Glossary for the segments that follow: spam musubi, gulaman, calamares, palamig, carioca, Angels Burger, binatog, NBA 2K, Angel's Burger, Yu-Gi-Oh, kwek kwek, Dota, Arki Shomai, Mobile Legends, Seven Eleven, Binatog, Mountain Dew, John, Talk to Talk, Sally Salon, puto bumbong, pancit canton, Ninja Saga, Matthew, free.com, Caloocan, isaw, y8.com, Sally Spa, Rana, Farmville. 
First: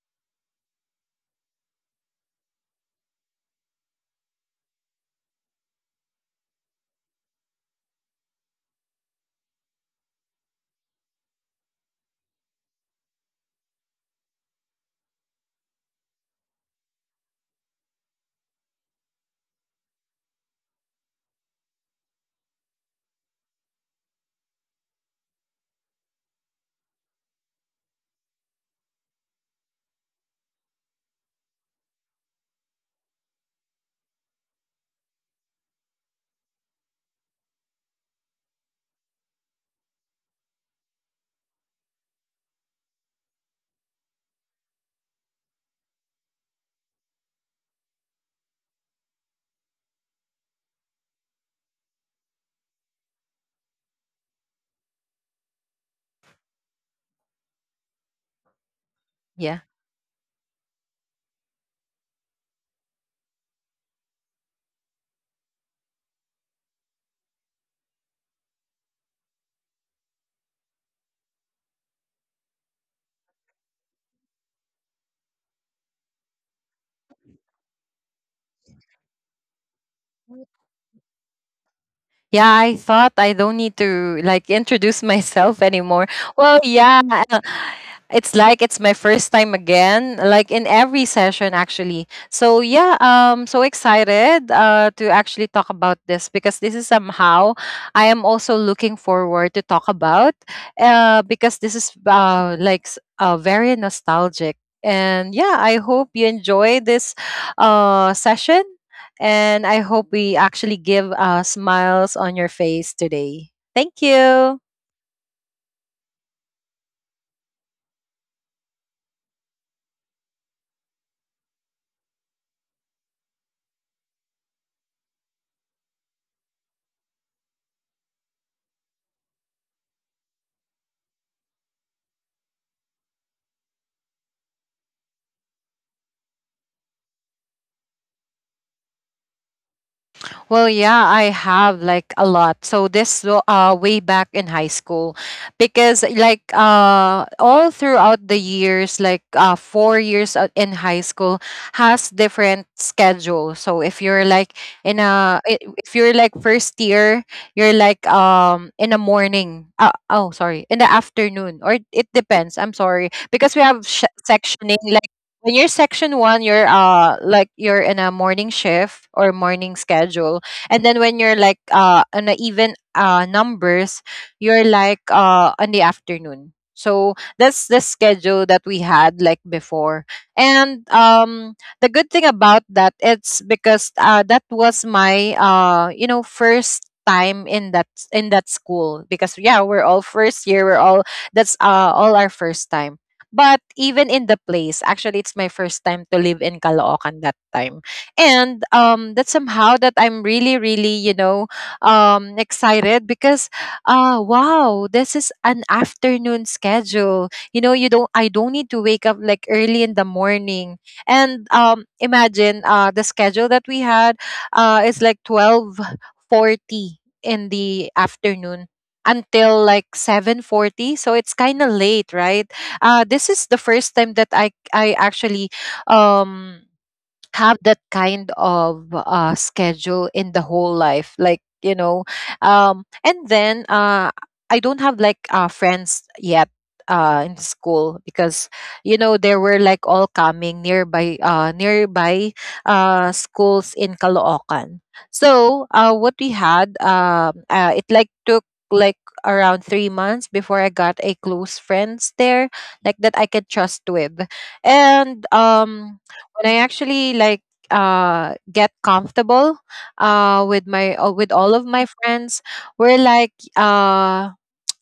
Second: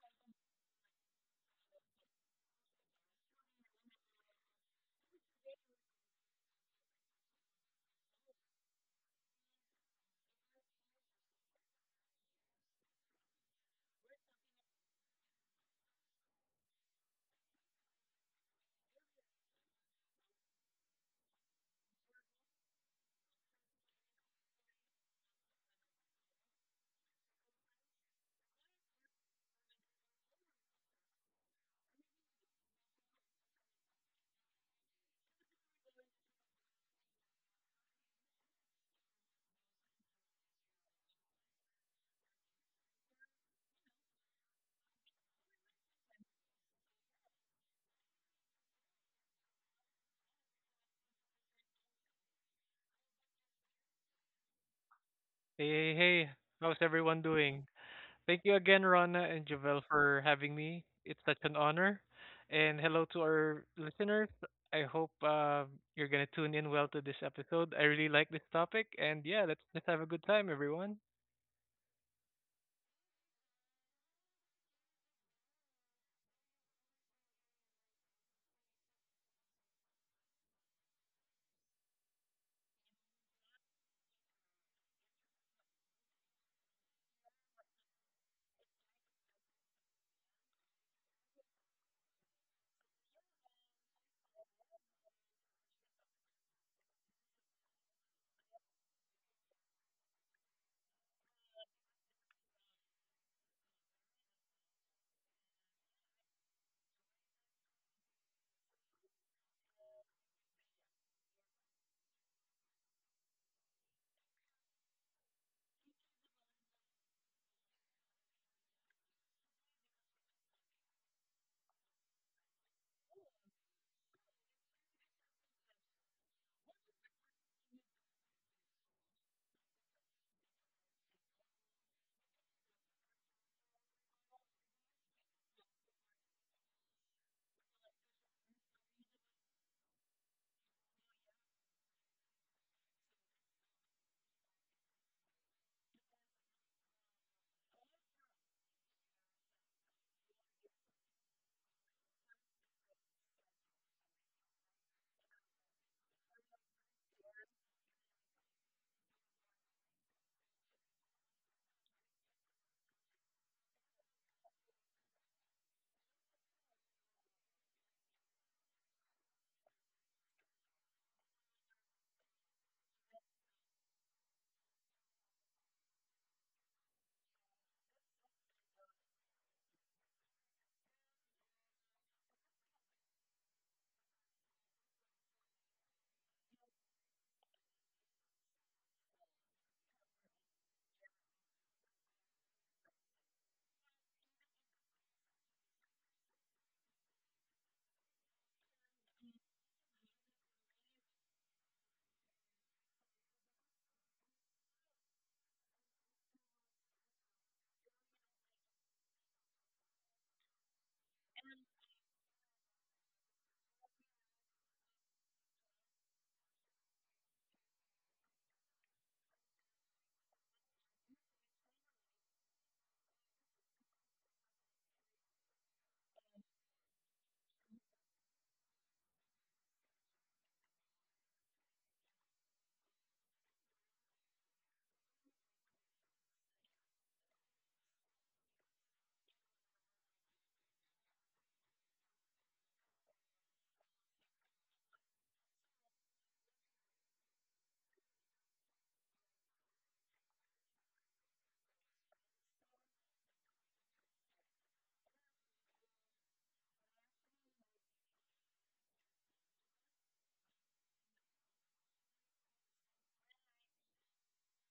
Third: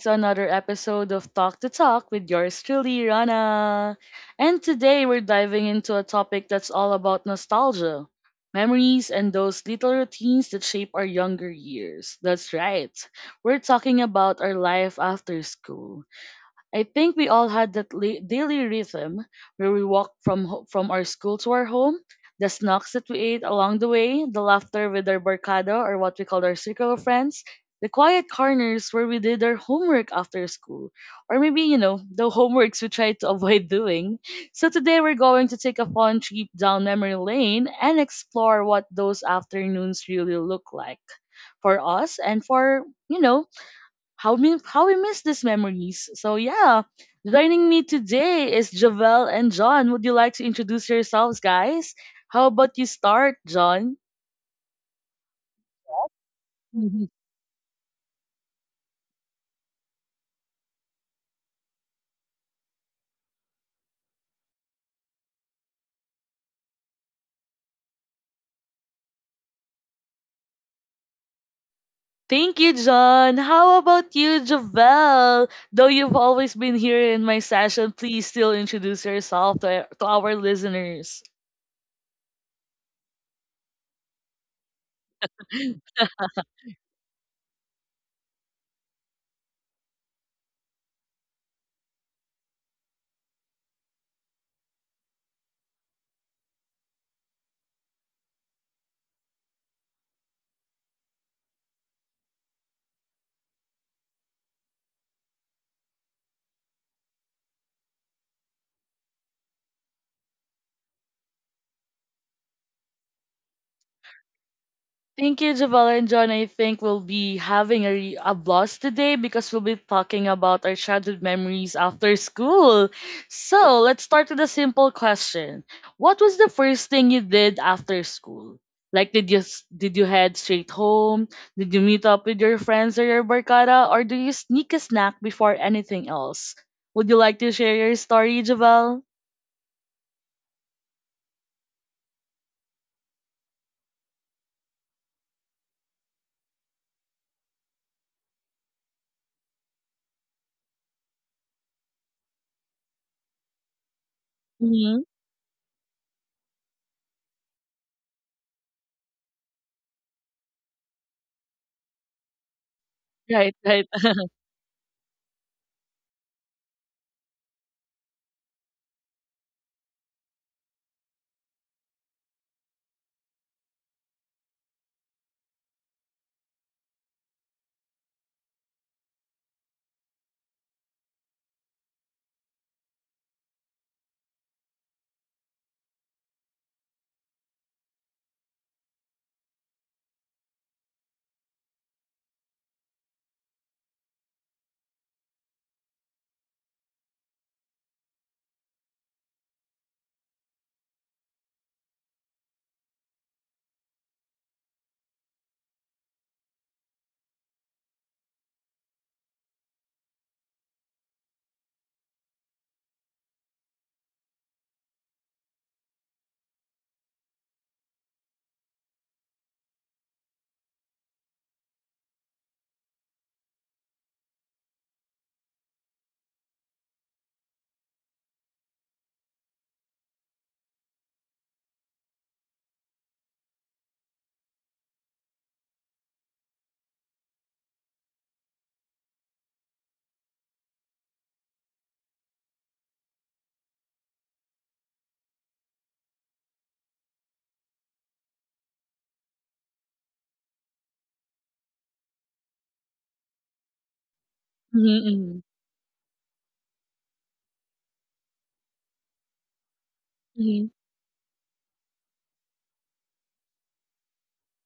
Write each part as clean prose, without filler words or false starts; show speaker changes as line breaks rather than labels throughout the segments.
to another episode of Talk to Talk with yours truly, Rana. And today we're diving into a topic that's all about nostalgia, memories, and those little routines that shape our younger years. That's right, we're talking about our life after school. I think we all had that daily rhythm where we walked from our school to our home, the snacks that we ate along the way, the laughter with our barkada or what we called our circle of friends, the quiet corners where we did our homework after school, or maybe the homeworks we tried to avoid doing. So today we're going to take a fun trip down memory lane and explore what those afternoons really look like for us and for you know How we miss these memories. Joining me today is Javel and John. Would you like to introduce yourselves, guys? How about you start, John?
Hey, hey, hey. How's
Mhm.
everyone doing? Thank you again, Rana and
Yeah.
Javel, for having me. It's such an honor. And hello to our listeners. I hope you're going to tune in well to this episode. I really like this topic. And yeah, let's just have a good time, everyone.
Thank you, John. How about you, Javel? Though you've always been here in my session, please still introduce yourself to our listeners.
I don't need to introduce myself anymore. Well, yeah, it's my first time again, like in every session actually. So excited to actually talk about this, because this is somehow. I am also looking forward to talk about, because this is very nostalgic. And yeah, I hope you enjoy this session, and I hope we actually give smiles on your face today. Thank you.
Thank you, Javala and John. I think we'll be having a blast today because we'll be talking about our childhood memories after school. So let's start with a simple question. What was the first thing you did after school? Like, did you head straight home? Did you meet up with your friends or your barkada? Or do you sneak a snack before anything else? Would you like to share your story, Javal?
Well, yeah, I have like a lot. So way back in high school, because all throughout the years, 4 years in high school has different schedule. So if you're in
Mm-hmm.
if you're like first year, you're in the morning. Oh, sorry, in the afternoon, or it depends. I'm sorry, because we
Right,
have
right.
sectioning. Like when you're section one, you're like you're in a morning shift or morning schedule, and then when you're on a even numbers, you're on the afternoon. So that's the schedule that we had like before. And the good thing about that, it's because that was my first time in that school, because yeah, we're all first year, we're all, that's all our first time. But even in the place actually, it's my first time to live in Caloocan that time. And that's somehow that I'm really really, you know, excited, because wow, this is an afternoon schedule, you know. You don't I don't need to wake up like early in the morning. And imagine the schedule that we had is like 12:40 in the afternoon until like 7:40, so it's kind of late, right? This is the first time that I actually um have that kind of schedule in the whole life, like you know. And then I don't have friends yet in school, because you know, they were like all coming nearby, nearby schools in Caloocan. So what we had it like took like around 3 months before I got a close friends there, like that I could trust with. and
Mm-hmm,
um when I actually get comfortable with
mm-hmm,
my, with all of my friends, we're like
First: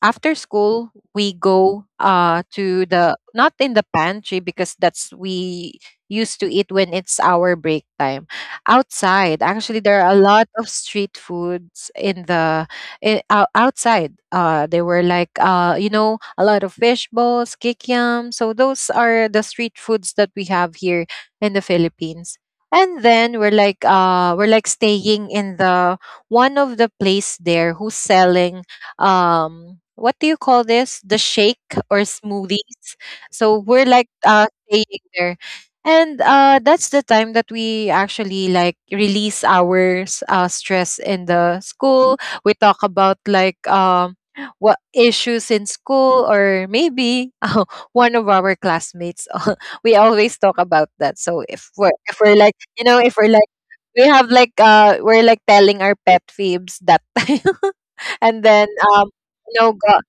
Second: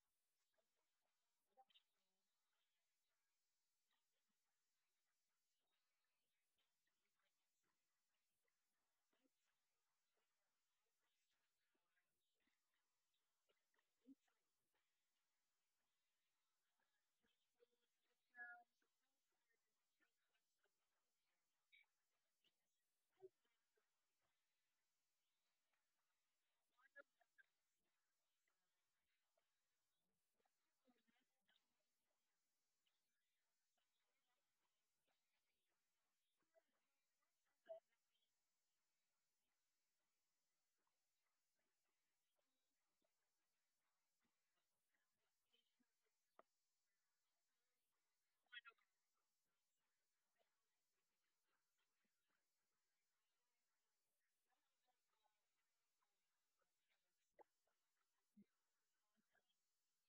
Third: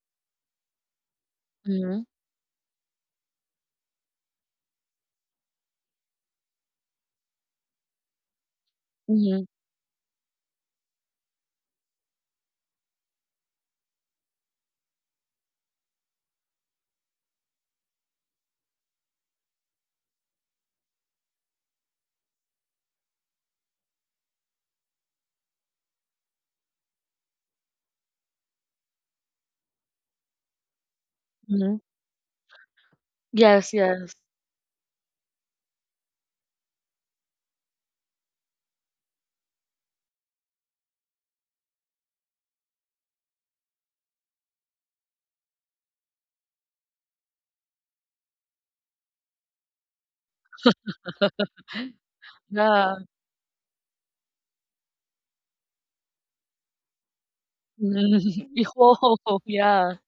after school, we go
mm-hmm,
to the, not in the pantry, because that's we used to eat when it's our break time. Outside,
mm-hmm,
actually, there are a lot of street foods in the, outside. They were like a lot of fish balls, kikiam. So those are the street foods that we have here in the Philippines. And then we're we're like staying in the one of the place there who's selling, what do you call this, the shake
mm-hmm.
or smoothies. So we're
Yes, yes.
staying there. And that's the time that we actually like release our stress in the school. We talk about what issues in school, or maybe one of our classmates. We always talk about that. So if we're like you
Yeah.
know if we're like, we have we're like telling our pet peeves that time.
Mm.
and then
Yo,
you know
yeah.
go-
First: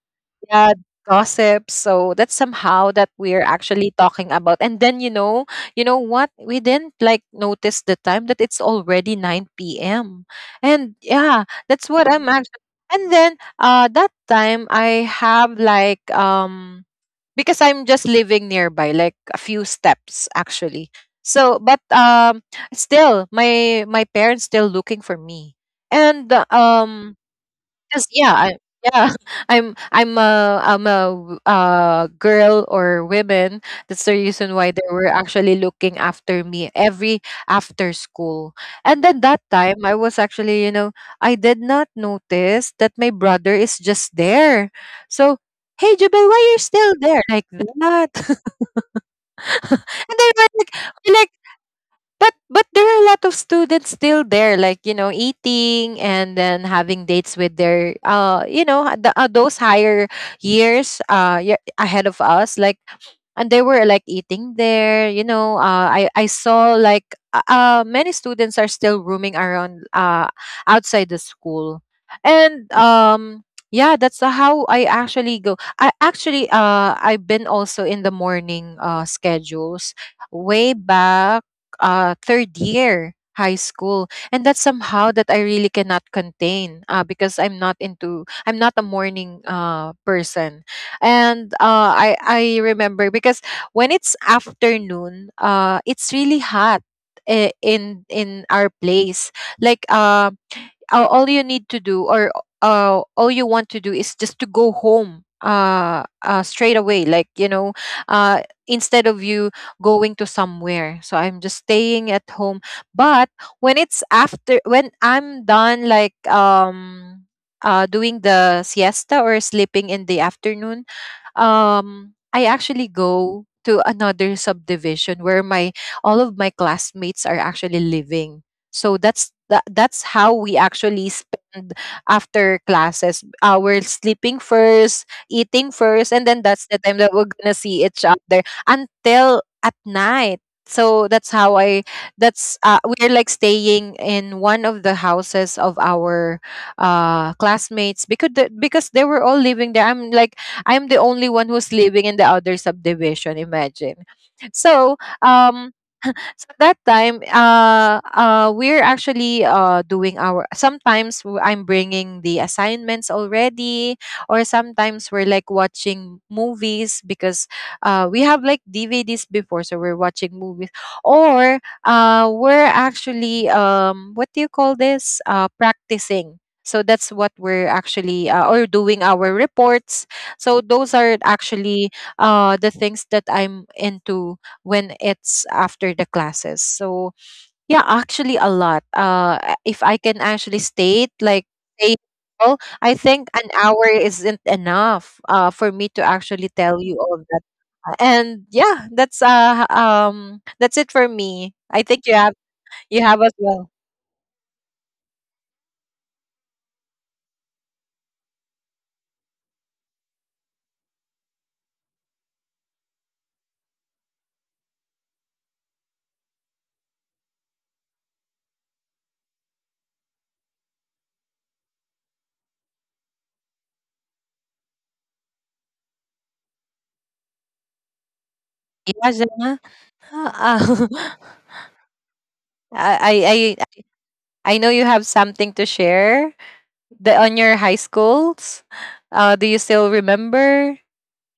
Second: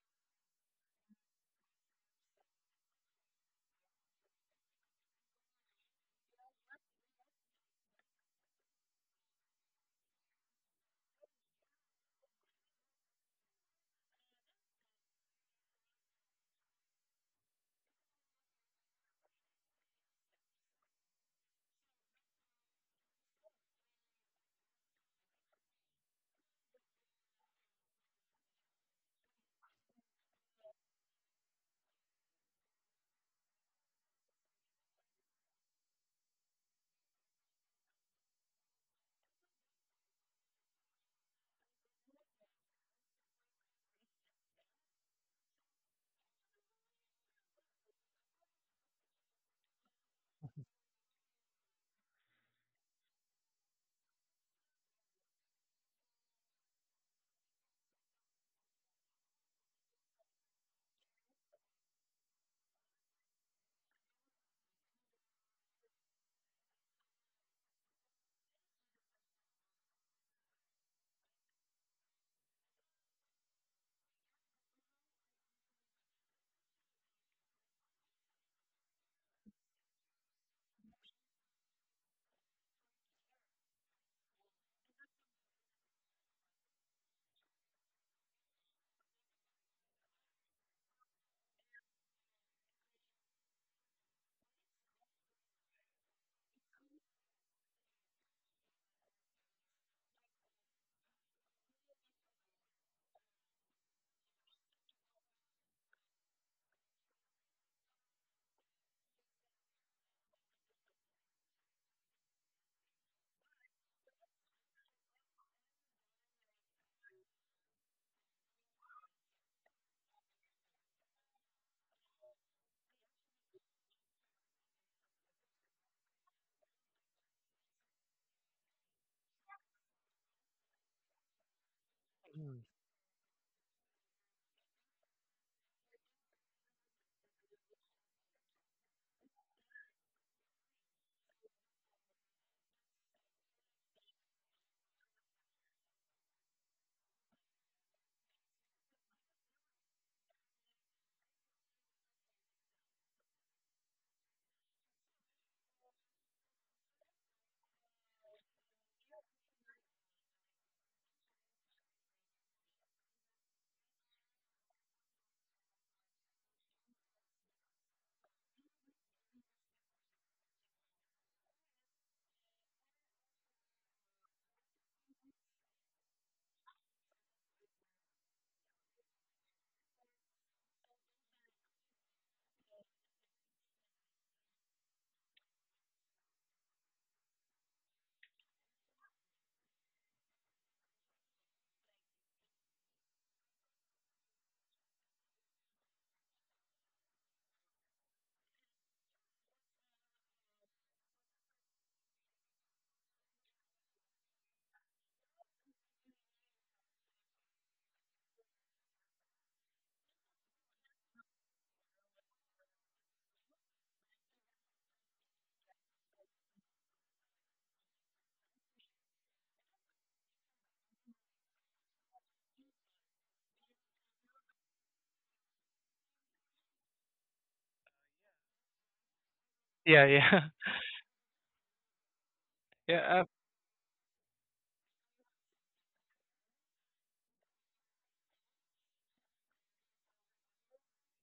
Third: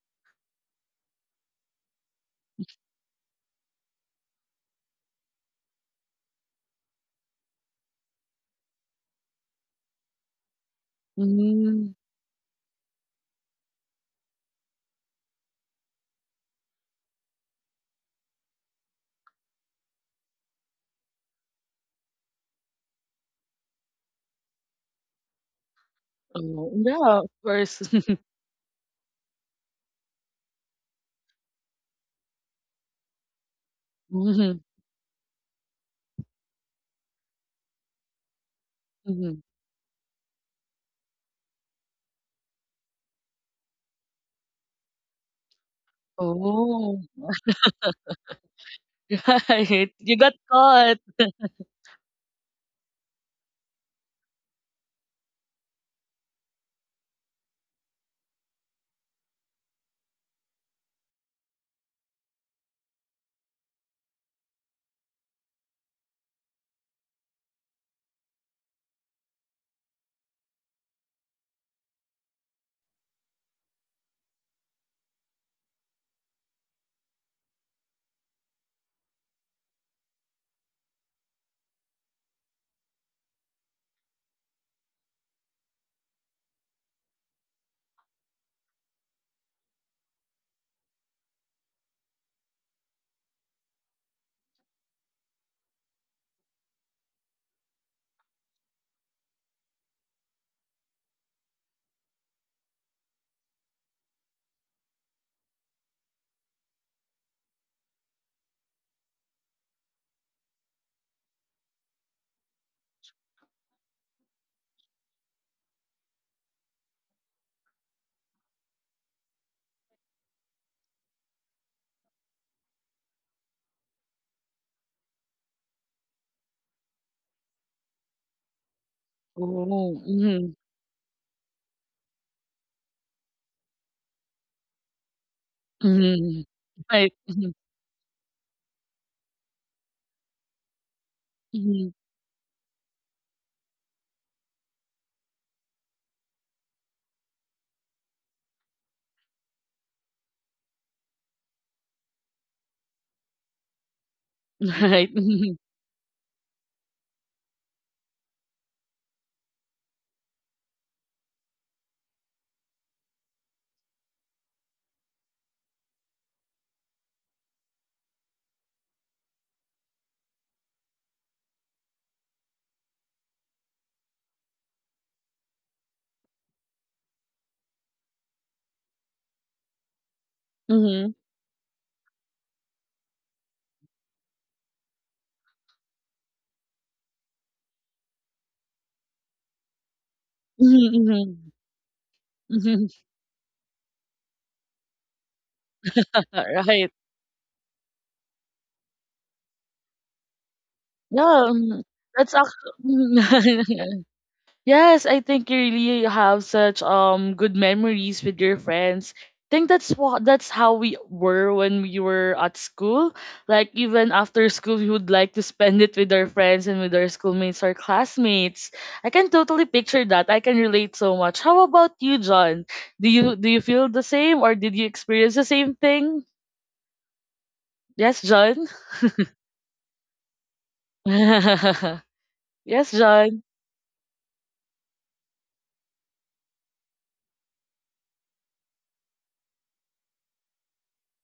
yeah Gossip, so that's somehow that we're actually talking about. And then, you know, you know what, we didn't notice the time that it's already 9 p.m. And yeah, that's
Mm.
what I'm actually. And then that time, I have like, because I'm just living nearby, like a few steps actually. But still, my parents still looking for me, and
Oh, yeah, of course.
'cause yeah, I, yeah, I'm a girl or women. That's the reason why
Mhm,
they were actually looking after me every after school. And then that
mhm.
time, I was actually, you know, I did not notice that my brother is just there. So, hey, Jubel, why you're still
Oh,
there like that?
right.
And
You
they
got
were like,
caught.
we're like, but there are a lot of students still there, like you know, eating and then having dates with their those higher years ahead of us like. And they were like eating there, you know. I saw like many students are still roaming around outside the school. And yeah, that's how I actually go. I actually I've been also in the morning schedules way back, third year high school, and that's somehow that I really cannot contain, because I'm not a morning, person. And I remember, because when it's afternoon, it's really hot in our place, like uh, all you need to do, or all you want to do is just to go home, straight away, like you know, instead of you going to somewhere. So I'm just staying at home. But when it's after, when I'm done doing the siesta or sleeping in the afternoon, I actually go to another subdivision where my all of my classmates are actually living. So
Oh,
that's how
mhm,
we actually spend after
Mm.
classes. We're sleeping first, eating first, and then
mhm.
that's the time that
Right.
we're
Mhm,
gonna see each other until at night. So that's how I.
mhm.
That's we're like staying in one of the houses of our classmates, because because they were all living there. I'm the only one who's living in the other subdivision. Imagine. So,
Right. Mhm,
um, so that time, we're actually doing our. Sometimes I'm bringing the assignments already, or sometimes we're like watching movies, because we have like DVDs before, so we're watching movies, or we're actually, what do you call this? Practicing. So that's what we're actually or doing our reports. So those are
mhm,
actually the things that I'm into when it's after the classes. So yeah, actually a lot. If I can actually state
mhm,
like say, well,
mhm.
I think an hour isn't enough for me to actually tell
Right.
you all that. And yeah, that's it for
Yeah,
me. I think
that's
you have as well.
actually yes, I think you really have such good memories with your friends. Think that's how we were when we were at school. Like even after school, we would like to spend it with our friends and with our schoolmates or classmates. I can totally picture that. I can relate so much. How about you, John? Do you feel the same or did you experience the same thing? Yes, John.
Yeah, Gemma?
Yeah, yeah.
Uh,
yes,
Yeah,
I,
John.
I I know you have something to share the on your high schools. Do you still remember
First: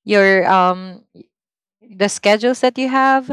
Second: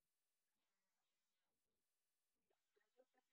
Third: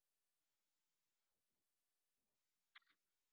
your the schedules that you have?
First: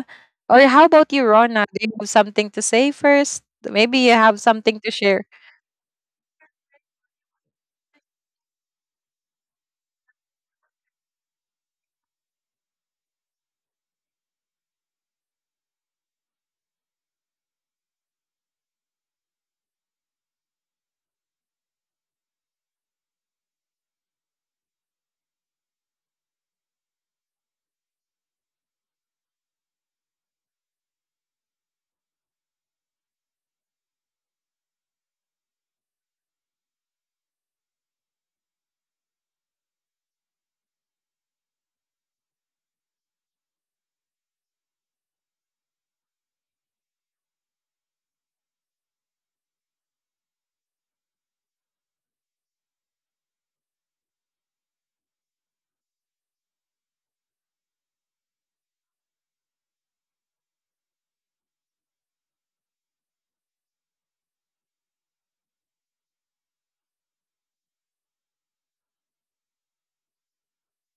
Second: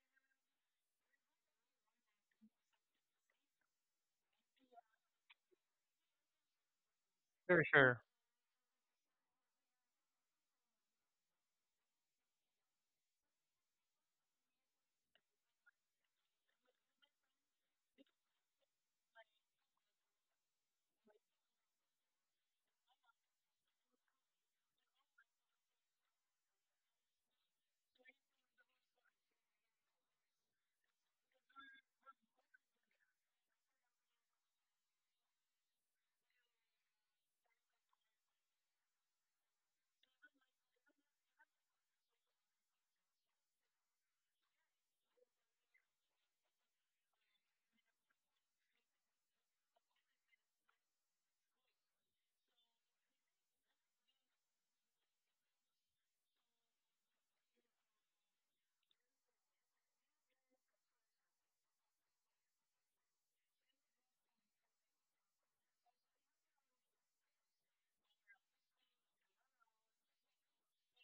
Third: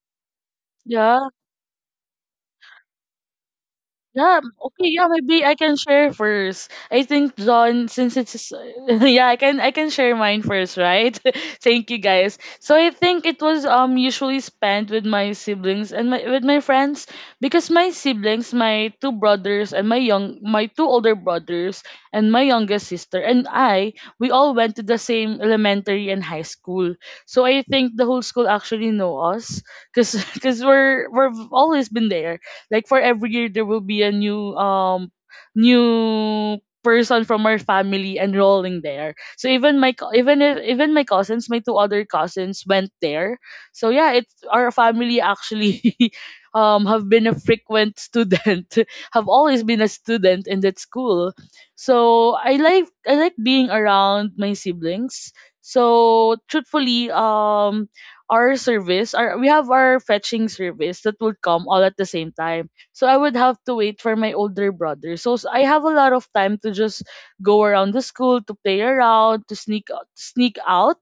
Or how about you,
Yeah.
Rona? Do you have something to say first? Maybe you
Yeah,
have something
okay,
to
yeah,
share.
maybe I can share first. I think
sure,
John,
sure.
since it's yeah, I can share mine first, right? Thank you guys. So I think it was usually spent with my siblings and my with my friends because my siblings, my two brothers and my two older brothers and my youngest sister and I, we all went to the same elementary and high school. So I think the whole school actually know us because because we've always been there like for every year there will be a new new person from our family enrolling there. So even even if, even my cousins, my two other cousins went there. So yeah, it's our family actually have been a frequent student, have always been a student in that school. So I like being around my siblings. So truthfully, our service, our we have our fetching service that would come all at the same time. So I would have to wait for my older brother. I have a lot of time to just go around the school to play around, to sneak sneak out.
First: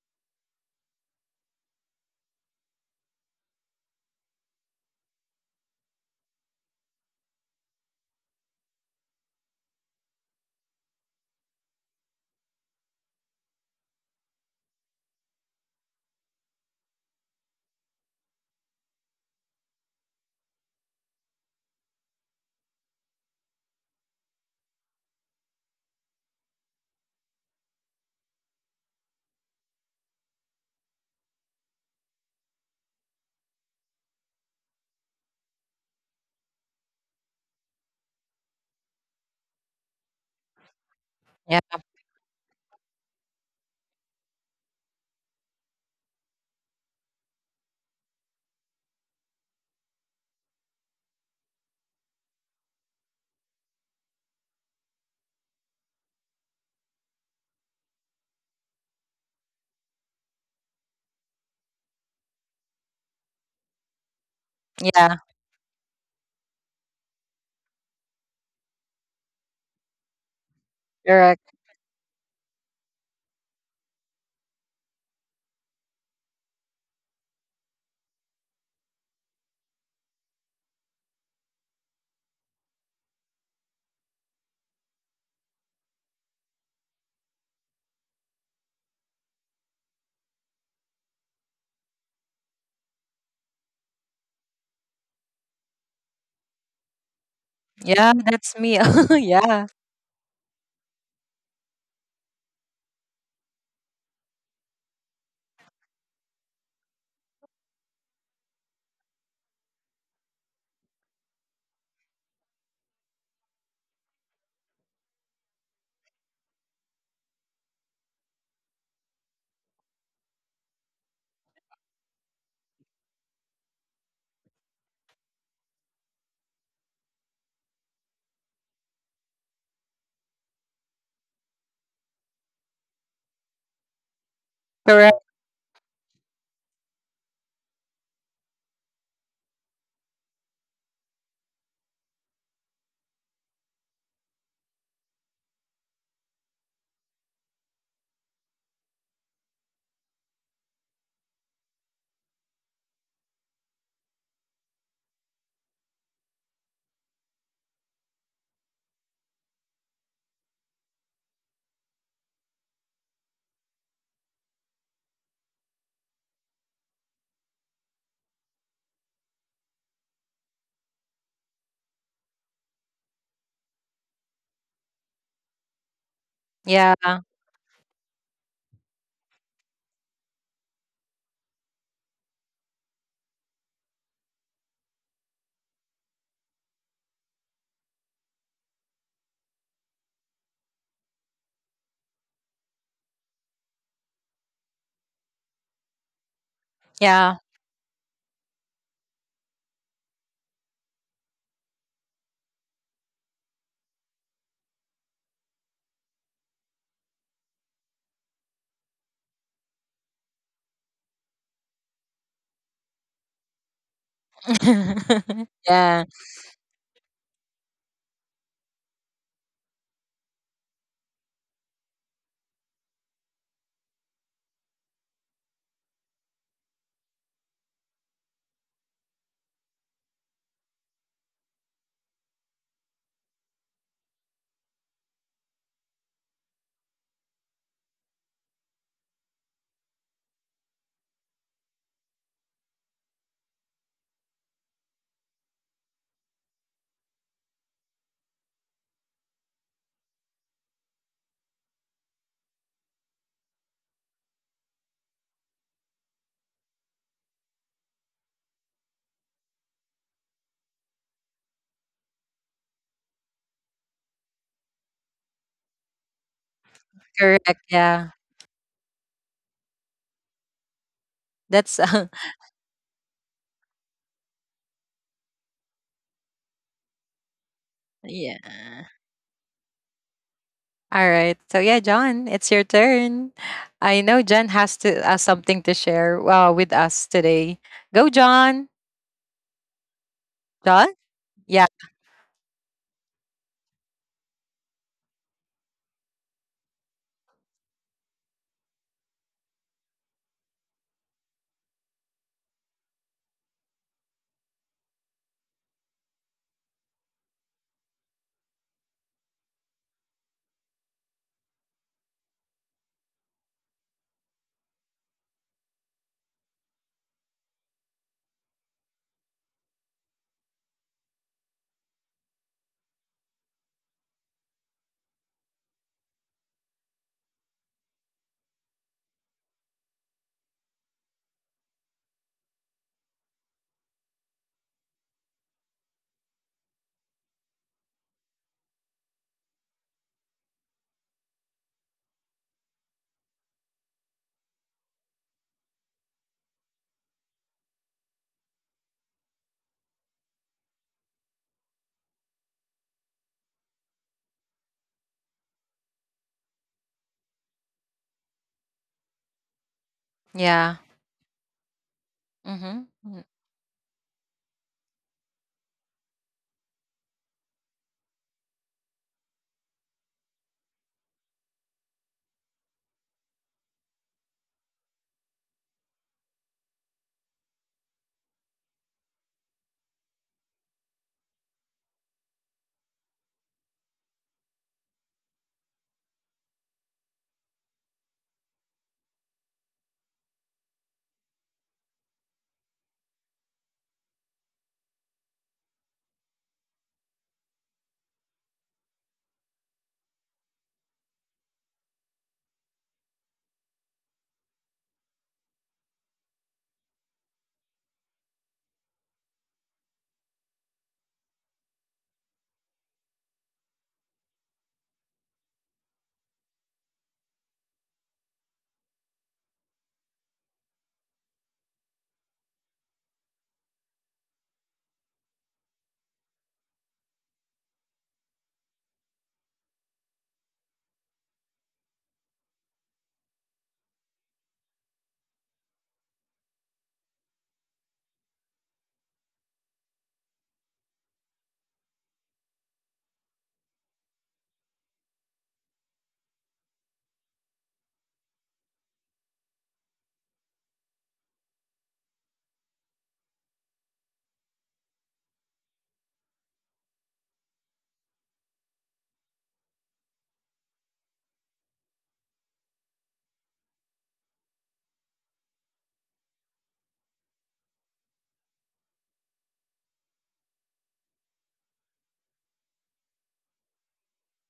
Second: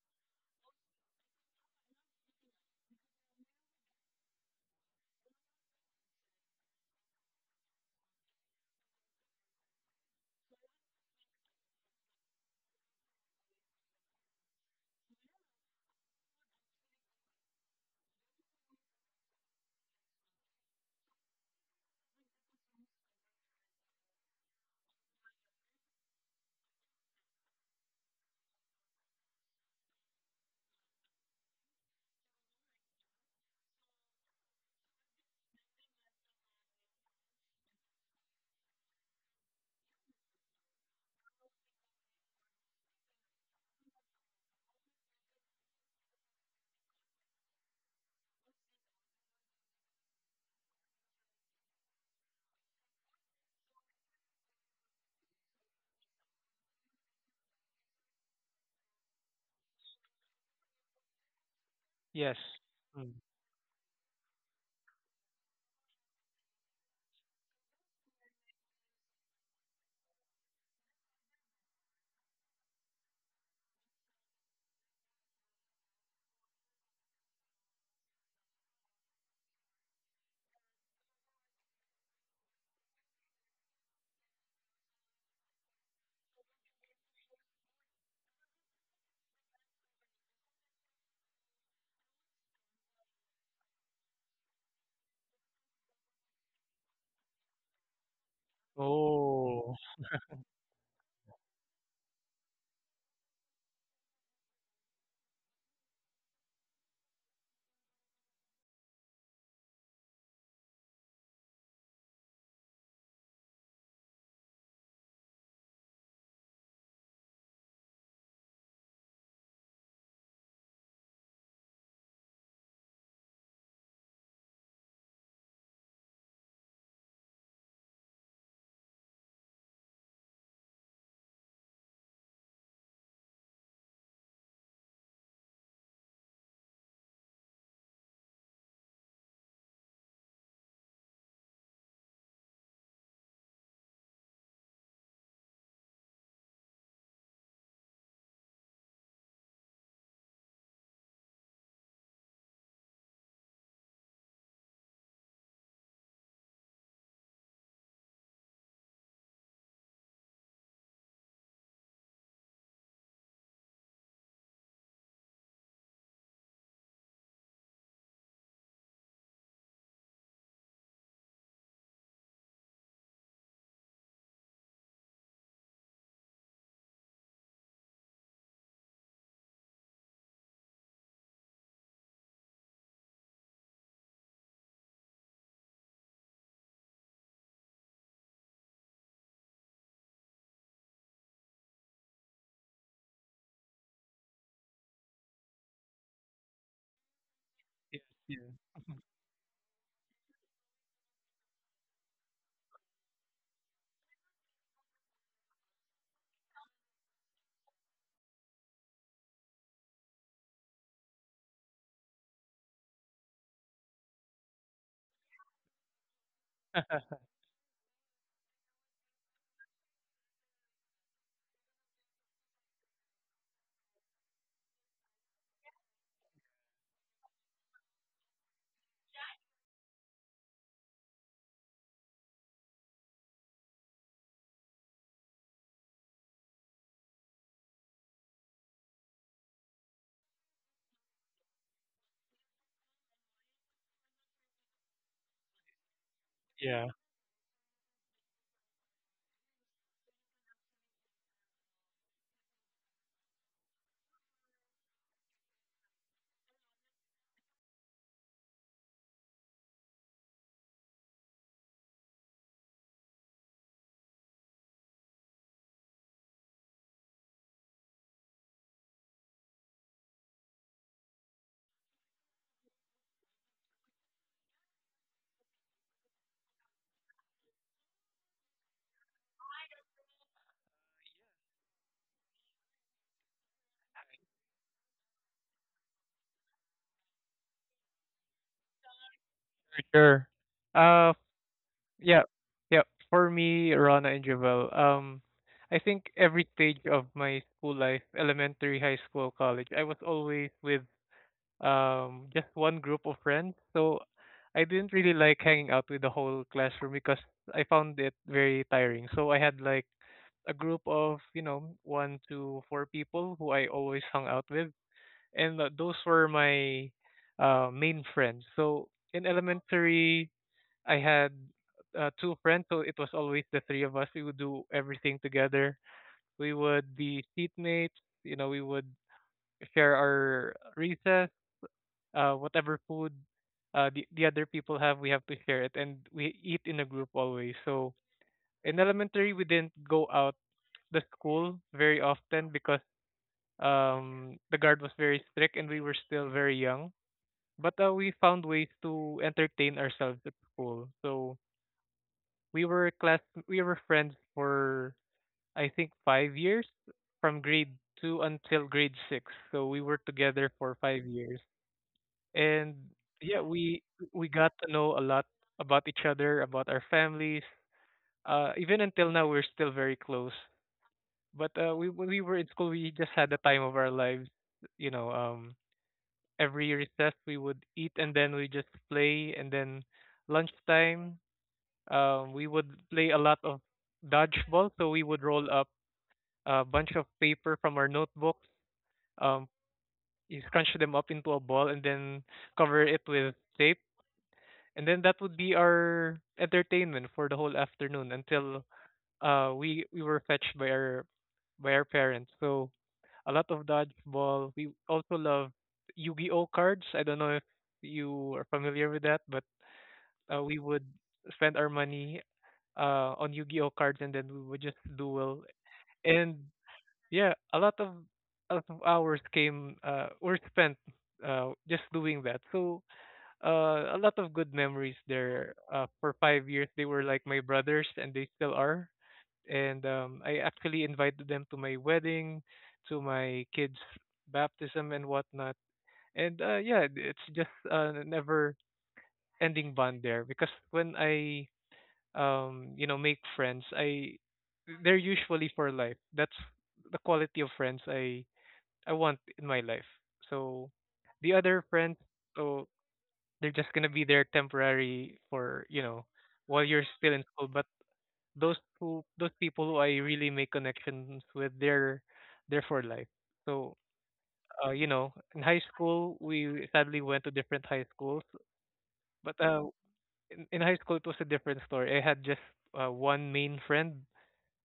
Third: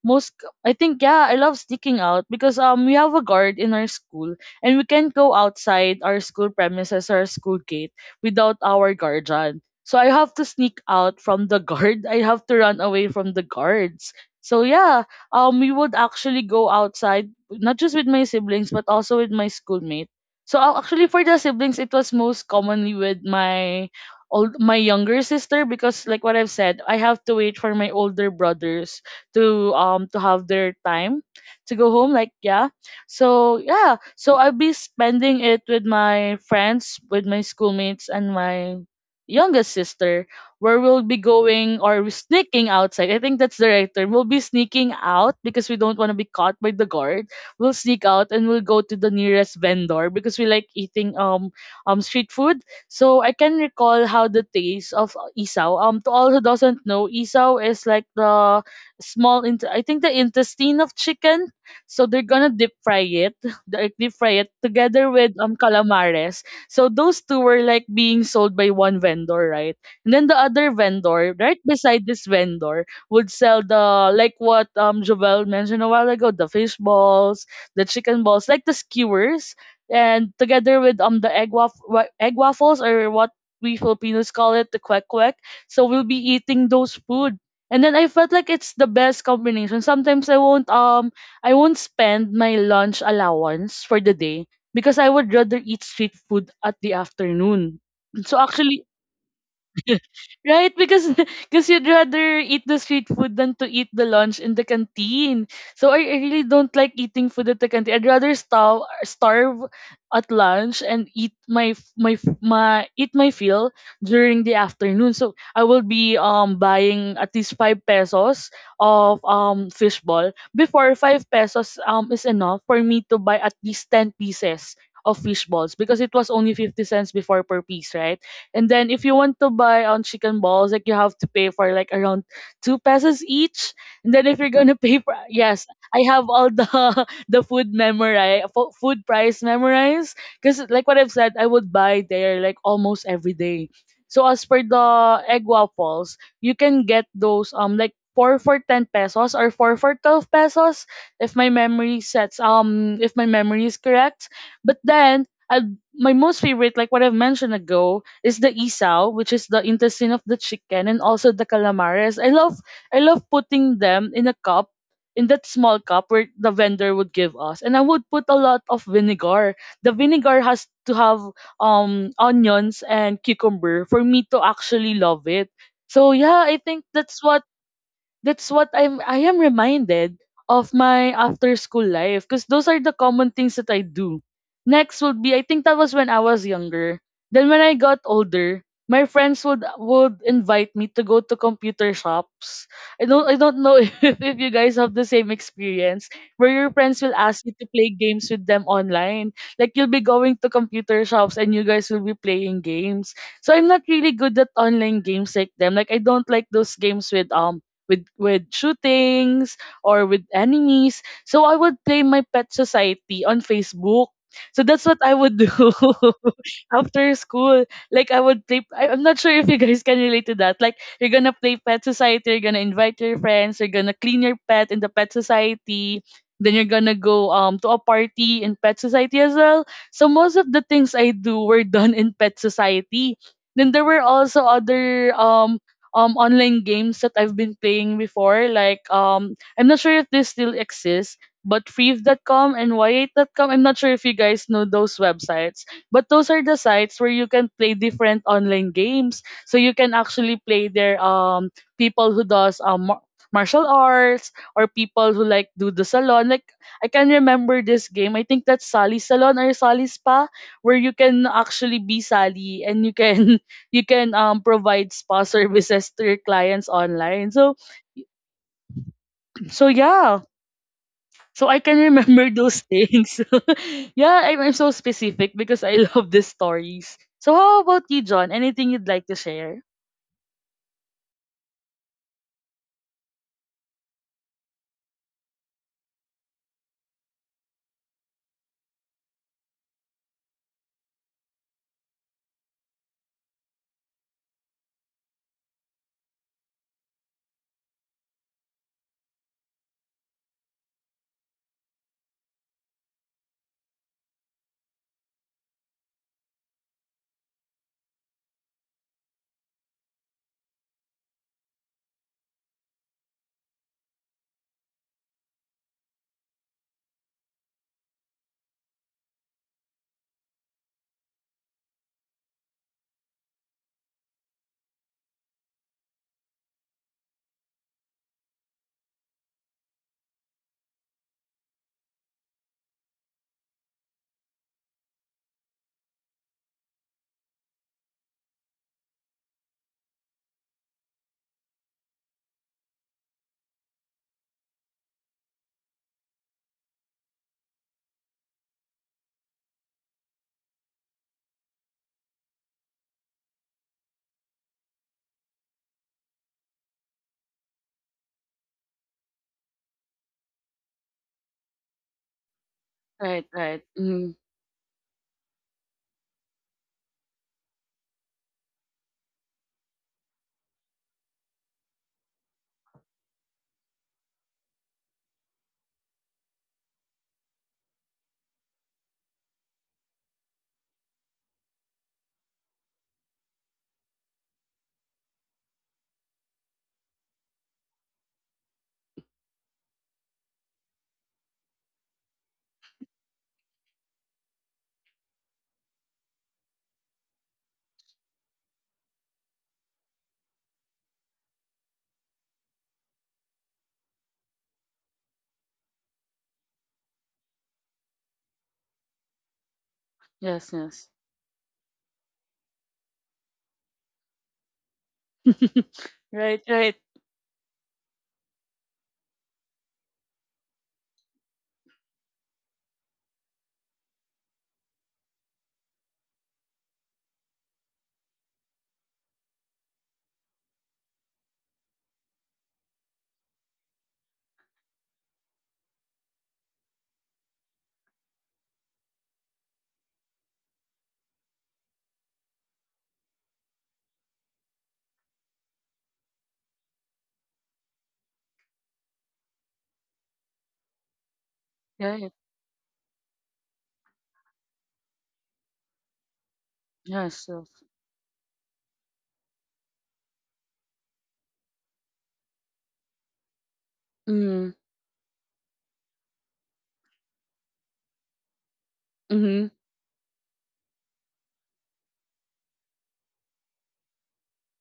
Most I think yeah, I love sneaking out because we have a guard in our school and we can't go outside our school premises or our school gate without our guardian. So I have to sneak out from the guard. I have to run away from the guards. So yeah, we would actually go outside not just with my siblings but also with my schoolmate so actually for the siblings it was most commonly with my younger sister because like what I've said I have to wait for my older brothers to have their time to go home like yeah so yeah so I'll be spending it with my friends with my schoolmates and my youngest sister where we'll be
Yeah,
going or sneaking outside. I think that's the right term. We'll be sneaking out because we don't want to be caught by the guard. We'll sneak out and we'll go to the nearest vendor because we like eating street food. So I can recall how the taste of isaw. To all who doesn't know, isaw is like the small. Int- I think the intestine of chicken. So they're
Yes.
gonna deep fry
Mm.
it, like deep fry it together
yeah,
with calamares. So those two were like being sold by one vendor, right? And then the other vendor,
correct.
right beside this vendor, would sell the like what Jovel mentioned a while ago, the fish balls, the chicken balls, like the skewers, and together with the egg waffles or what we Filipinos call it, the kwek kwek. So we'll be eating those food. And then I felt like it's the best combination. Sometimes I won't spend my lunch allowance for the day because I would rather eat street food at the afternoon.
Yeah,
So
that's me.
actually
Yeah,
Oh,
right? Because because you'd rather eat the street food than to eat the lunch in the canteen. So I really don't like eating food at the canteen. I'd rather starve at lunch and eat my f- my f- my eat my fill during the afternoon. So I will be buying at least five pesos of fishball. Before five pesos is enough for me to buy at least ten pieces of fish balls because it was only 50¢ before per piece, right? And then if you want to buy on chicken balls, like you have to pay for like around two pesos each. And then if you're gonna pay for
correct.
yes, I have all the the food memorized, food price memorized. Because like what I've said, I would buy there like almost every day. So as per the egg waffles, you can get those like four for ten pesos or four for 12 pesos if my memory is correct. But then I my most favorite, like what I've mentioned ago, is the isaw, which is the intestine of the chicken, and also the calamares. I love putting them in a cup, in that small cup where the vendor would give us, and I would put a lot of vinegar. The vinegar has to have onions and cucumber for me to actually love it. So yeah, I think
Yeah,
that's what I am reminded of my after school life because those are the common things that I do. Next would be I think that was when I was younger. Then when I got older, my friends would invite me to go to computer shops. I don't know if you guys have the same experience where your friends will ask
yeah,
you to play
yes,
games with
yeah.
them online. Like you'll be going to computer shops and you guys will be playing games. So I'm not really good at online games like them. Like I don't like those games with with shootings or with enemies. So I would play my pet society on Facebook. So that's what I would do
yeah,
after school. Like I would I'm not sure if you guys can relate to that. Like you're gonna play pet society, you're gonna invite your friends, you're gonna clean your pet in the pet society. Then you're gonna go to a party in pet society as well. So most of the things I do were done in pet society. Then there were also other online games that I've been playing before. Like I'm not sure if this still exists, but free.com and y8.com. I'm not sure if you guys know those websites, but those are the
yeah,
sites where you can play different online games. So you can actually play there people who does martial arts or people who like do the salon like I can remember this game. I think that's Sally Salon or Sally Spa, where you can actually be Sally and you can provide spa services to your clients online. So
correct. Yeah,
so yeah. So I can
that's
remember those things. Yeah, I'm so specific because I love these stories. So how about you, John?
yeah.
Anything you'd like to share?
All right. So yeah, John, it's your turn. I know John has to something to share with us today. Go, John.
for sure.
John.
Uh,
Yeah.
Yeah, yeah. For me, Rana and Javel, I think every stage of my school life, elementary, high school, college, I was always with just one group of friends. So I didn't really like hanging out with the whole classroom because I found it very tiring. So I had like a group of one to four people who I always hung out with, and those were my main friends. So in elementary I had two friends, so it was always the three of us. We would do everything together. We would be seatmates. We would share our recess, whatever food, the other people have, we have to share it, and we eat in a group always. So in elementary, we didn't go out the school very often because the guard was very strict and we were still very young. But we found ways to entertain ourselves at school. So We were class we were friends for I think 5 years, from grade 2 until grade 6. So we were together for
Yeah.
5 years. And
Mm-hmm.
Right,
Mm,
yeah,
right.
we
Mm,
we got to know a lot about each other, about our families. Even until now we're still very close. But we when we were in school, we just had the time of our lives, you know, um every recess we would eat, and then we just play, and then lunchtime we would play a lot of dodgeball. So we would roll up a bunch of paper from our notebooks, um, you scrunch them up into a ball, and then cover it with tape. And then that would be our entertainment for the whole afternoon, until we were fetched by our parents. So, a lot of dodgeball. We also love Yu-Gi-Oh cards. I don't know if you are familiar with that, but
yes,
we would
yes.
spend our money on Yu-Gi-Oh cards, and then we would just duel. And
right, right,
yeah, a lot of hours came were spent just doing that. So a lot of good memories there. For 5 years, they were like my brothers, and they still are. And I actually invited them to my wedding, to my kids' baptism, and whatnot. And yeah, it's just a never-ending bond there, because when I make friends, I they're usually for life. That's the quality of friends I want in my life. So the other friends,
right.
so they're just gonna be there temporary for while you're still in
Yes,
school.
yes.
But those people who I really make connections with, they're for life. So,
Mm,
in high school we sadly went to different high schools, but
mm-hmm.
in high school it was a different story. I had just one main friend,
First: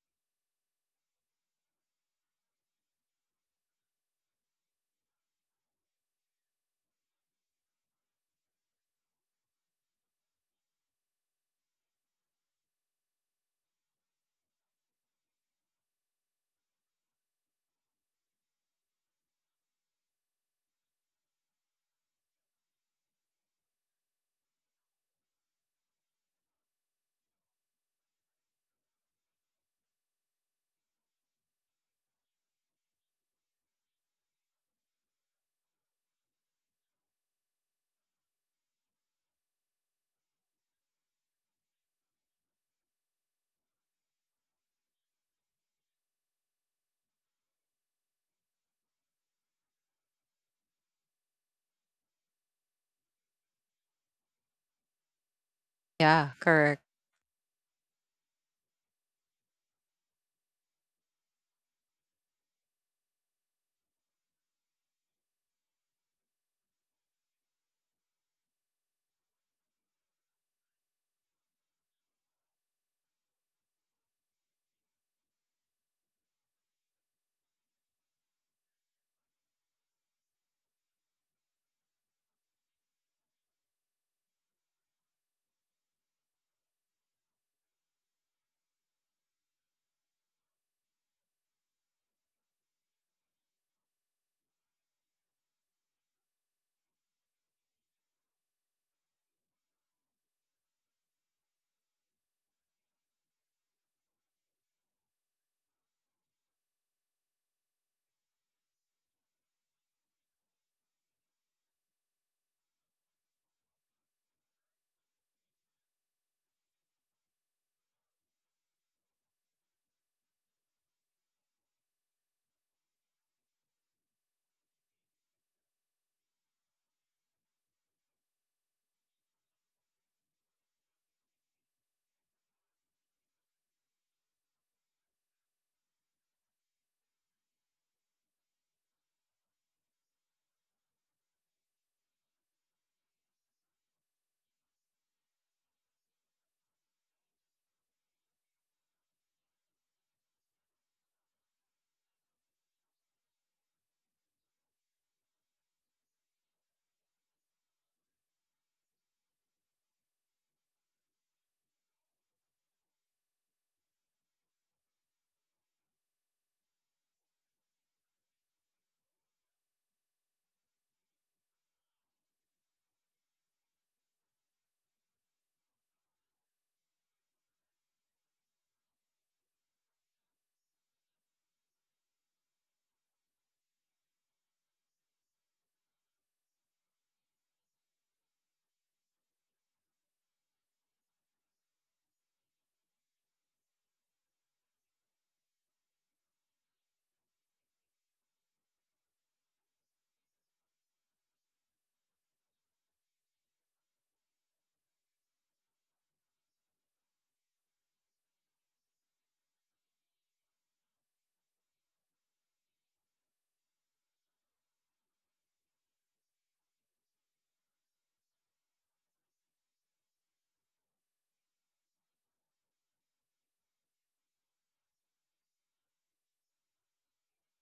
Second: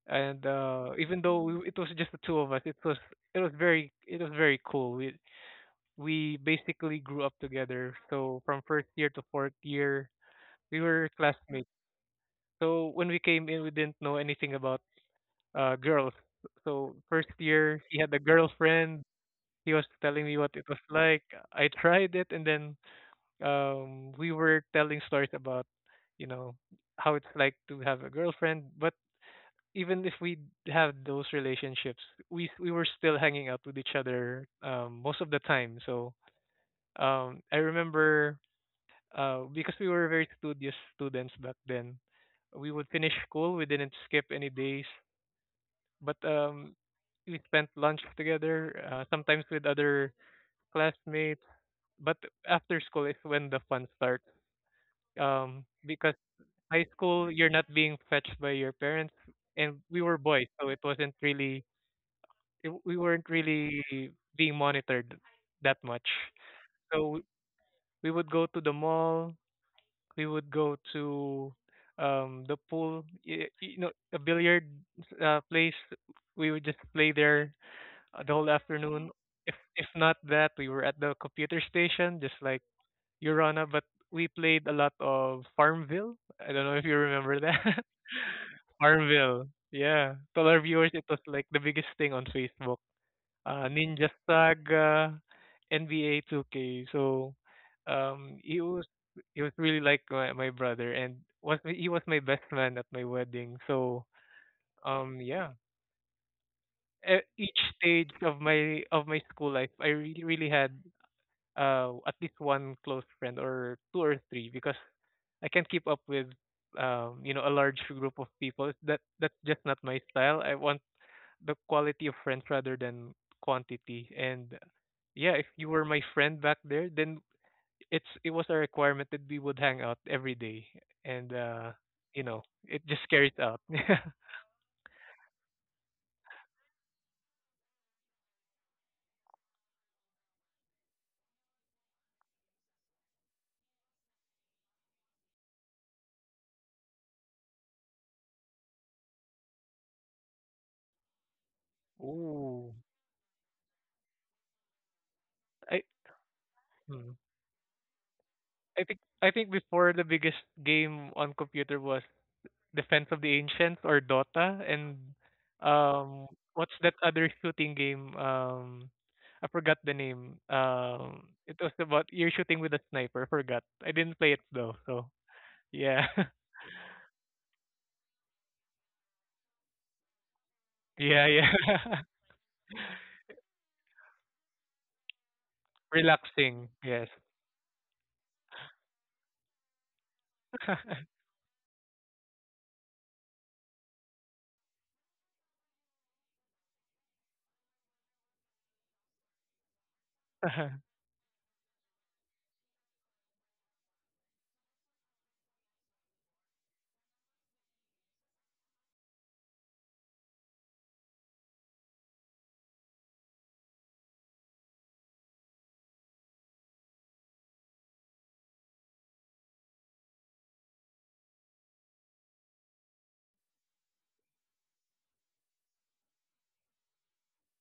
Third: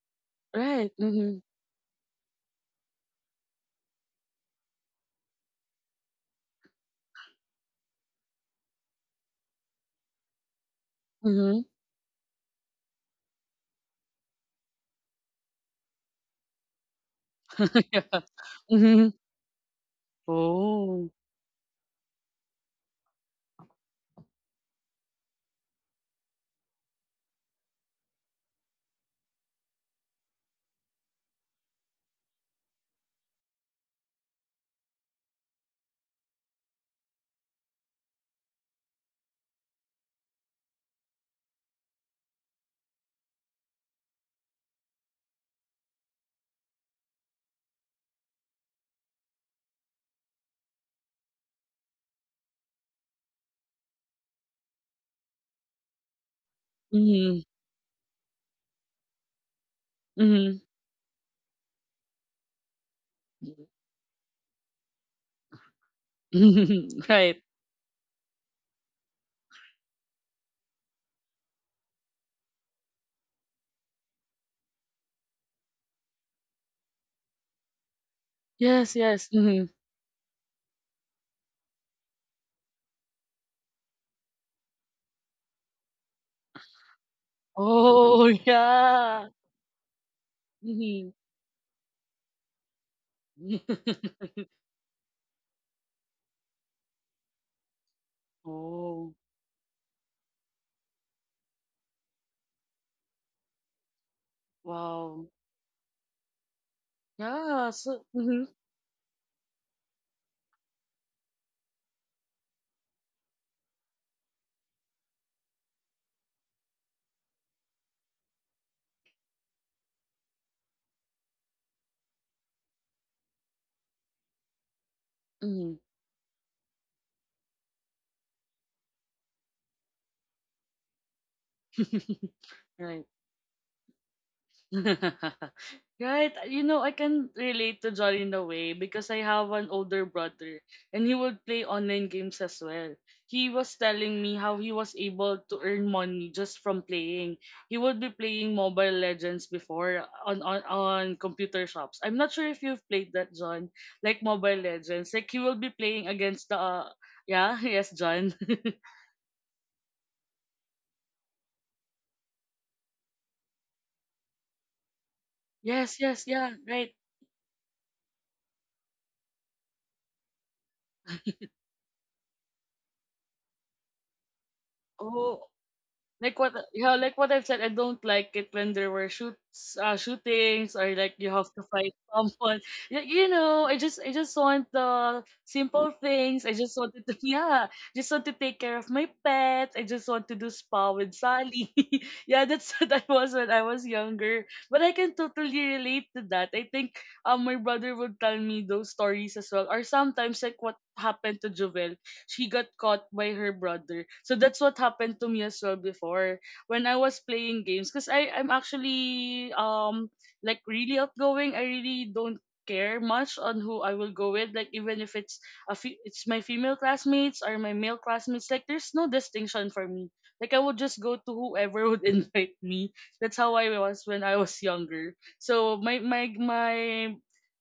and
Right.
even
Mm-hmm.
though it was just the two of us, it was very cool. We basically grew up together, so from first year to fourth year we were
Mm-hmm.
classmates. So when we came in, we didn't know anything about girls. So first year he
yeah.
had a girlfriend.
Mm-hmm.
He was telling me what it was
Oh.
like. I tried it, and then we were telling stories about you know how it's like to have a girlfriend. But even if we have those relationships, we were still hanging out with each other, most of the time. So I remember, because we were very studious students back then, we would finish school. We didn't skip any days, but we spent lunch together, sometimes with other classmates. But after school is when the fun starts. Because
yeah. Correct.
high school,
Mm-hmm.
you're not being fetched by your parents, and we were boys,
Mm-hmm.
so it wasn't really we weren't really being monitored that much. So
right.
we would go to the mall. We would go to the pool. A billiard place. We would just play there the whole
Yes,
afternoon.
yes.
If
Mm-hmm.
if not that, we were at the computer station, just like Urana. But we played a lot of Farmville. I don't know if you remember that.
Oh, yeah.
Farmville. Yeah. To our viewers, it
Mhm.
was like the biggest thing on Facebook, Ninja Saga, NBA 2K. So um, he was
Oh,
he was really like my brother, and was he was my best man at my wedding. So
wow.
yeah, each
Yeah. So,
stage of my school life, I really really had at least one close friend, or two or three, because I can't keep up with a large group of people. That's just not my style. I want the quality of friends rather than quantity. And yeah, if you
hmm
were my friend back there, then it was a requirement that we would hang out every day, and it
Right.
just carried out.
Right. You know, I can relate to Jolly in a way because I have an older brother, and he would play online games as well. He was telling me how he was able to earn money just from playing. He would be playing Mobile Legends before on computer shops. I'm not sure if
Ooh,
you've played that, John. Like Mobile Legends. Like he will be
I
playing against the.
mm.
Yeah, yes, John.
I think before, the biggest game on computer was Defense of the Ancients, or Dota, and
Yes, yes,
um
yeah,
what's
right.
that other shooting game? I forgot the name. It was about, you're shooting with a sniper, forgot. I didn't play it though, so
Oh,
yeah.
like what, yeah, like what I've said, I don't like it when there were shoots shootings or like
Yeah,
you have to
yeah.
fight someone. You know, I just want the simple things. I
Relaxing,
just wanted
yes.
to yeah, just want to take care of my pet. I just want to do spa with Sally. Yeah, that's what I was when I was younger. But I can totally relate to that. I think my brother would tell me those stories as well, or sometimes like what happened to Jovel, she got caught by her brother. So that's what happened to me as well before when I was playing games because I'm actually like really outgoing. I really don't care much on who I will go with. Like even if it's it's my female classmates or my male classmates, like there's no distinction for me. Like I would just go to whoever would invite me. That's how I was when I was younger. So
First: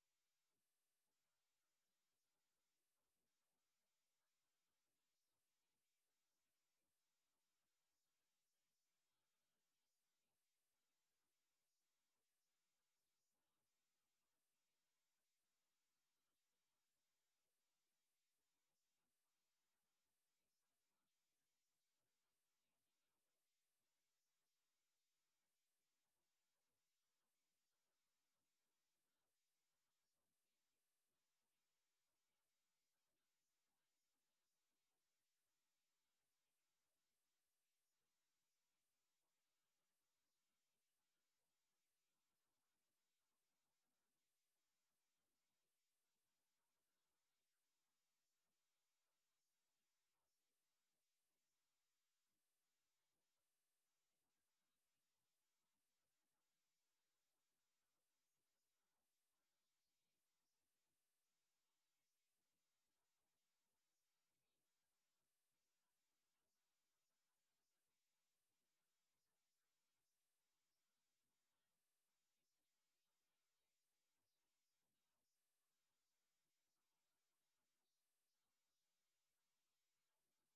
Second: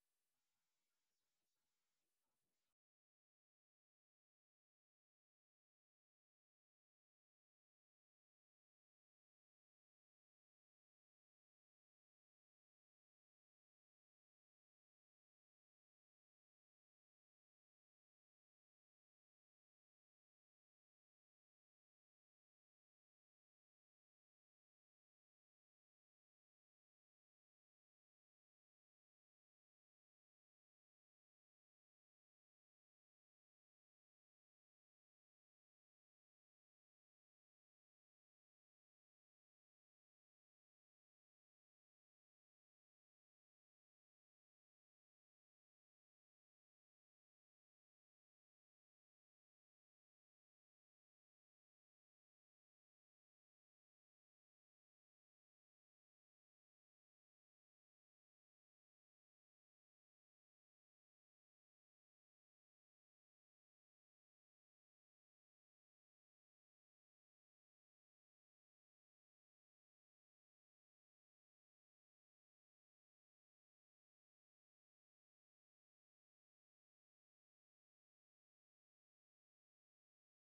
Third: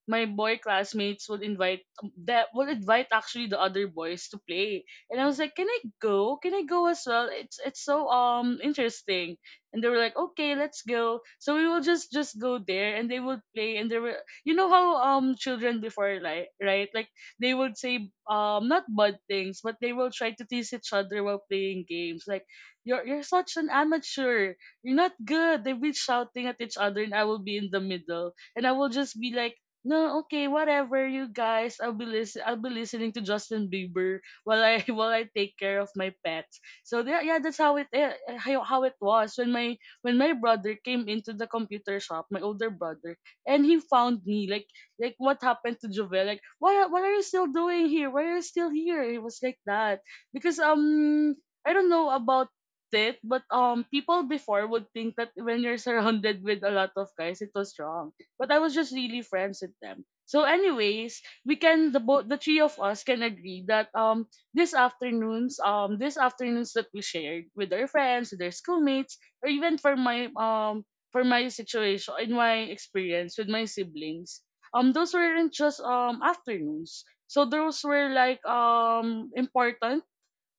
my boy classmates would invite actually the other boys to play, and I was like, can I go, can I go as well, it's so interesting. And they were like okay, let's go. So we will just go there and they would play, and they were, you know how children before, like, right, like they would say, not bad things, but they will try to tease each other while playing games, like you're such an amateur, you're not good. They'll be shouting at each other, and I will be in the middle, and I will just be like, no, okay, whatever you guys. I'll be listening to Justin Bieber while I while I take care of my pets. So yeah, yeah, that's how it was when my brother came into the computer shop, my older brother, and he found me like what happened to Jovel? Like why, what are you still doing here? Why are you still here? It was like that because I don't know about it, but people before would think that when you're surrounded with a lot of guys, it was wrong, but I was just really friends with them. So, anyways, we can, the both, the three of us can agree that this afternoons that we shared with our friends, with our schoolmates, or even for my situation in my experience with my siblings, those weren't just afternoons. So those were like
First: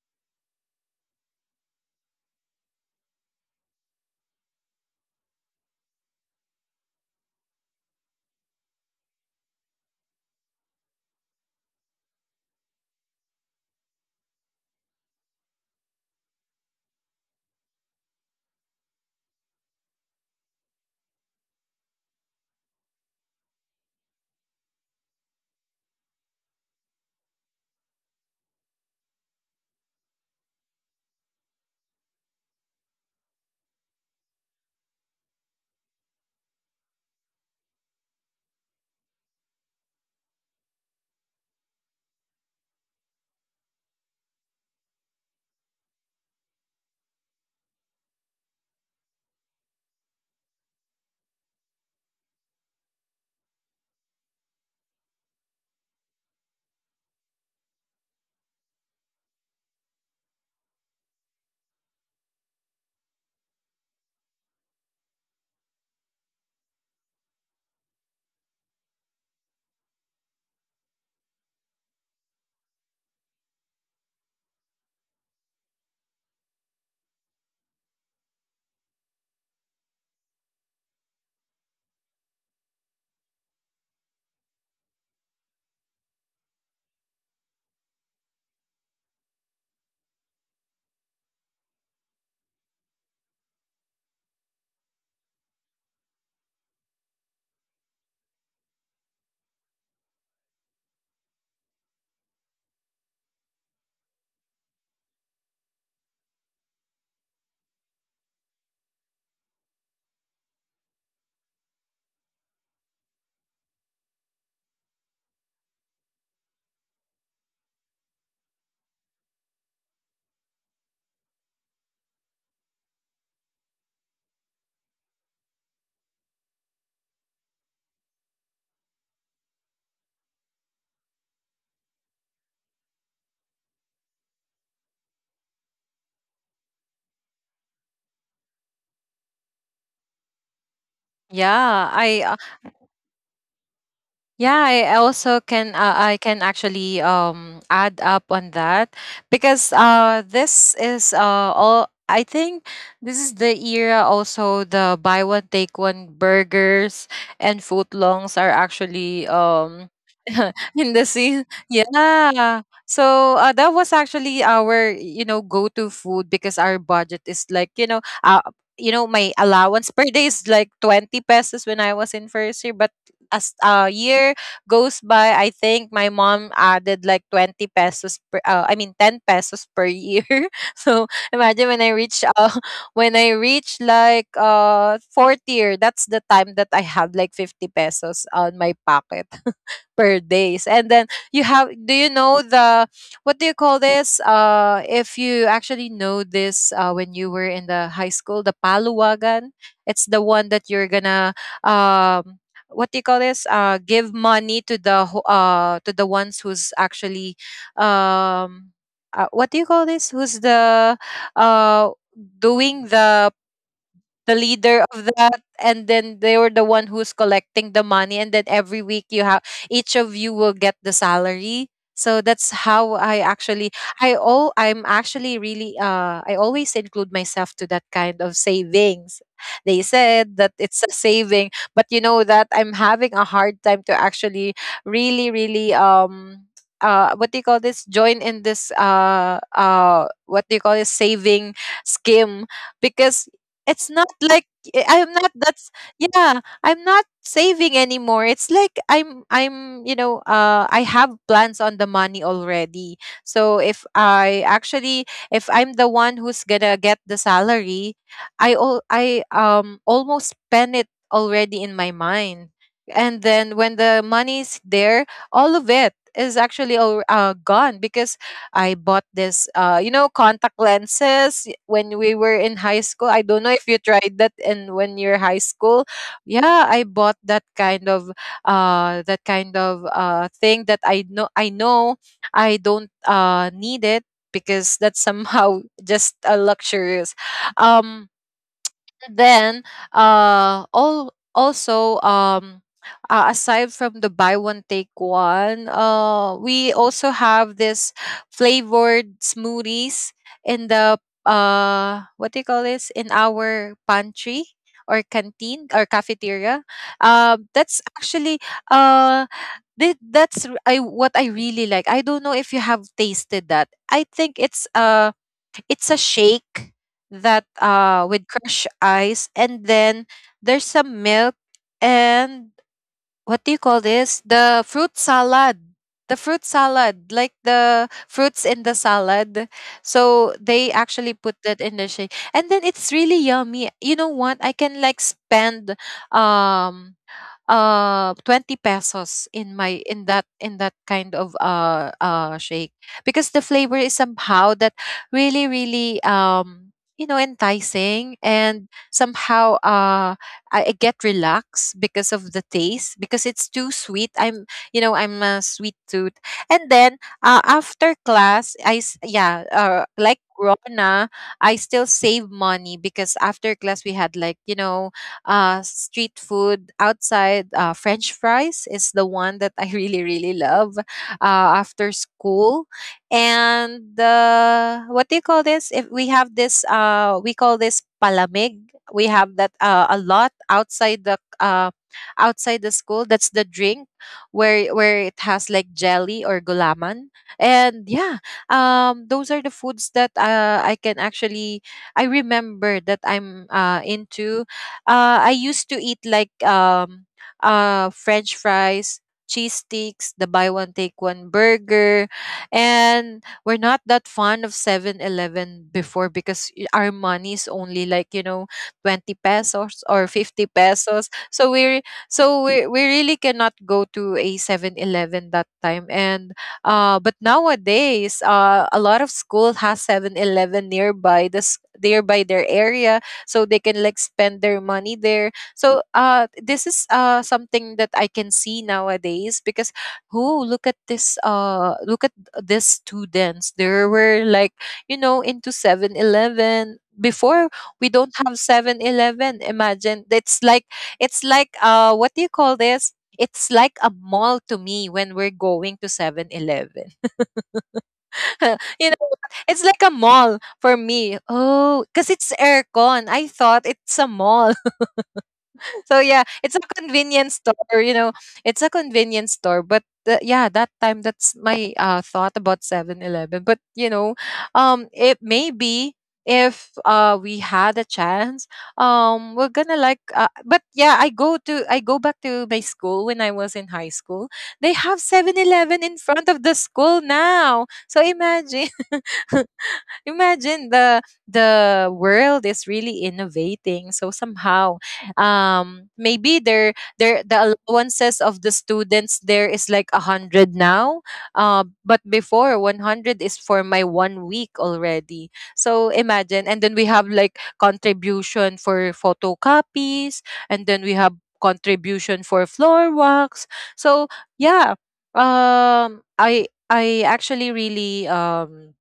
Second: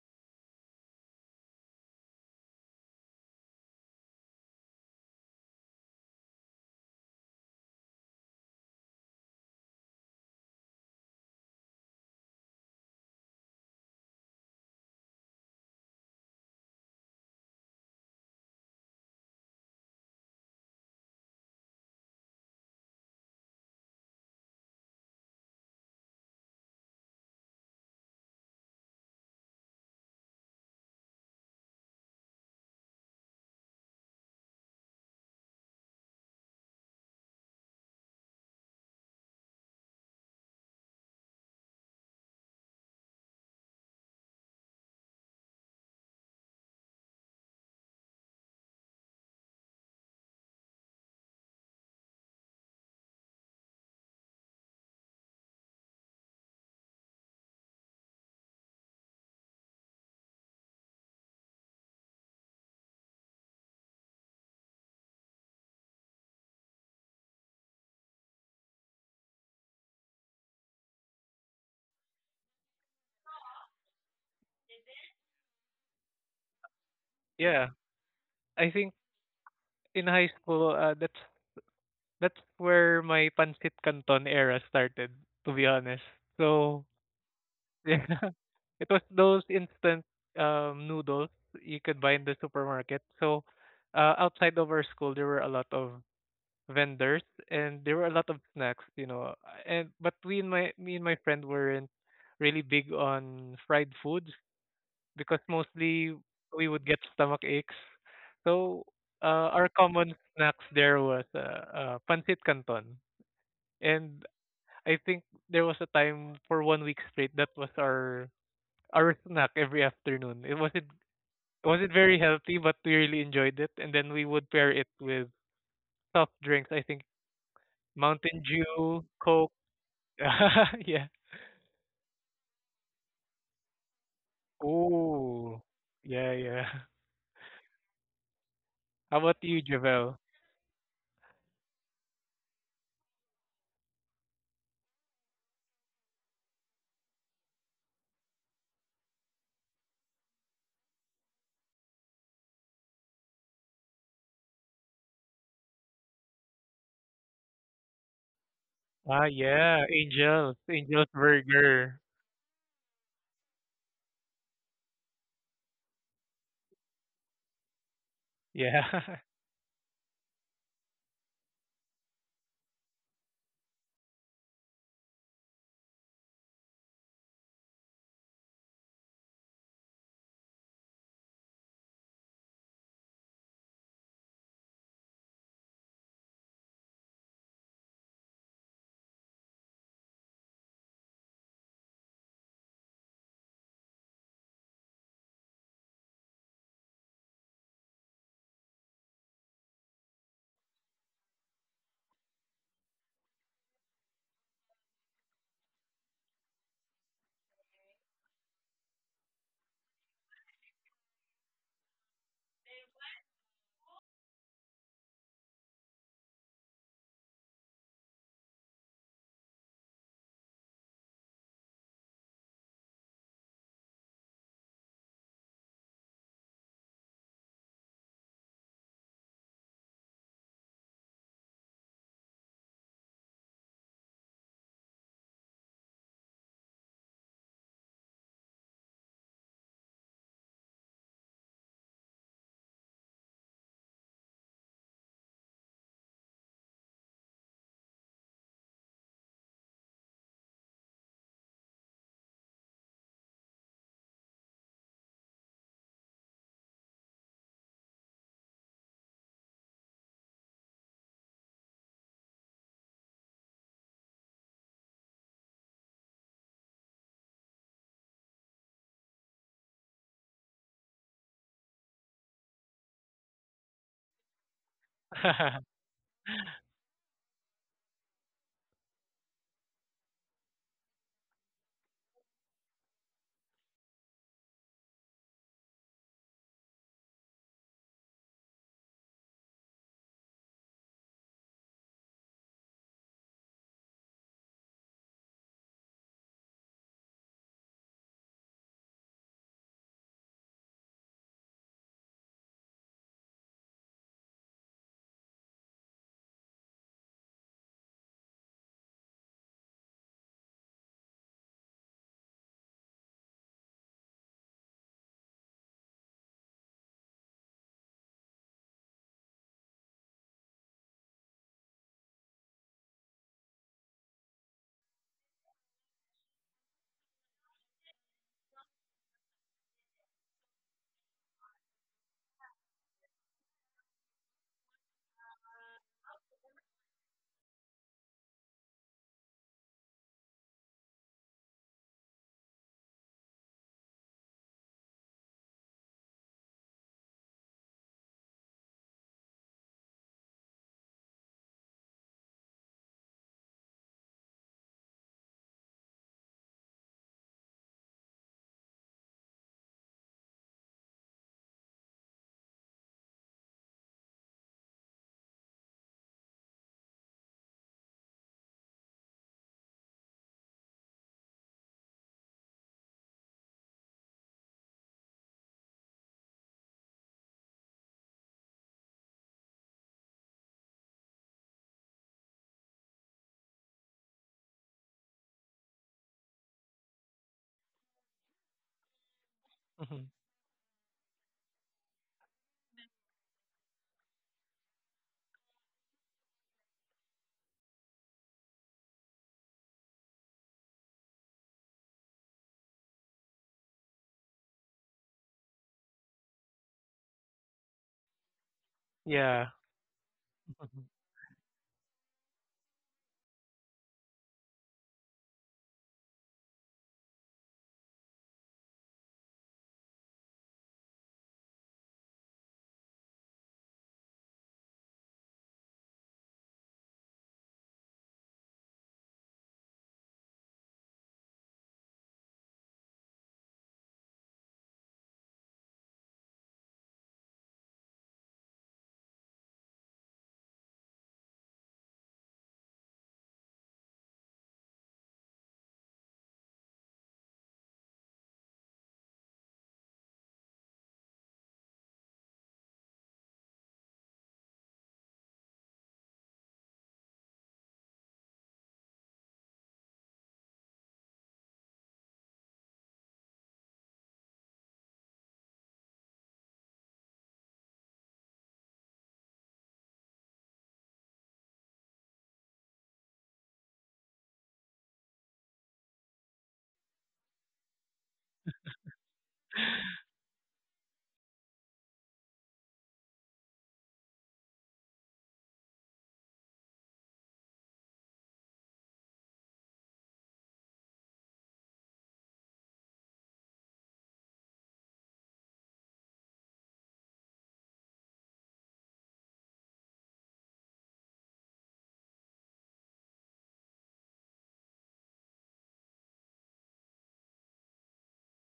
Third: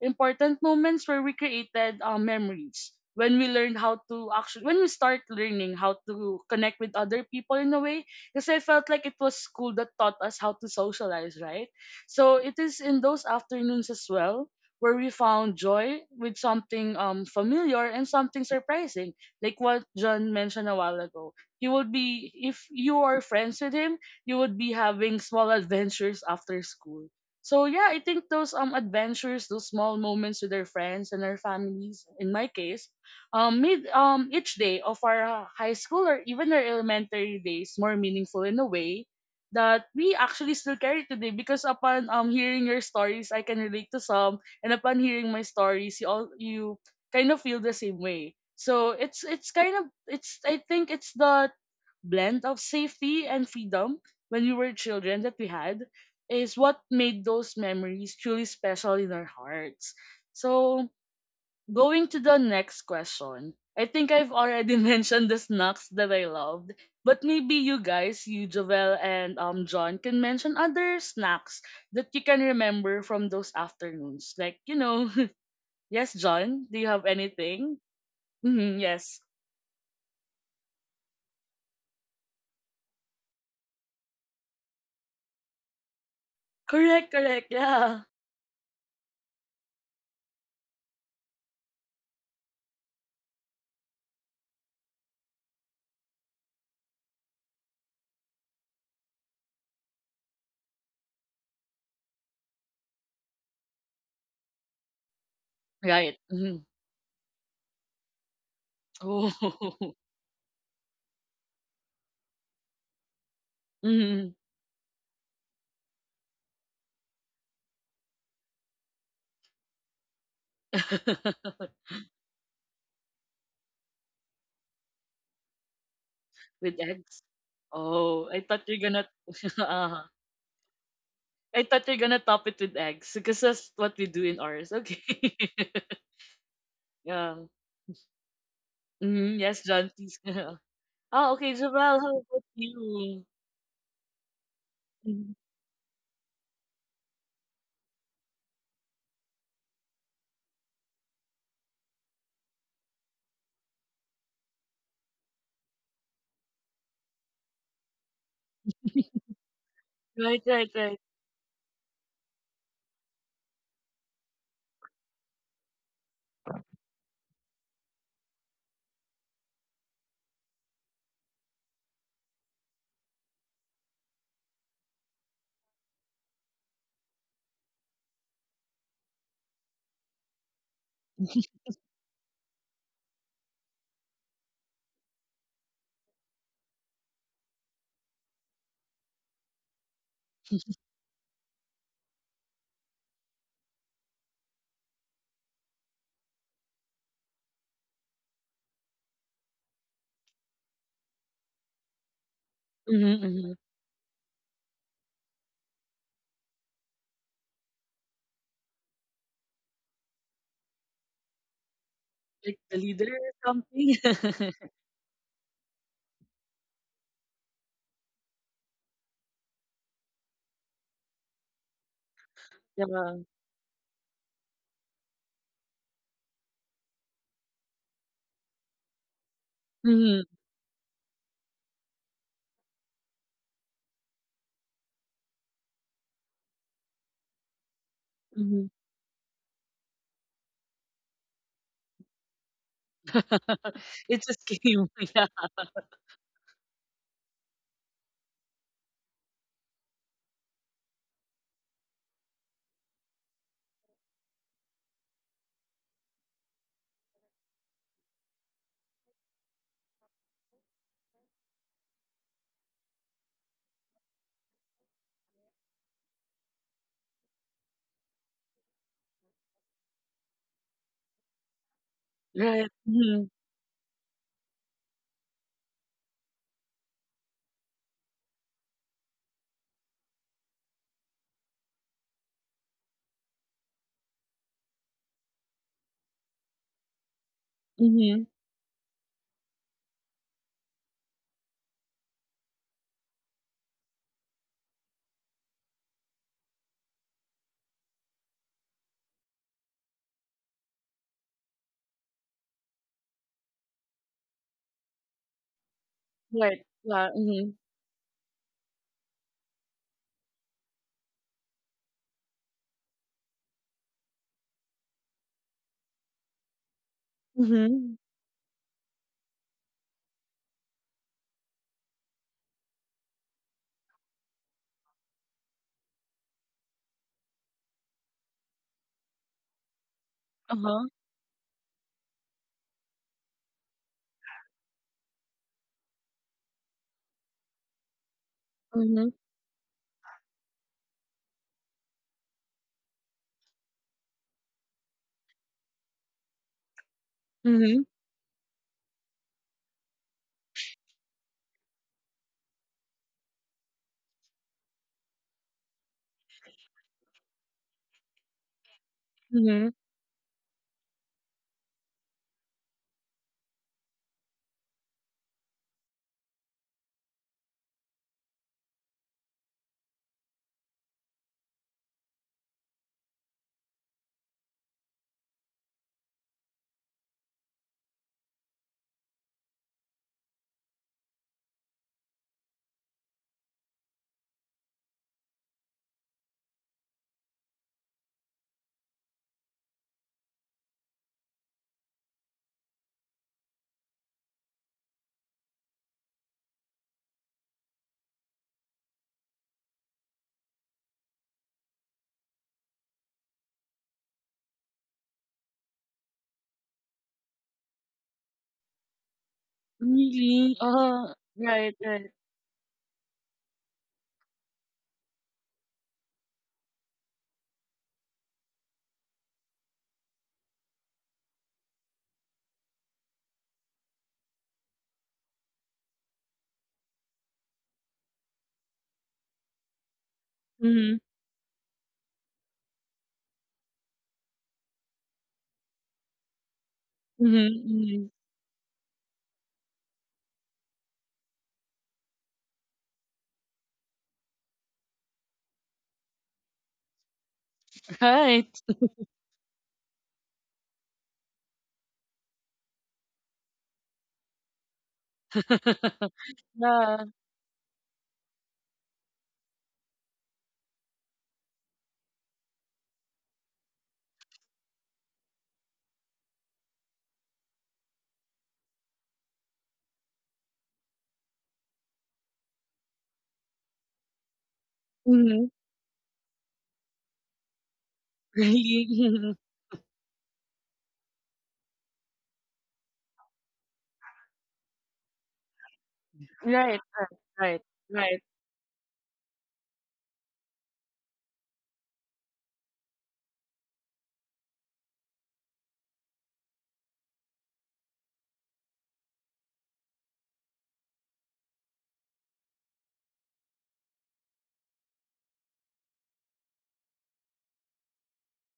important moments where we created memories when we learned how to actually when we start learning how to connect with other people in a way, because I felt like it was school that taught us how to socialize, right? So it is in those afternoons as well where we found joy with something familiar and something surprising, like what John mentioned a while ago. You would be, if you are friends with him, you would be having small adventures after school. So yeah, I think those adventures, those small moments with our friends and our families, in my case, made each day of our high school or even our elementary days more meaningful in a way that we actually still carry today, because upon hearing your stories, I can relate to some, and upon hearing my stories, you all, you kind of feel the same way. So it's kind of, it's, I think it's the blend of safety and freedom when we were children that we had is what made those memories truly special in our hearts. So, going to the next question. I think I've already mentioned the snacks that I loved, but maybe you guys, you Jovel and John, can mention other snacks that you can remember from those afternoons. Like you know, yes, John, do you have
Yeah.
anything?
I
Hmm,
think
yes,
in high school, that's where my pancit canton era started, to be honest. So,
correct, correct, yeah,
yeah. It was those instant noodles you could buy in the supermarket. So outside of our school, there were a lot of vendors, and there were a lot of snacks. And but we and my me and my friend weren't really big on fried foods, because
right.
mostly
Hmm.
we would get stomach aches. So our
Oh,
common snacks there was, pancit canton, and
hmm.
I think there was a time for one week straight that was our snack every afternoon. It wasn't it wasn't very healthy, but we really enjoyed it. And then we would pair it with soft drinks.
With
I think
eggs? Oh, I
Mountain
thought you're gonna
Dew, Coke.
uh
Yeah.
I thought you're gonna top it with eggs because that's what we do in ours. Okay.
Oh. Yeah, yeah.
Yeah.
How
Hmm.
about
Yes,
you,
John, please.
Javel?
Oh, okay,
Yeah,
Javel, how
I uh,
about you?
yeah, I
Mhm.
also can, I can actually add up on that, because this is all I think this is the era also, the buy one take one burgers and footlongs are actually
Ah, yeah.
Right,
Angels,
right,
in
right.
the
Angels
sea.
Burger.
Yeah. So that was actually our, you know, go-to food, because our budget is like, you know, my
Yeah.
allowance per day is like 20 pesos when I was in first year. But as a year goes by, I think my mom added like 20 pesos per, I mean 10 pesos per year. So imagine when I reach, when I reach like fourth year, that's the time that I have like 50 pesos on my pocket per days. And then you have, do you know the, what do you call this? If you actually know this, when you were in the high school, the paluwagan, it's the one that you're gonna, um what do you call
Mm-hmm,
this,
mm-hmm.
give money to the to the ones who's actually, um what do you call this, who's the, uh
Like the
doing
leader
the
or
the
something.
leader of that, and then they were the one who's collecting the money, and then every week you have, each of you will get the salary. So that's how
Yeah.
I actually, I'm actually really, I always include myself to that kind of savings. They said
Mm-hmm,
that it's a saving, but you know that I'm having a hard time to actually really really, what do you call this, join in this
mm-hmm.
what do you call this, saving scheme, because it's not
It
like,
just came.
I'm not, that's, yeah, I'm not saving anymore. It's like I'm, you know, I have plans on the money already. So if I actually, if I'm the one who's gonna get the salary, I almost spend it already in my mind. And then when the money's there, all of it is actually all, gone, because I bought this, you know, contact lenses when we were
Yeah.
in
Right.
high school. I
Mm-hmm.
don't know if you tried that in when you're high school. Yeah, I bought that kind of, thing that I know I don't, need it, because that's somehow just a luxurious. Um
Mm-hmm.
then, all also, aside from the buy one take one, we also have this flavored smoothies in the, what do you call this, in our pantry or canteen or cafeteria.
Right. Yeah. Mm-hmm.
That's actually, uh I, what I really like. I don't know if you have tasted that. I think it's, it's a shake that,
Mm-hmm.
with crushed ice, and then there's some milk, and, what do you call this, the fruit salad, the fruit salad, like the fruits in the salad. So they
Uh-huh.
actually put that in the shake, and then it's really yummy, you know what, I can like spend, um 20
Mm-hmm.
pesos in my, in that, in that kind of, shake. Because the flavor is somehow that really really, you know,
Mm-hmm.
enticing, and somehow, I get relaxed because of the taste, because it's too sweet, I'm, you know, I'm a sweet tooth. And then, after class I, yeah,
Mm-hmm.
like Rona, I still save money, because after class we had like, you know, street food outside. French fries is the one that I really, really love, after school. And, what do you call this? If we have this, we call this palamig. We have that, a lot outside the, outside the school. That's the drink where it has like jelly or gulaman. And yeah, those are the foods that,
Mhm.
I can actually, I remember that I'm, into, I used to eat like, French fries, cheese sticks, the buy one take one burger, and we're not that fond of 7-Eleven before, because our money is only like, you know, twenty
Yeah.
pesos or fifty
Really?
pesos.
Oh,
So
right,
we,
right.
so we really cannot go to a 7-Eleven that time. And, but nowadays, a lot of school has 7-Eleven nearby their area, so they can like spend their money there. So, this is, something that I can see nowadays, because who, look at
Mhm,
this, look at these students, they were like, you know, into 7-Eleven before.
mhm,
We don't
mhm.
have 7-Eleven. Imagine, it's like, it's like, what do you call this, it's like a mall to me when we're going to 7-Eleven.
Right.
You know, it's like a mall for me. Oh, because it's aircon. I thought it's a mall. So yeah, it's a
Yeah.
convenience store, you know. It's a convenience store, but, the, yeah, that time that's my, thought about 7-Eleven. But you know, it maybe, if, we had a chance, we're gonna like. But yeah, I go back to my school when I was in high school. They have Seven
Mhm.
Eleven in front of the school now. So imagine.
Really? Mhm.
Imagine the, world is really innovating, so somehow, maybe their,
Right,
the
right,
allowances
right.
of the students there is like 100 now. But before 100 is for my one week already. So imagine. And then we have like contribution for photocopies, and then we have contribution for floor walks. So yeah, I actually really,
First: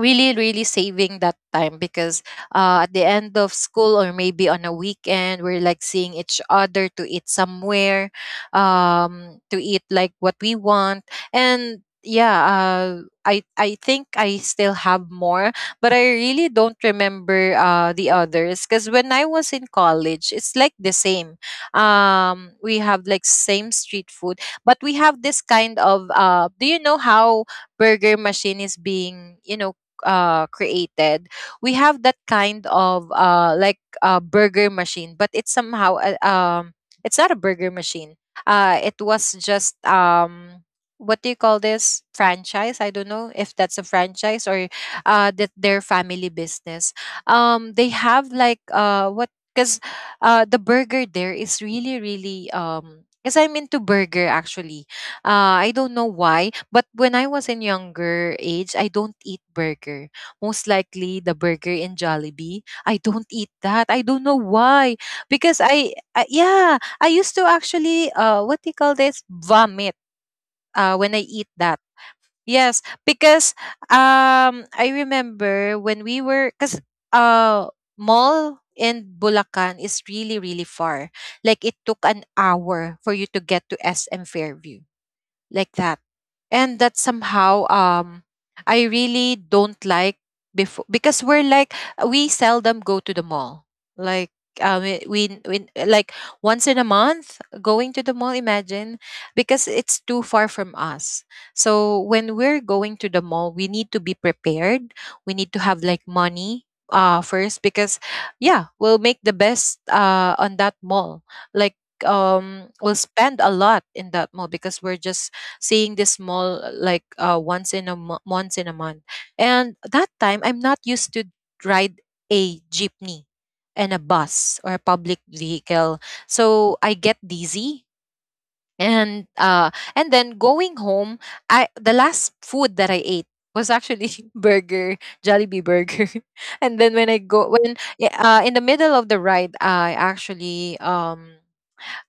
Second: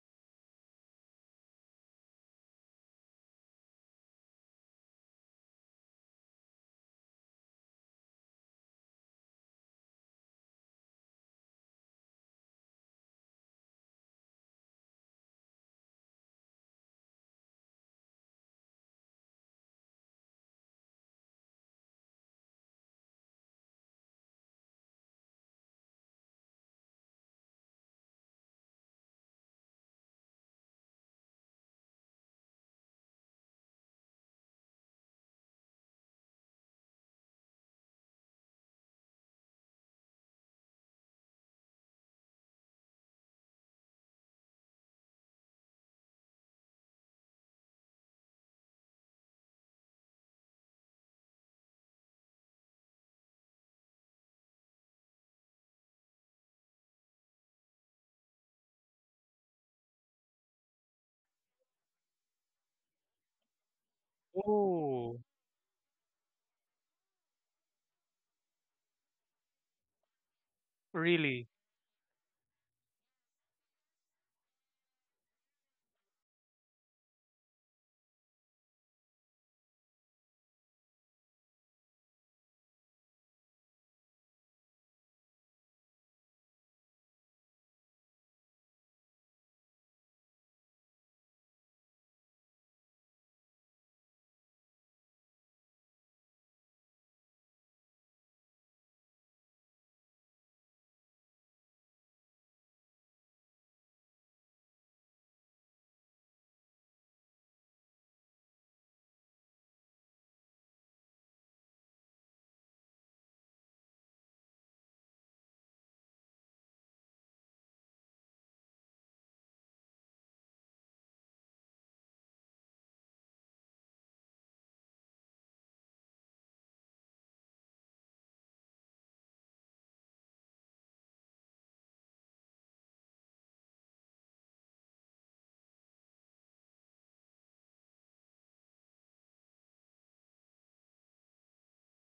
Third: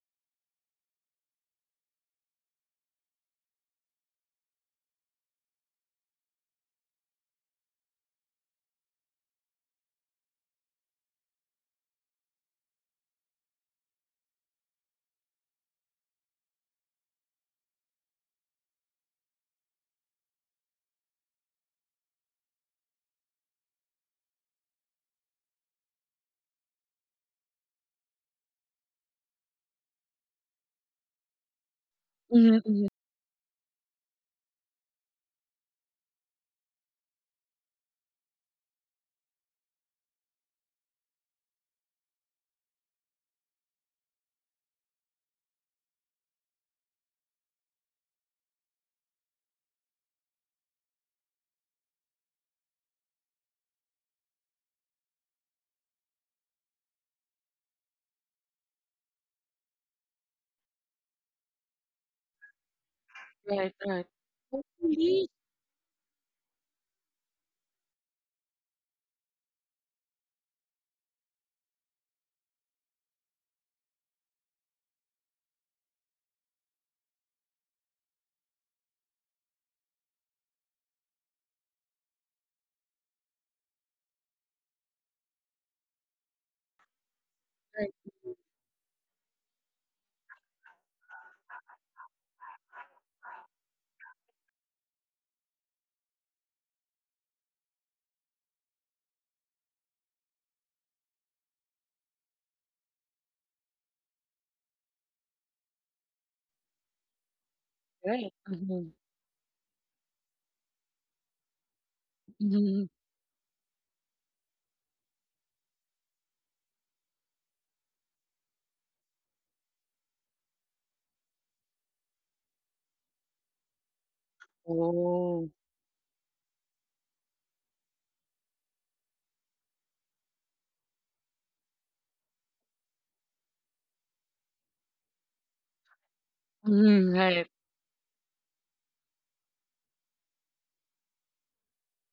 really really saving that time, because, at the end of school, or maybe on a weekend, we're like seeing each other to eat somewhere, to eat like what we want. And yeah, I think I still have more, but I really don't remember, the others, because when I was in college, it's like the same. We have like same street food. But we have this kind of, do you know how burger machine is being, you know, created. We have that
Mhm,
kind
mhm.
of, like a burger machine, but it's somehow a, it's not a burger machine. It was just, what do you call this, franchise? I don't know if that's a franchise, or, that their family business. They have like, what, because, the burger there is really really, because I'm into burger actually. I don't know why, but when I was in younger age, I don't eat burger. Most likely the burger in Jollibee. I don't eat
Right,
that. I
right.
don't know
Oh,
why.
Oh,
really?
Because I yeah, I used to actually, what do you call this? Vomit, when I
really?
eat that. Yes, because, I remember when we were, cuz, uh mall in Bulacan is really really far. Like it took an hour for you to get to SM Fairview, like that, and that somehow,
Right,
I really don't like, before, because we're like, we seldom go to the mall, like, we like, once in a month going to the mall, imagine, because it's too far from us. So when we're going to the mall, we need to be prepared. We need to have like money, first, because
right.
yeah,
Mhm,
we'll make the best, on that mall, like,
mhm.
we'll spend a lot in that mall, because we're just seeing this mall, once in a once in a month. And that time, I'm not used to ride a jeepney and a bus or a public
Oh.
vehicle, so I get dizzy. And, and then going home, I, the last food that I ate was actually burger, Jollibee burger. and then
Mhm,
when I
right.
go, when, yeah, in the middle of the ride, I actually,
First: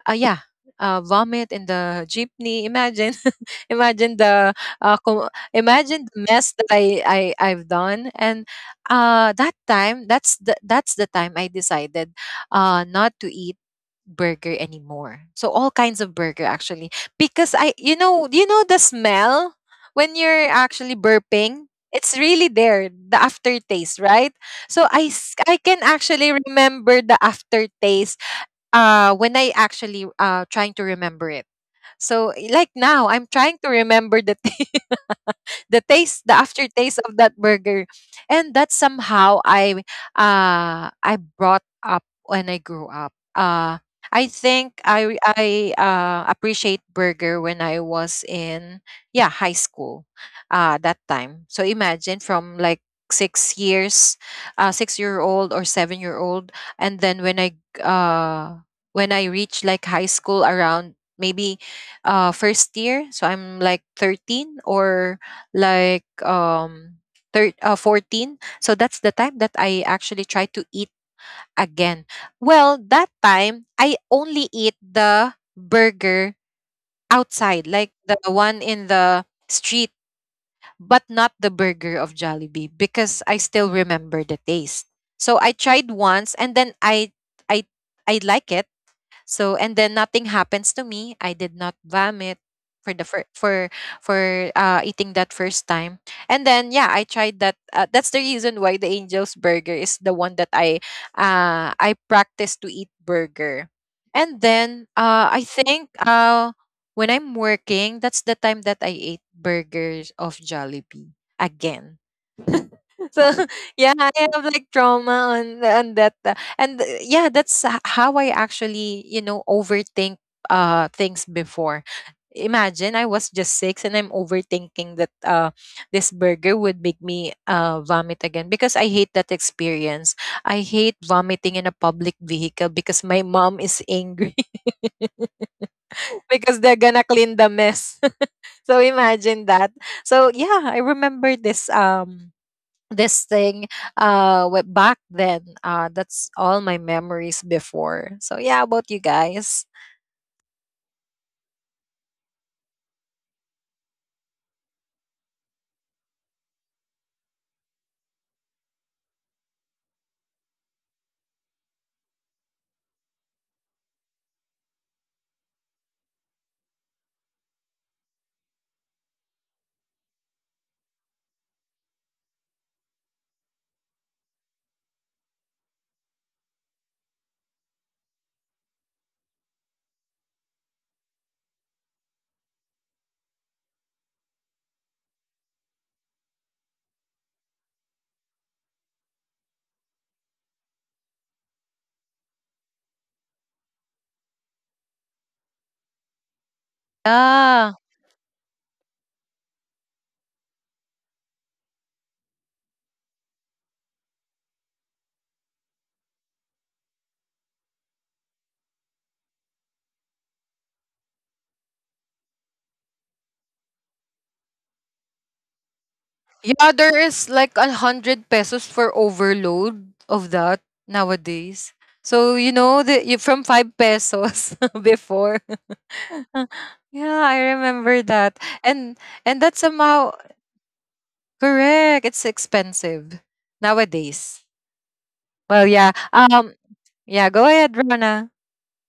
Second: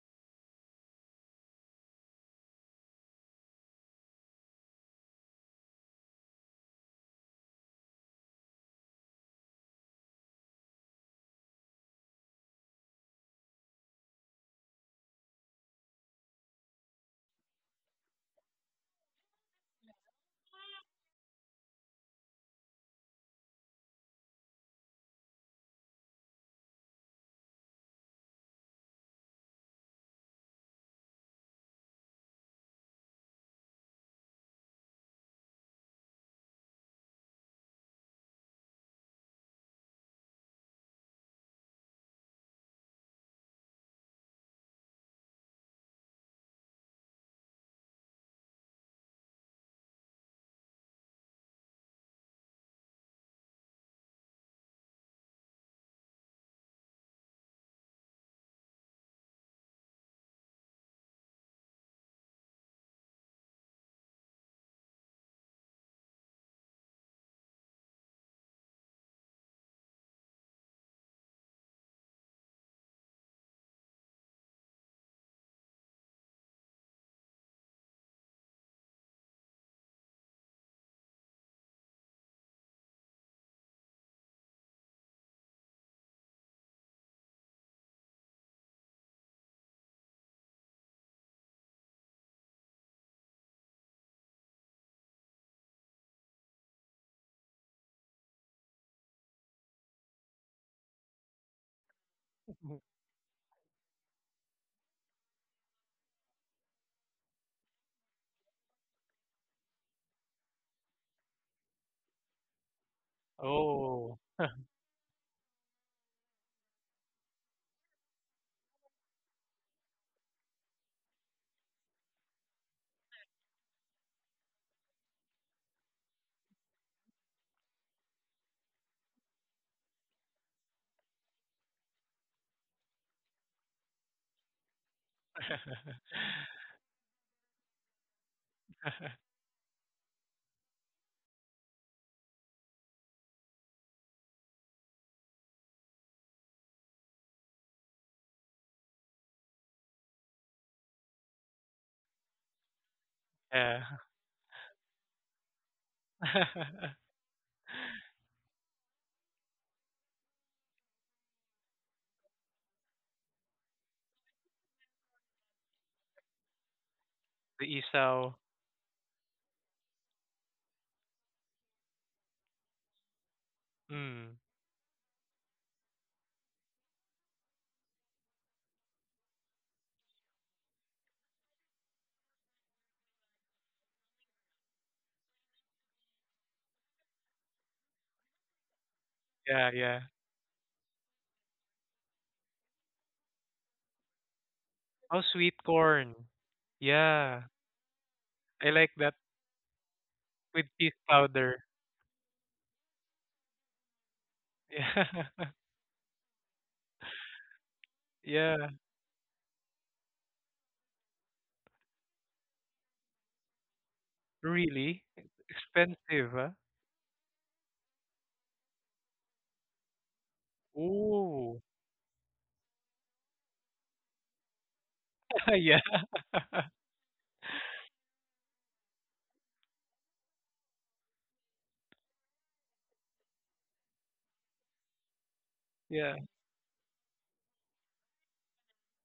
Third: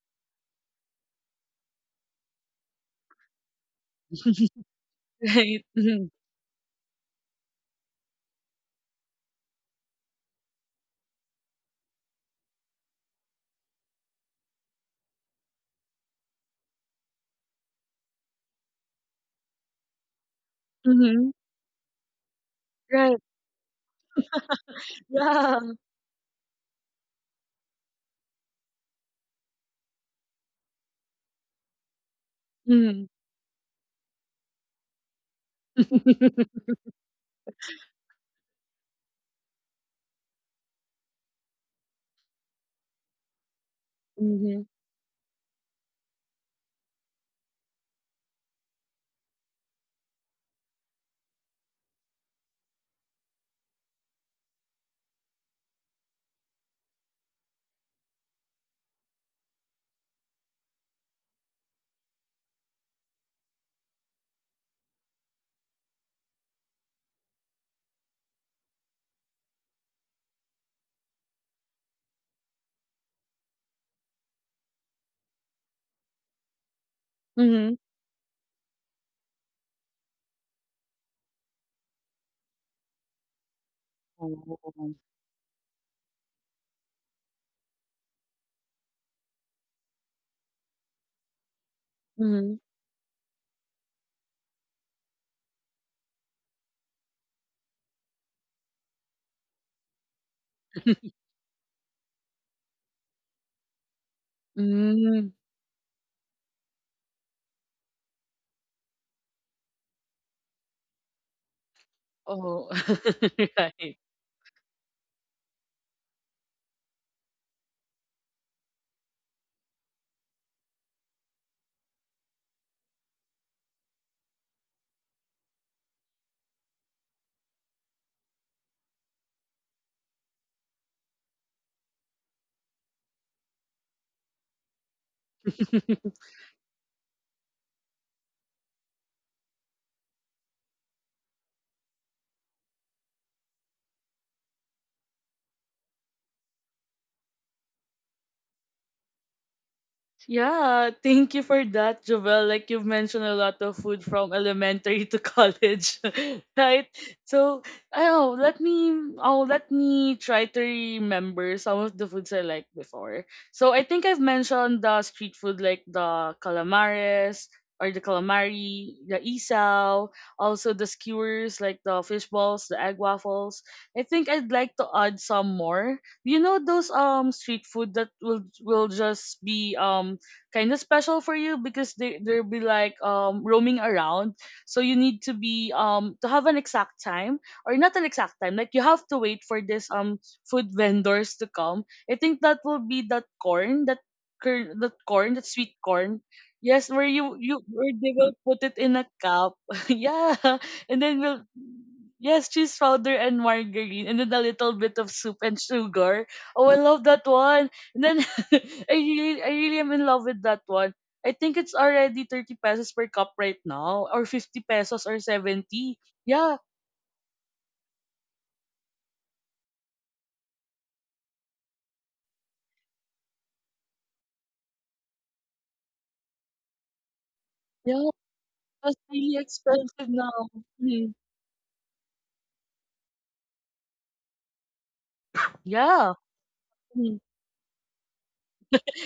yeah, vomit in the jeepney. Imagine, imagine the,
Right.
imagine
Mhm,
the mess that I I've done. And, that time, that's the, time I decided, not to eat burger anymore. So all kinds of burger actually, because I, you know, the smell when you're actually
mhm.
burping. It's really there,
Right.
the aftertaste, right? So I,
Yeah.
I can actually remember the aftertaste, when I actually, trying to remember it. So like
Mhm.
now I'm trying to remember the thing, the taste, the aftertaste of that burger. And that somehow I, I brought up when I grew up, I
Mhm,
think I, appreciate burger when I was in, yeah, high school, that time. So imagine, from like 6 years, 6-year old, or 7-year old. And then when I, uh when I reached like high school, around maybe, first year, so I'm like 13, or like, 14. So that's the time that I actually try to eat again. Well that time I only eat the burger outside,
mhm.
like the one in the street, but not the burger of Jollibee, because I still remember the
Oh.
taste. So I tried once, and then I I like it. So, and then nothing happens to me. I did not vomit
Mhm.
for the, for, eating that first time. And then yeah, I tried that. That's the reason why the Angel's Burger is the one that I, I practice to eat burger. And then,
Mm.
I think, when I'm working, that's the time that I ate burgers of Jollibee again.
Oh,
So
right.
yeah,
Oh.
I have like trauma on, that, and, yeah, that's, how I actually, you know, overthink, things before. Imagine I was just six, and I'm overthinking that, this burger would make me, vomit again, because I hate that experience. I hate vomiting in a public vehicle because my mom is angry because they're gonna clean the mess. So imagine that. So yeah, I remember this, this thing, back then, that's all my memories before. So yeah, how about you guys?
Yeah, thank you for that, Jovel. Like you've mentioned a lot of
Yeah.
food from elementary to college, right? So, oh let me try to remember some of the foods I liked before. So I think I've mentioned the street food like the calamares
The
or the
isaw.
calamari, the isaw, also the skewers like the fish balls, the egg waffles. I think
Mm.
I'd like to add some more. You know those street food that will just be kind of special for you because they'll be like roaming around. So you need to be to have an exact time, or not an exact time. Like you have to wait for
Yeah,
this
yeah.
food vendors to come. I think that will be that that
Oh,
corn, that
sweet
sweet
corn.
corn. Yes, where you
Yeah,
you
Yeah.
where they will put
I
it
like
in a
that
cup. Yeah,
with cheese
and then we'll
powder.
yes, cheese powder and margarine and then a little bit of soup and sugar. Oh, I love that one. And then
Yeah, yeah.
I really am in love with that one. I think it's already 30 pesos per cup right now, or 50
Really
pesos or 70.
expensive, huh?
Yeah.
Yeah, there is like 100 pesos for overload of that
Ooh.
nowadays. So you know, the, you, from 5 pesos before.
Yeah,
yeah, I
Yeah.
remember that.
That's
And
really
and that's
expensive
somehow
now. Mhm.
correct. It's expensive nowadays. Well yeah.
Yeah.
yeah.
Mhm.
Yeah, go ahead, Rana.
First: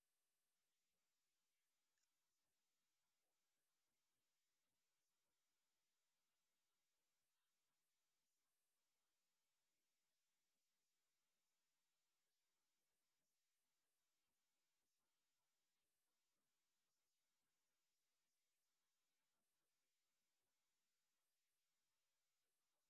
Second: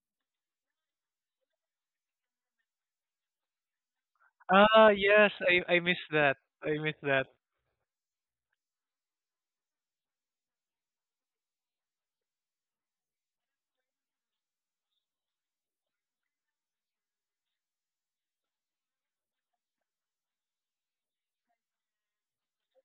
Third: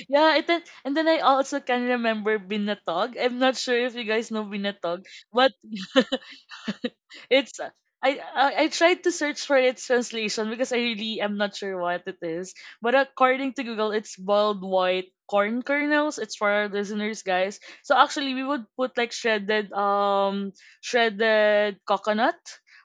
Yeah, it, and then I also can remember Binatog. I'm not sure if you guys know
Ah,
Binatog,
yes.
but
I miss that. I miss that.
it's I tried to search for its translation because I really am not sure what it is. But according to Google, it's boiled white corn kernels. It's for our listeners, guys. So actually, we would put like shredded coconut,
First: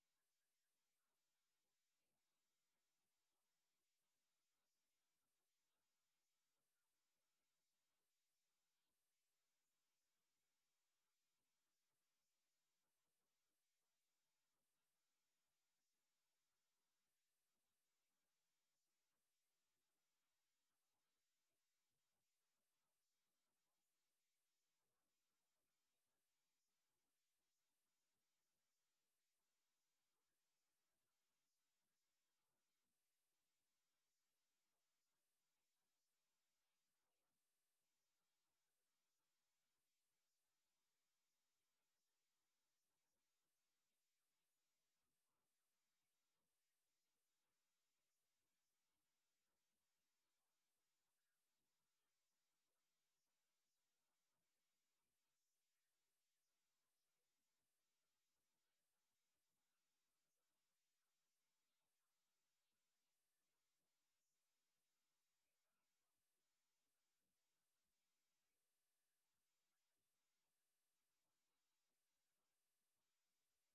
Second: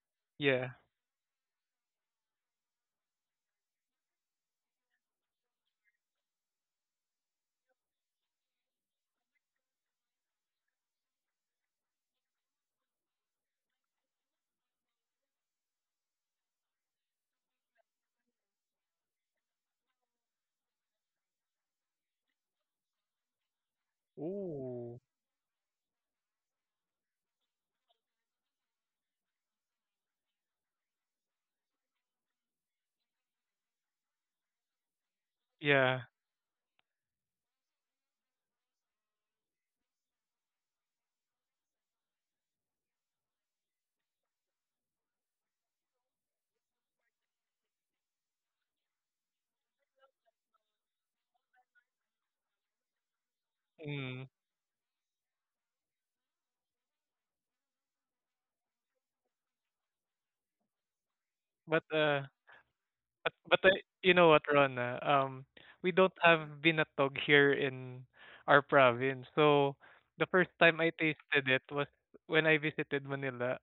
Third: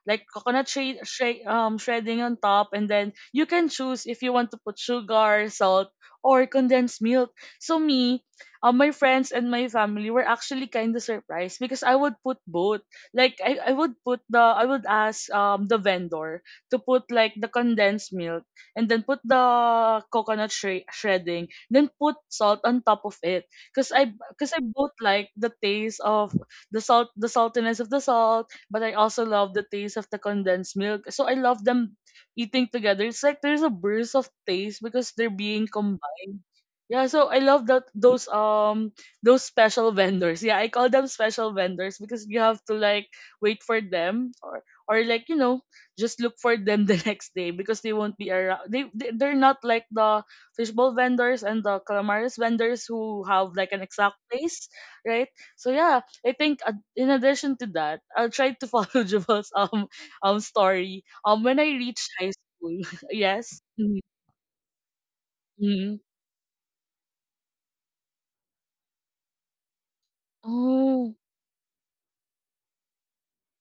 like coconut
Yeah.
shade, shade shredding on top, and then you can choose if you want to put sugar, salt, or condensed milk. So me, my friends and my family were actually kind of surprised because I would put both, like I would put the I would ask the vendor to put like the condensed milk, and then put the shredding, then put salt on top of it because I both
Ooh.
like the taste of the salt, the saltiness of the salt, but I also love the taste of the condensed milk, so I love them eating together. It's like there's a burst of taste because they're being
Yeah.
combined. Yeah, so I love that, those special vendors. Yeah, I call them special vendors because you have to like wait for them, or like you know, just look for them the next day because they won't be around. They they're not like the fishbowl vendors and the calamaris vendors who have like an exact
Mm.
place, right? So yeah, I think in addition to that, I'll try to follow Jubal's story. When I
But
reached
uh.
high school,
But
yes.
but uh,
Mm-hmm.
you know what, Rona? Um, we
Mm-hmm.
don't have binatog here in our province. So the first time I
Oh,
tasted it was when I visited Manila,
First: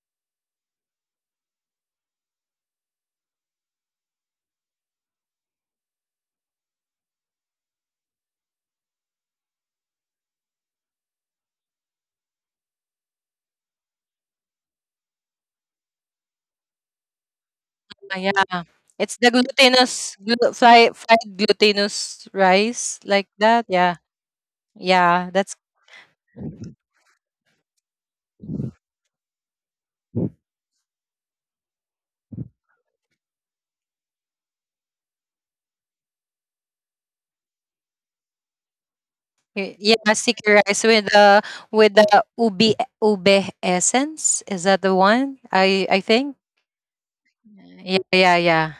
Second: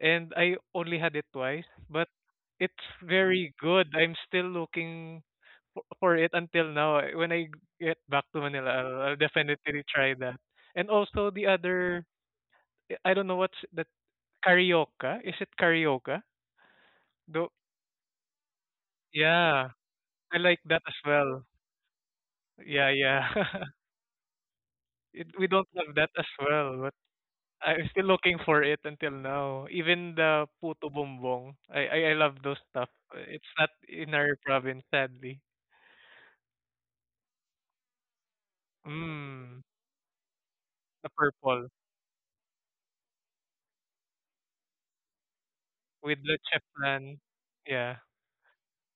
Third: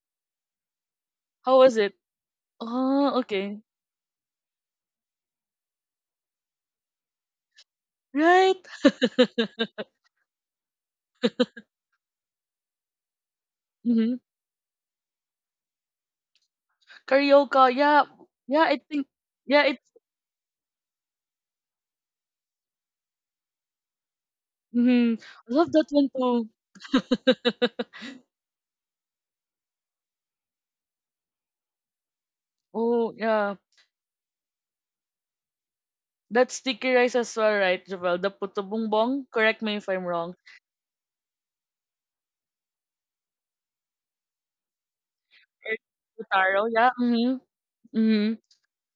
and I only had it
how
twice,
was it?
but it's
Oh,
very
okay.
good. I'm still looking for it until now. When I get back to
Right.
Manila, I'll definitely try that. And also the other, I don't know what's that
Mhm.
carioca. Is it carioca? Though,
Carioca, yeah.
Ah, yeah.
Yeah, I think
It's the
yeah,
yeah,
it's
glutinous, glu
I like that
fry
as
fried
well.
glutinous
Yeah,
rice,
yeah.
like that. Yeah.
mhm.
It,
Yeah,
we
I
don't
that's,
love that
have
one
that as
too.
well, but I'm still looking for it until now. Even the puto bumbong, I love those stuff.
Oh,
It's
yeah.
not in our province, sadly.
That's sticky rice as well, right, Javel? The puto bumbong,
Mm,
correct me if I'm
yeah,
wrong.
sticky rice
the
with the,
purple
with the ubi ube essence. Is that the one? I
with
Or
the
think.
Taro, yeah.
cheplan.
Mm-hmm.
Yeah,
Yeah,
Mm-hmm.
yeah, yeah.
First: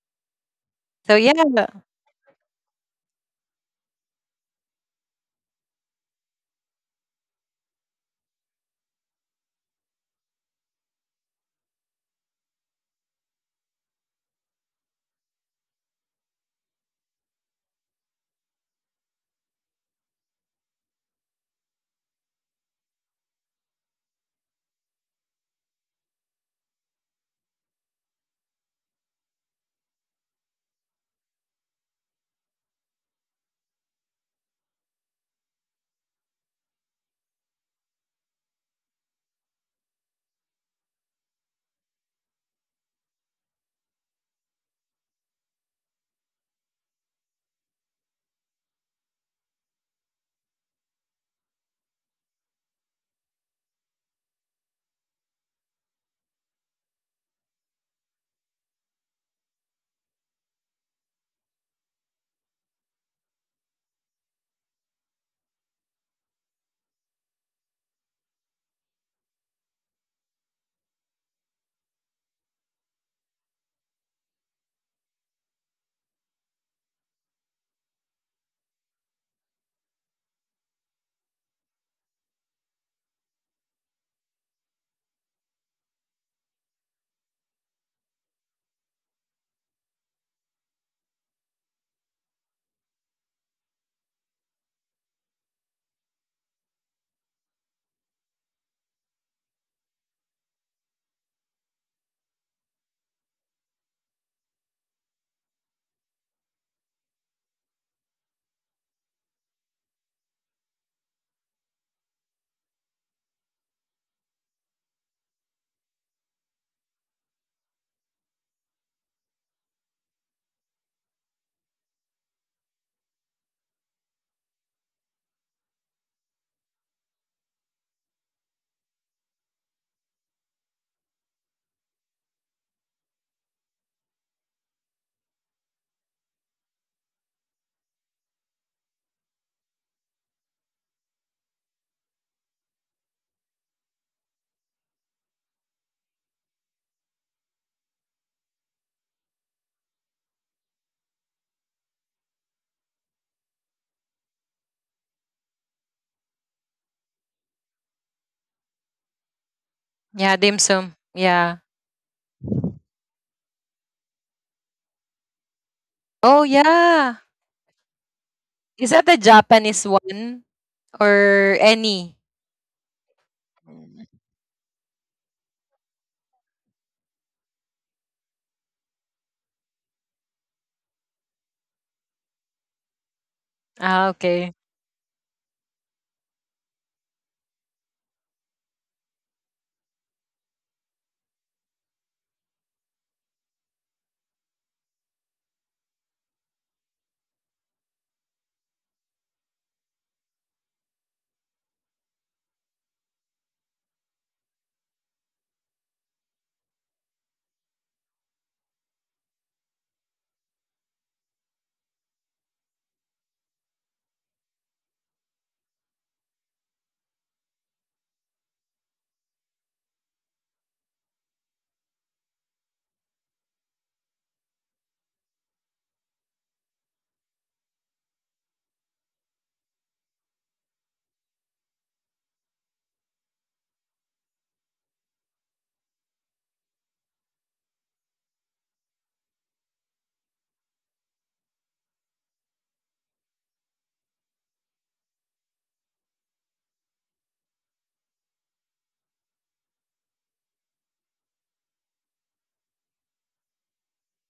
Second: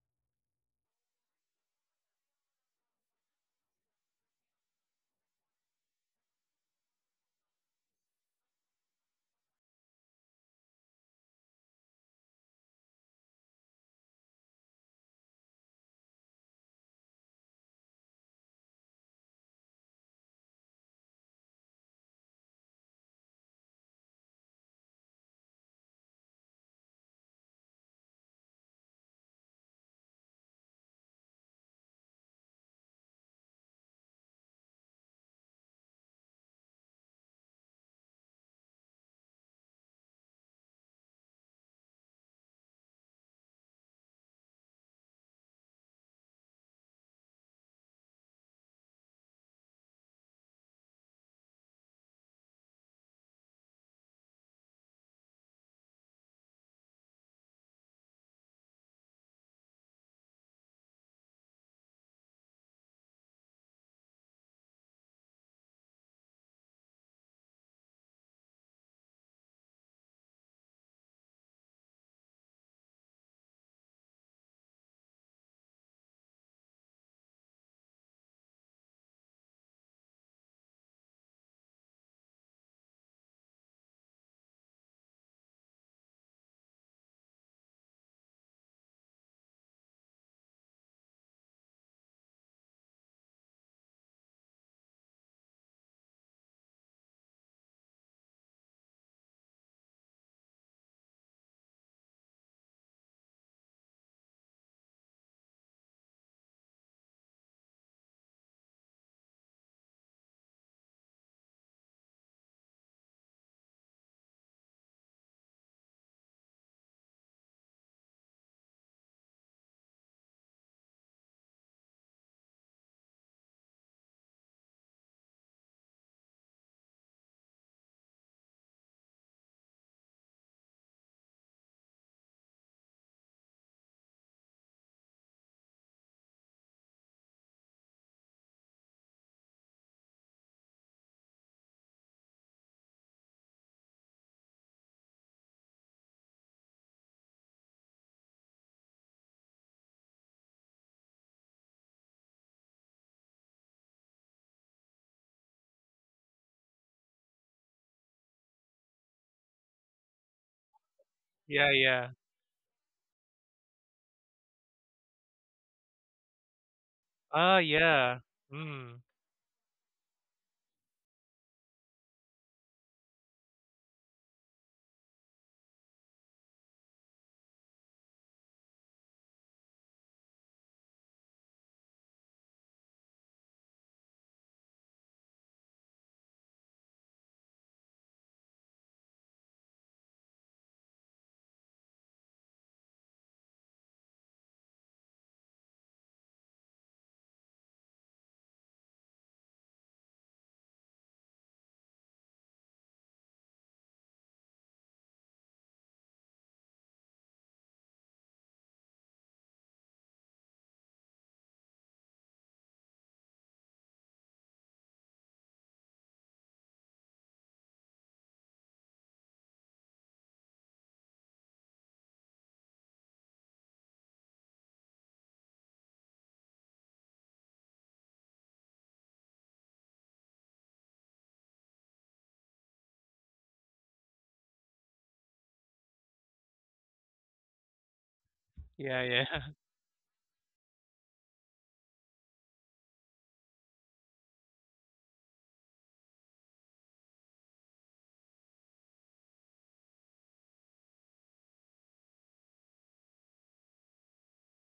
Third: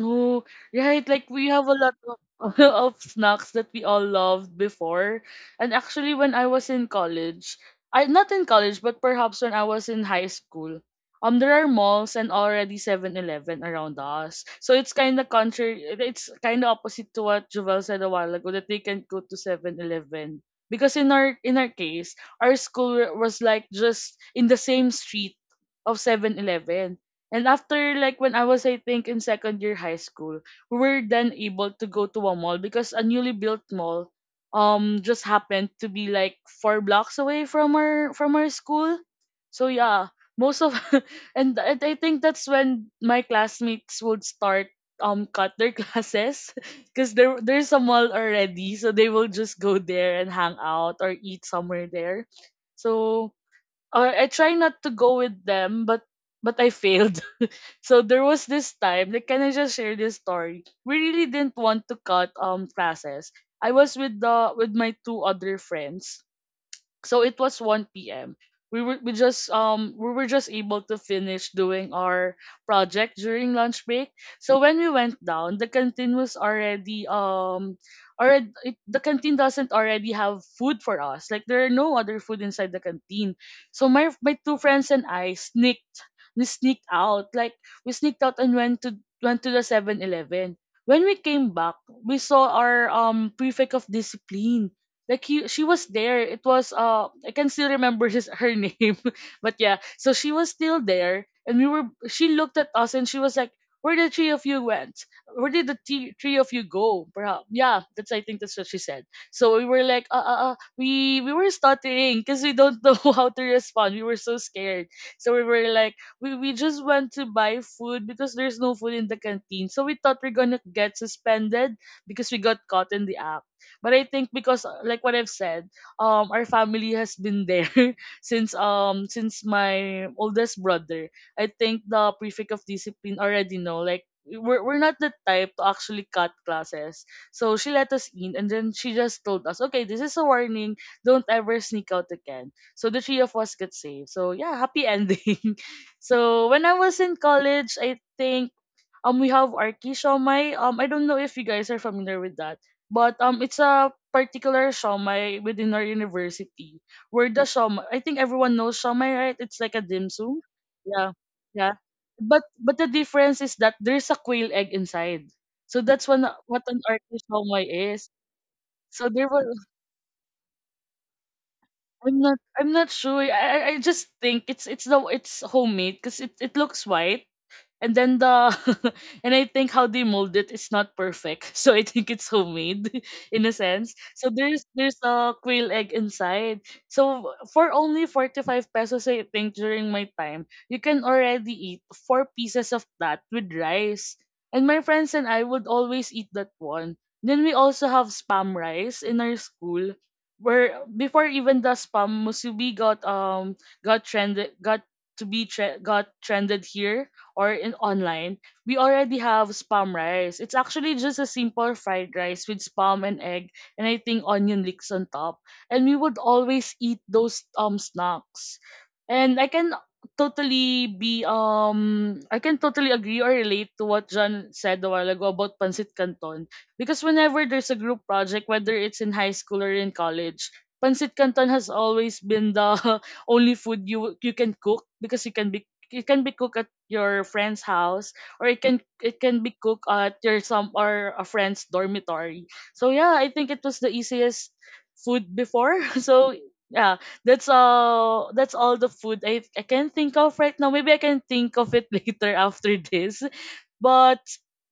Oh, right.
So
Like
yeah.
we have a lot of, of snacks that we all loved before. And actually, when I was in college, I not in college, but perhaps when I was in high school, there are malls and already 7-Eleven around us. So it's kind of contrary. It's kind of opposite to what Jovel said a while ago that they can go to 7-Eleven because in our case, our school was like just in the same street of 7-Eleven. And after like when I was I think in second year high school, we were then able to go to a mall because a newly built mall just happened to be like 4 blocks away from our school. So yeah, most of and I think that's when my classmates would start cut their classes because there's a mall already, so they will just go there and hang out or eat somewhere there. So I try not to go with them, but I failed. So there was this time, like, can I just share this story? We really didn't want to cut classes. I was with the with my two other friends, so it was 1 p.m. We were just able to finish doing our project during lunch break. So when we went down, the canteen was already. The canteen doesn't already have food for us. Like there are no other food inside the canteen. So my two friends and I sneaked out. Like we sneaked out and went to the 7-Eleven. When we came back, we saw our prefect of discipline like you, she was there. It was I can still remember his her name, but yeah. So she was still there, and we were. She looked at us, and she was like, "Where the three of you went? Where did the three of you go?" Perhaps. Yeah, that's I think that's what she said. So we were like, uh, we were stuttering because we don't know how to respond. We were so scared. So we were like, we just went to buy food because there's no food in the canteen. So we thought we're gonna get suspended because we got caught in the act." But I think because like what I've said, our family has been there since my oldest brother. I think the prefect of discipline already know like we're not the type to actually cut classes. So she let us in and then she just told us, okay, this is a warning. Don't ever sneak out again. So the three of us get saved. So yeah, happy ending. So when I was in college, I think we have Arki Shomai. I don't know if you guys are familiar with that. But it's a particular shawmai within our university where the shawmai. I think everyone knows shawmai, right? It's like a dim
Yeah, dim
sum.
sum.
Yeah,
Yeah.
yeah,
yeah.
yeah.
But the difference is that there's a quail egg inside. So that's
Oh
when what an
yeah.
artist
Ah,
shawmai is.
yeah.
Is that the
Mm,
So there was
Japanese one or any?
I'm not sure. I just think it's homemade because it looks white and then the and I think how they mold it is not perfect. So I think it's homemade in a sense.
Ah,
So
okay.
there's a quail egg inside. So for only 45 pesos I think during my time, you can already eat four pieces of that with rice. And my friends and I would always eat that one. Then we also have spam rice in our school where before even the spam musubi got trended got to be tre- got trended here or in online, we already have spam rice. It's actually just a simple fried rice with spam and egg and I think onion leeks on top. And we would always eat those snacks. And I can totally agree or relate to what John said a while ago about Pancit Canton. Because whenever there's a group project, whether it's in high school or in college, Pancit Canton has always been the only food you can cook because you can be it can be cooked your friend's house or it can
yeah,
it
yeah,
can be cooked at your some or a friend's dormitory, so yeah, I think it was the easiest food before. So yeah, that's all the food I can think of right now. Maybe I can think of it later after this, but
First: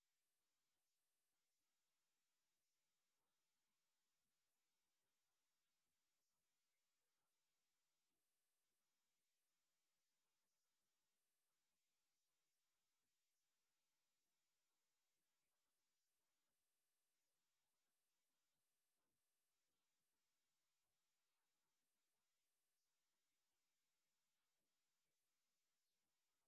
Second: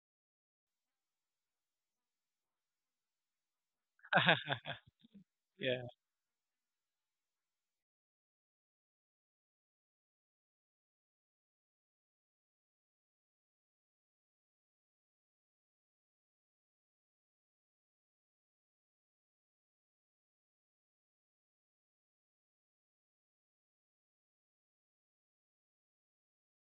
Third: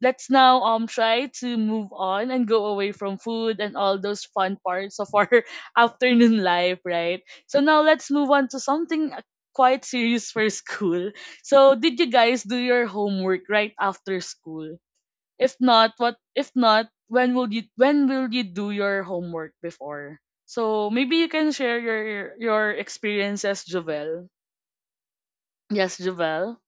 let's now try to move on and go away from food and all those fun parts of our
yeah,
afternoon life, right? So now let's move on to something quite serious for school. So did you guys do your homework right after school? If not, when will you do your homework before? So maybe you can share your experiences, Jovel. Yes, Jovel.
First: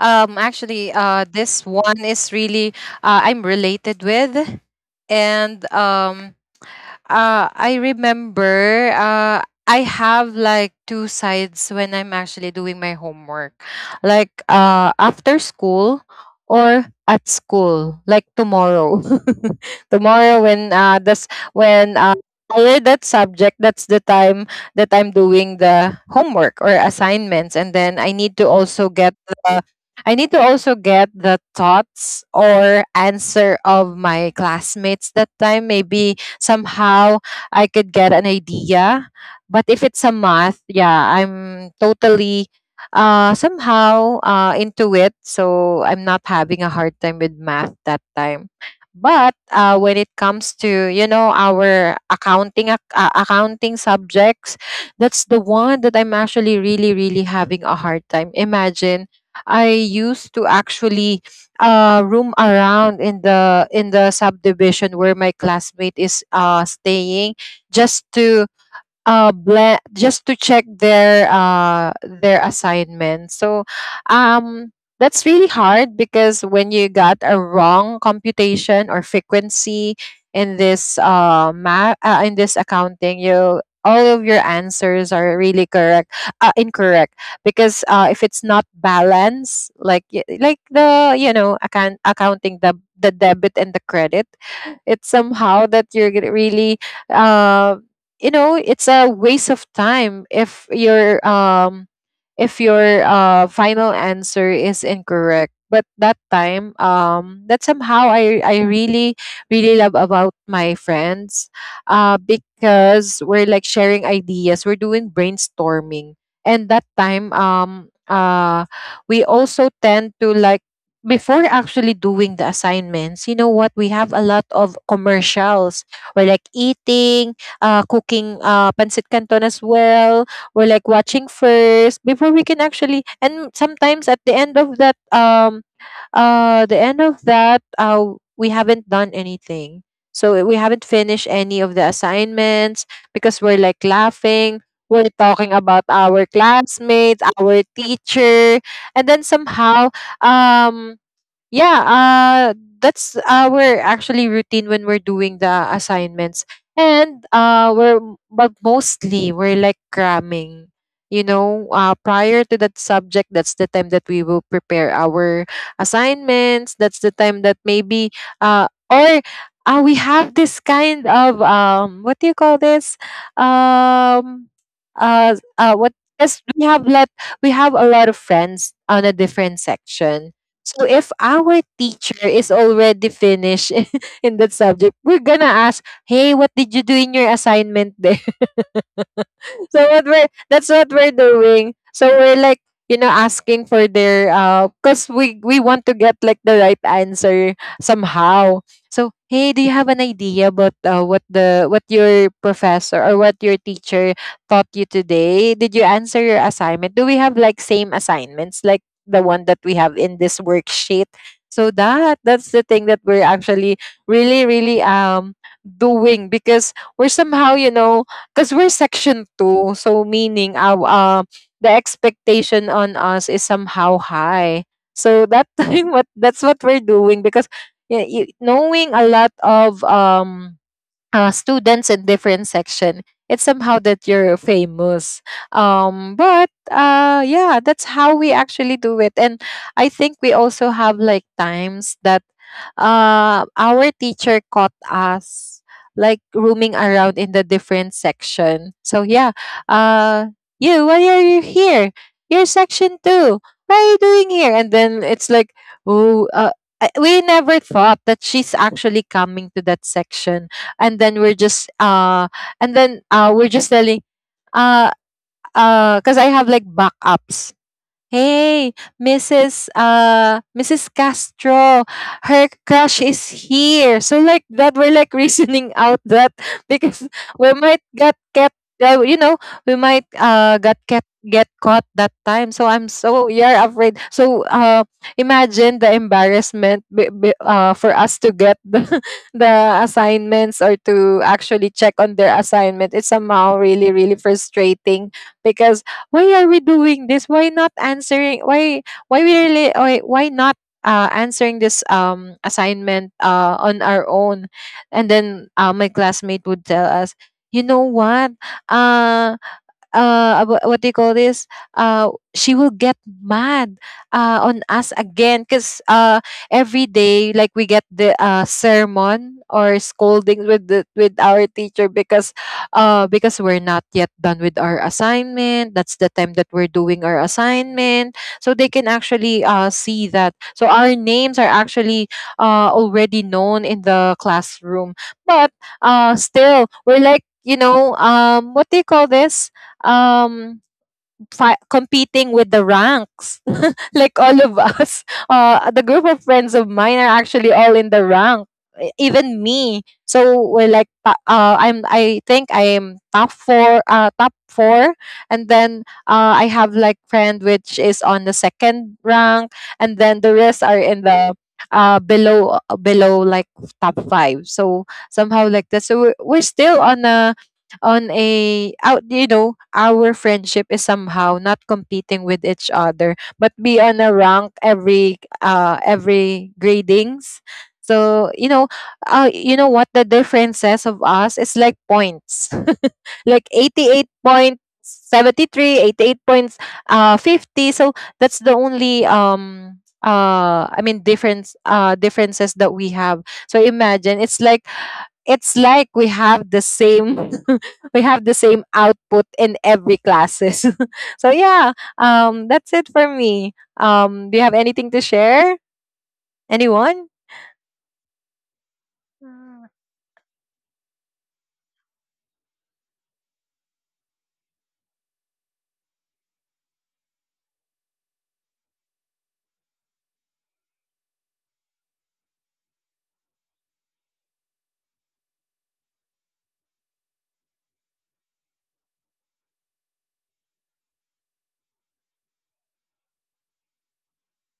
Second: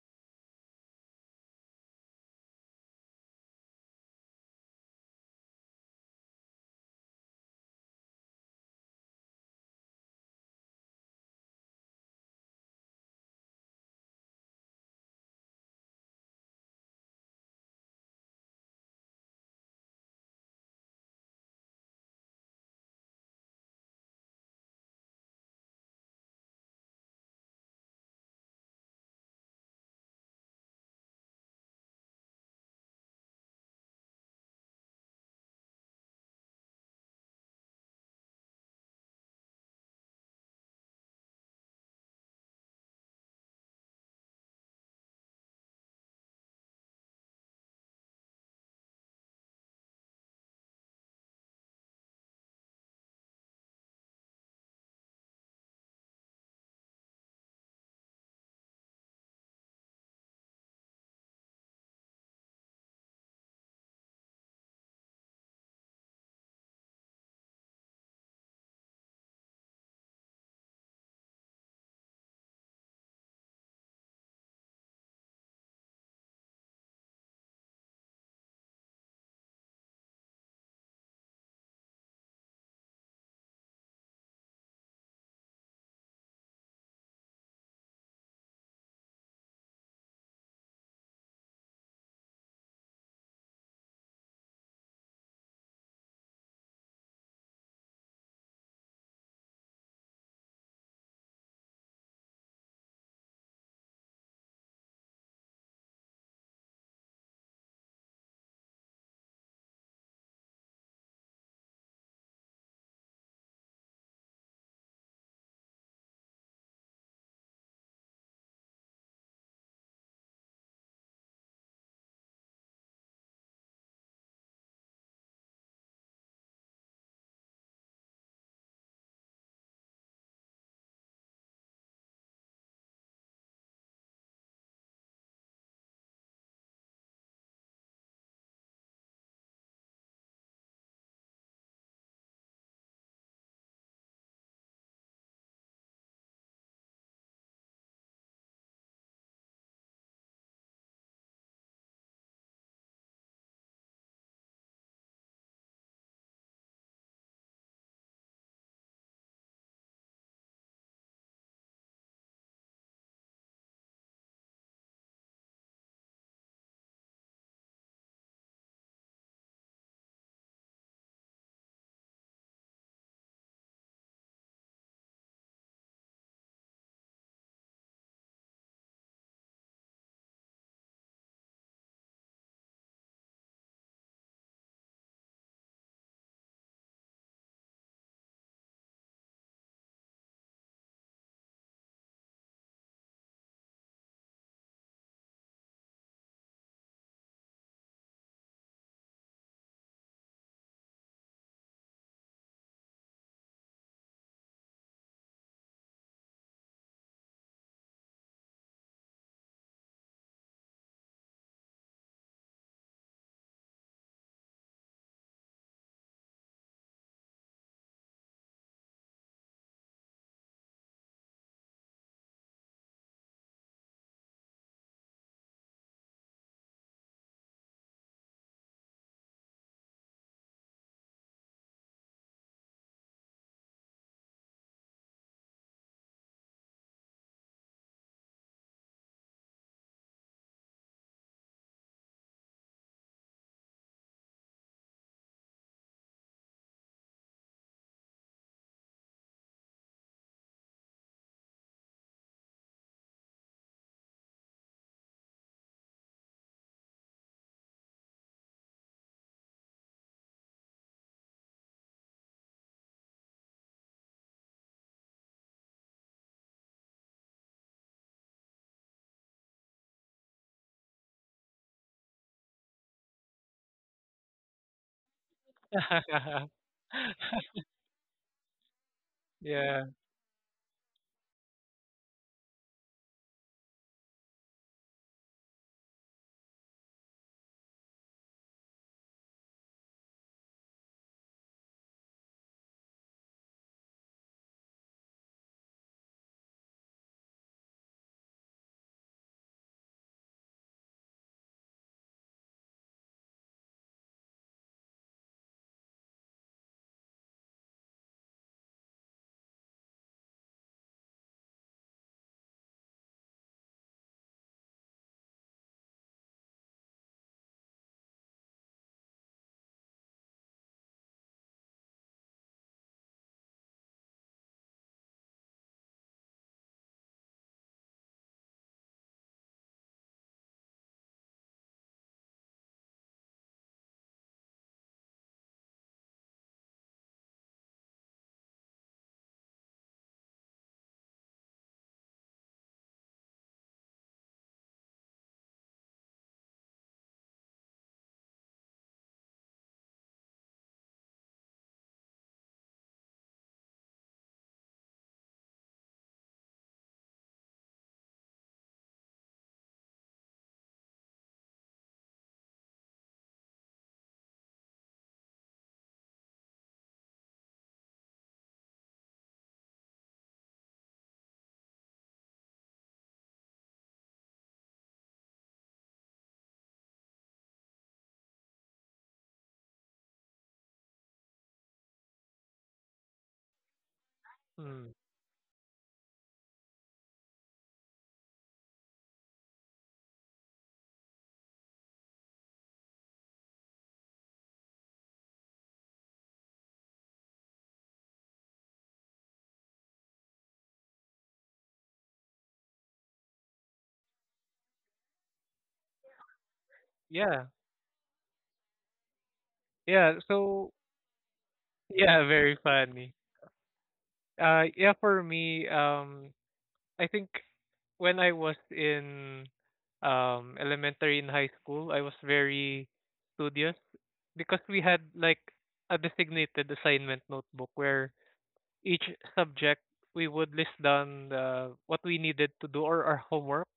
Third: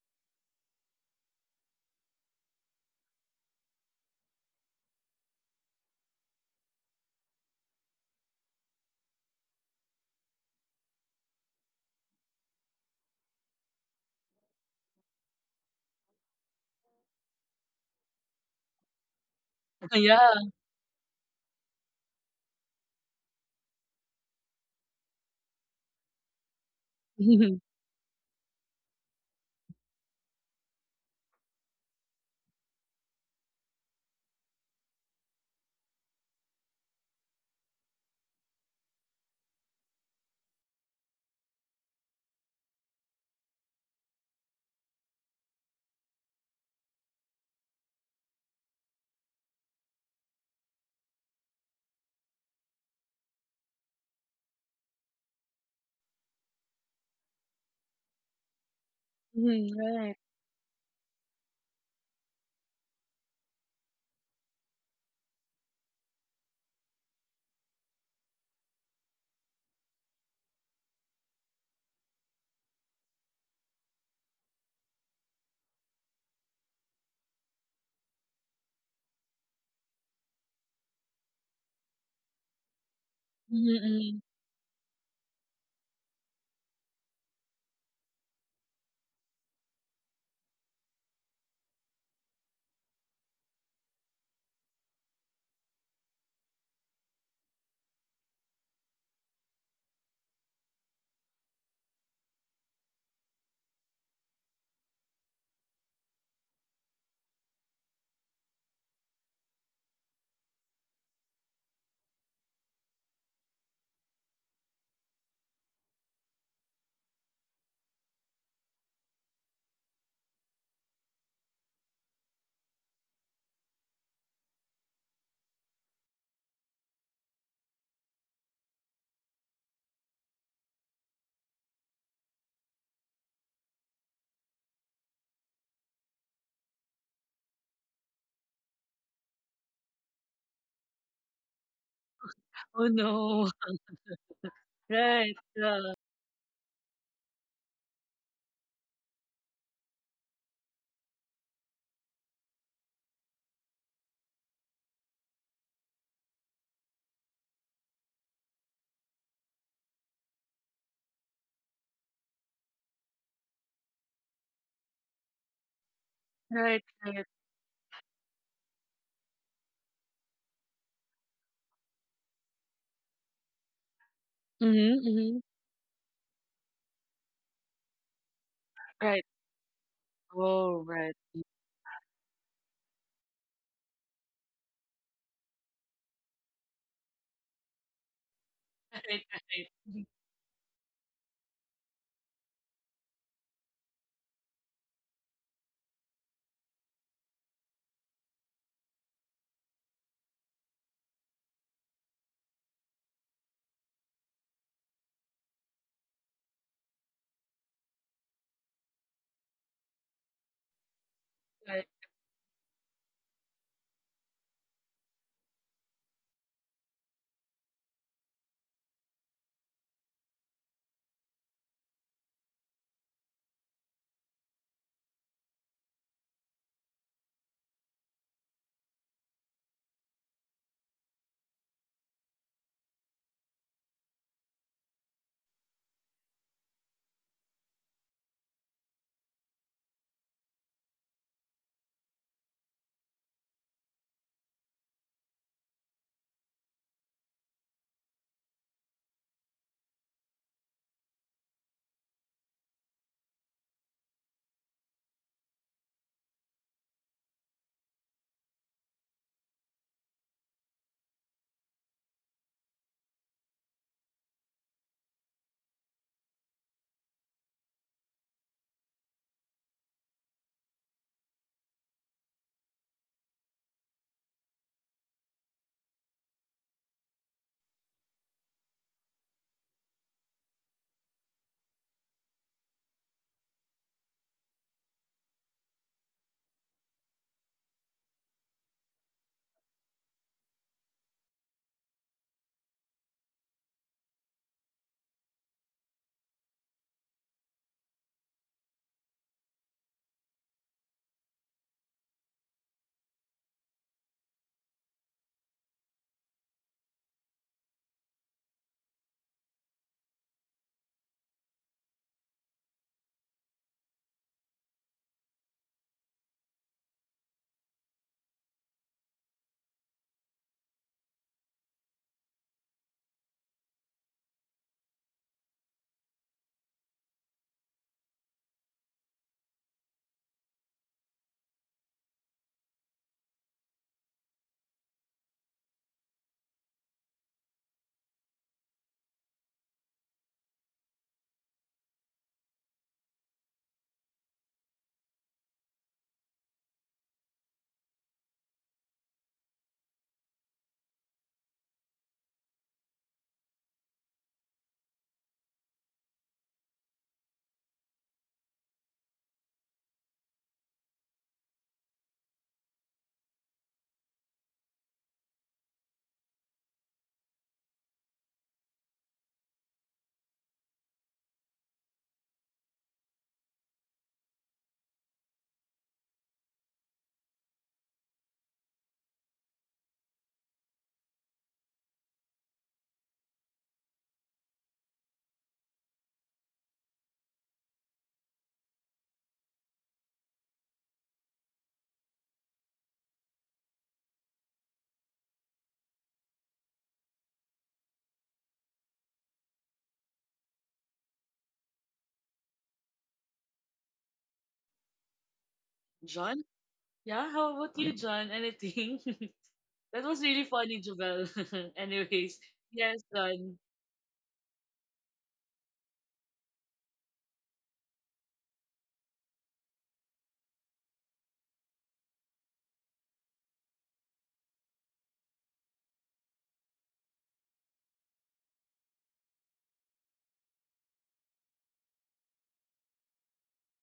This one is really I'm related with, and I remember I have like two sides when I'm actually doing my homework, like after school or at school, like tomorrow. Tomorrow
Yeah.
when this when I read that subject, that's the time that I'm doing the homework or assignments, and
Mhm.
then I need to also get the thoughts or answer of my classmates that time. Maybe somehow I could get an idea. But if it's a math, yeah, I'm totally somehow into it. So I'm not having a hard time with math that time. But when it comes to you know our accounting subjects, that's the one that I'm actually really really having a hard time. Imagine I
Mhm.
used to actually roam around in the subdivision where my classmate is staying just to just to check their assignment, so um that's really hard because when you got a wrong computation or frequency in this in this accounting, you, all of your
Right.
answers are really correct, incorrect, because if it's not balanced like like the you know accounting, the debit and the credit, it's somehow that you're really uh you know it's a waste of time if your final answer is incorrect. But that time, that somehow I really really love about my friends, because we're like sharing ideas, we're doing brainstorming. And that time, we also tend to like, before actually doing the assignments, you know what, we have a lot of commercials. We're like eating, cooking pancit canton as well. We're like watching first before we can actually. And sometimes at the end of that, the end of that, we haven't done anything. So we haven't finished any of the assignments because
Oh,
we're like
no.
laughing. We're talking about
Right,
our
yeah.
classmates, our teacher, and then somehow, um, yeah, uh, that's our actually routine when we're doing the assignments. And uh, we're, but mostly we're like cramming. You know, prior to that subject, that's the time that we will prepare our assignments. That's the time that
Right, right.
maybe, or we have this kind of, what do you call this? Um, uh,
Mhm,
uh, what,
mhm.
yes, we have a lot of friends on a different
Right.
section. So if
Oh,
our
right.
teacher is already finished in that subject, we're gonna ask, "Hey, what did you do in your assignment?" so
Right,
what we're
right,
That's what we're doing. So we're like, you know, asking for their because we want to get like the right answer somehow. So, hey, do you have an idea about what your professor or what your teacher taught you today? Did you answer your assignment? Do we have like same assignments like the one that we have in this worksheet? So that
right.
that's the thing that we're actually really really doing, because we're somehow, you know, 'cause we're section two, so meaning our, the expectation on us is somehow high. So that time what, that's what we're doing, because y y knowing a lot of, students in different section, it's somehow that you're famous. But Yeah, that's how we actually do it. And I think we also have like times that our teacher caught us like roaming around in the different section. So yeah, uh "You, why are you here? You're section two. What are you doing here?" And then it's like, "Oh, we never thought that she's actually coming to that section." And then we're just and then we're just telling, uh because I have like backups. "Hey, Mrs. Mrs. Castro, her crush is here." So like that, we're like reasoning out that, because we might get kept, you know, we might
yeah.
got kept get caught that time. So I'm, so you're afraid. So imagine the embarrassment for us to get the the assignments or to actually check on their assignment. It's somehow really really frustrating because why are we doing this, why not answering, why we really why not answering this assignment on our own. And then my classmate would tell us, you know what, uh what do you call this, uh she will get mad on us again, because every day like we get the sermon or scolding with the, with our teacher, because we're not yet done with our assignment, that's the time that we're doing our assignment, so they can actually see that. So our names are actually already known in the classroom. But still we're like, you know, what do you call this, um competing with the ranks like all of us. The group of friends of mine are actually all in the rank, even me. So we're like, I'm, I think I'm top four. Top four, and then I have like friend which is on the second rank, and then the rest are in the below below like top five. So somehow like that. So we're still on a, on a out, you know, our friendship is somehow not competing with each other, but be on a rank every gradings. So you know, you know what the differences of us is like points, like 88 point
Mm,
73, 88 points 50. So that's the only differences that we have. So imagine, it's like, it's like we have the same, we have the same output in every classes. So yeah, that's it for me. Do you have anything to share, anyone?
John? Yeah,
yeah,
how about you, John?
Mm.
Anything? That
yeah.
was really
So
funny, Jubel.
yeah,
Anyways,
very
yes,
funny.
John.
Yeah, for me. I think when I was in elementary and high school, I was very studious, because we had like a designated assignment notebook where each subject, we would list down what we needed to do, or our homework,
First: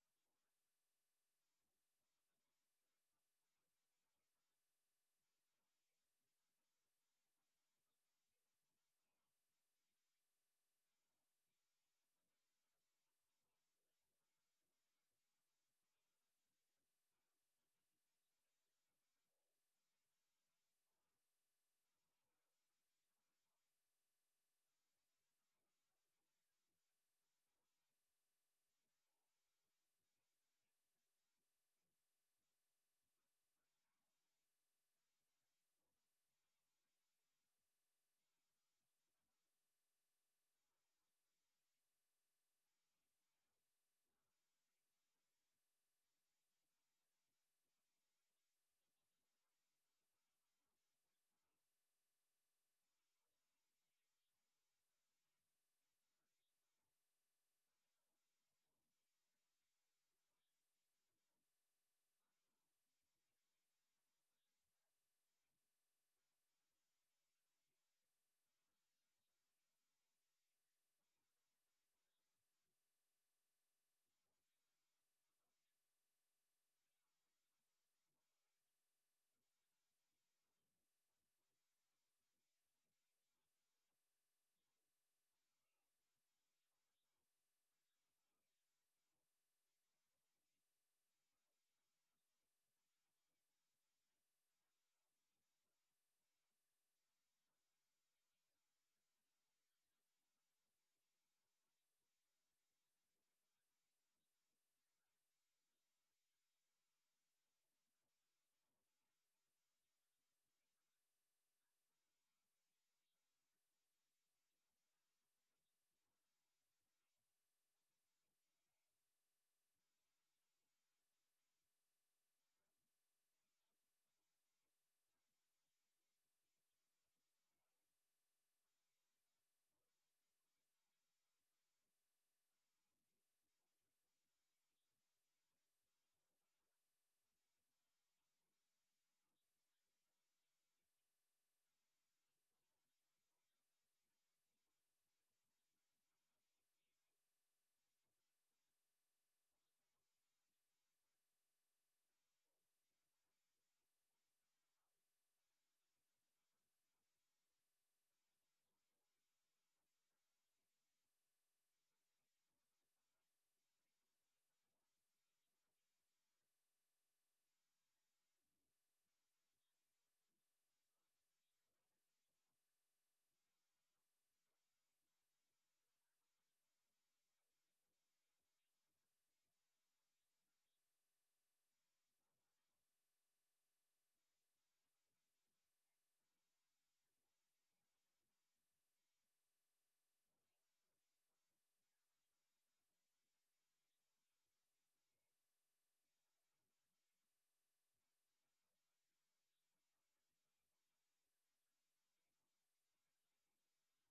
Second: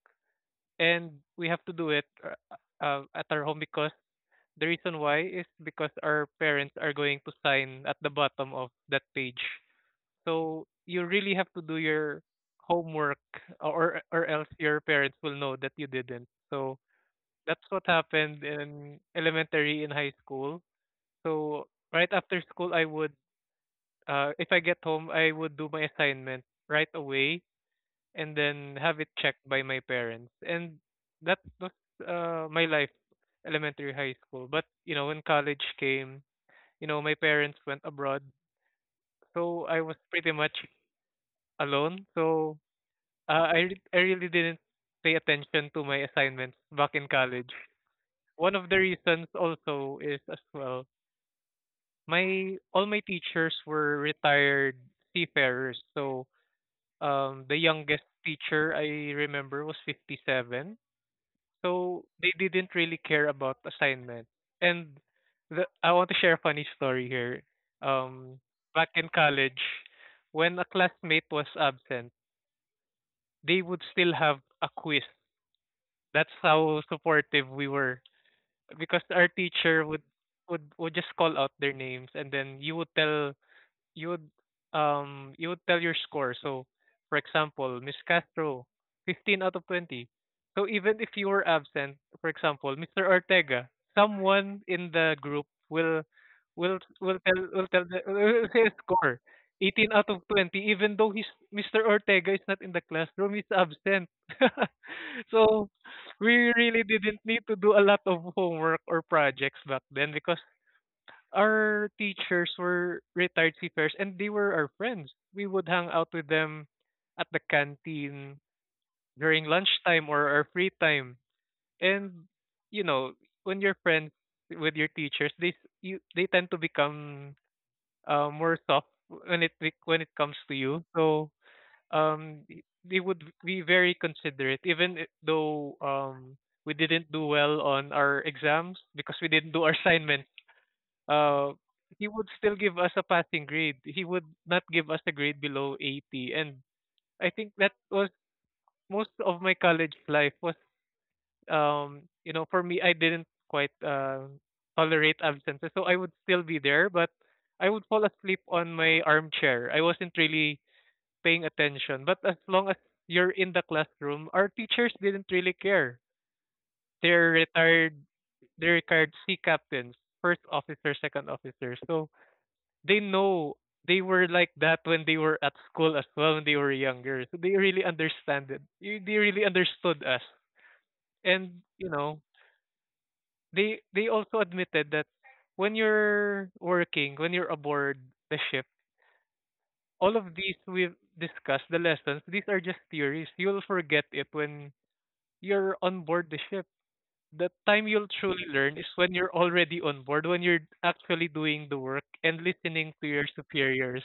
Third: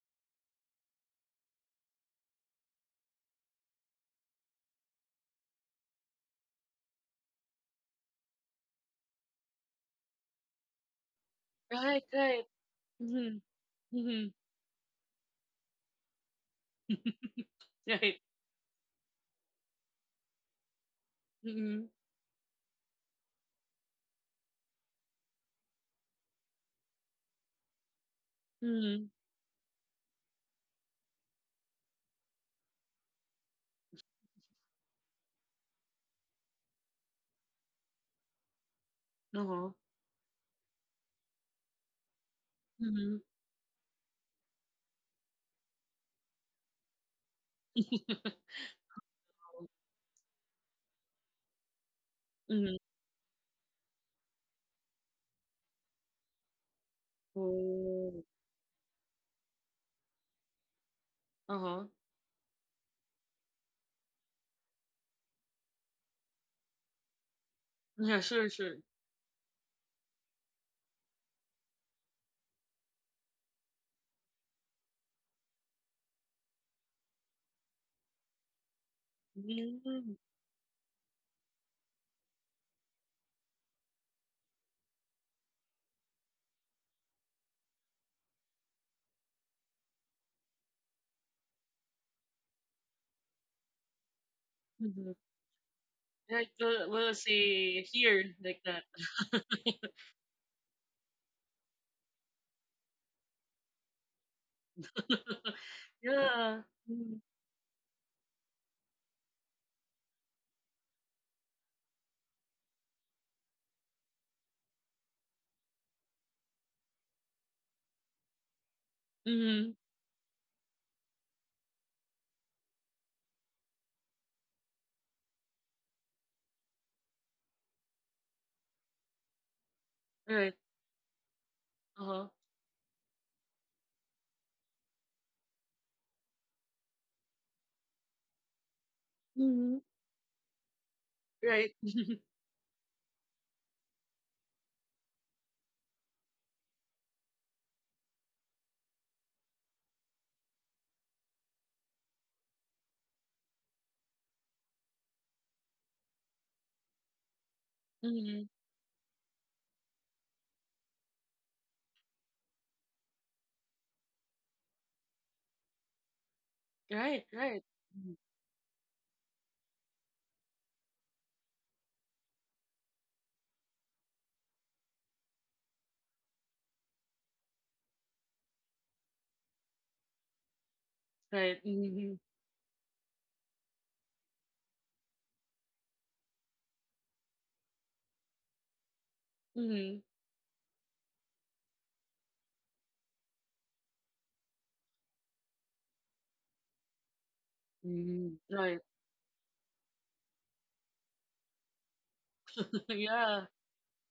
and we have to do it, at our home, because the reason why is because our parents are going to sign at the bottom of that page, so you really have to do
Right,
your
right.
homework,
Mm-hmm,
or
mm-hmm.
else your parents will know that you didn't. So that's what
Right.
happened in elementary and high school. So
Mm-hmm,
right after school, I would if I get home I would do my assignment right away, and then have
mm-hmm.
it checked by my parents. And that was my life, elementary, high school. But when college came, my parents went abroad. So
Uh-huh.
I was pretty much alone. So,
Mm-hmm.
I really didn't pay attention to my assignments back in college. One of the reasons also is, as well, my
Mm-hmm.
all my teachers were retired seafarers. So the youngest
Oh.
teacher I remember was 57.
Uh-huh.
So they didn't really care about assignments. And I want to share a funny story here.
Yeah,
Um
sure, sure.
Back in college when a classmate was absent, they would still have a quiz. That's how supportive we were, because our teacher would
Mm-hmm.
would just call out their names and then you would tell you would you would tell your score. So for example, Miss Castro, 15 out of 20. So even if you were absent, for example, Mr. Ortega, someone in
Mm-hmm.
the group will
Like
will
we'll
will tell will
say
tell the
here
will
like
say a
that.
score. 18 out of 20, even though he's Mr. Ortega is not in the classroom, he's absent. So we
Yeah.
really
Mm-hmm.
didn't need to do a lot of homework or projects back then, because our teachers were retired seafarers and they were our friends. We would hang out with them at the canteen during
Mm-hmm.
lunchtime or our free time. And you know, when you're friends with your teachers, they s- you they tend to become more soft when when it comes
Right.
to you. So
Uh-huh.
they would be very considerate, even though we didn't do well on our exams because we didn't do
Mm-hmm.
our assignment. uh,
Right.
he would still give us a passing grade. He would not give us a grade below 80. And I think that was, most of my college life was, you know, for me, I didn't quite tolerate absences. So I would still be there, but I would fall asleep
Mm-hmm.
on my armchair. I wasn't really paying attention. But as long as you're in the classroom, our teachers didn't really care.
Right.
They're
Right.
retired,
Mhm.
they're retired sea captains, first officer, second officer. So they know they were like that when they were at school as well when they were younger. So they really understand it. They really understood us.
Right.
And you
Mm-hmm.
know, they also admitted that when you're working, when you're aboard the ship,
Mm-hmm.
all of these we've discussed, the lessons, these are just theories. You'll forget it when you're on board the ship. The time you'll
Mm-hmm.
truly
Right.
learn is when you're already on board, when you're actually doing the work and listening to your
Yeah.
superiors.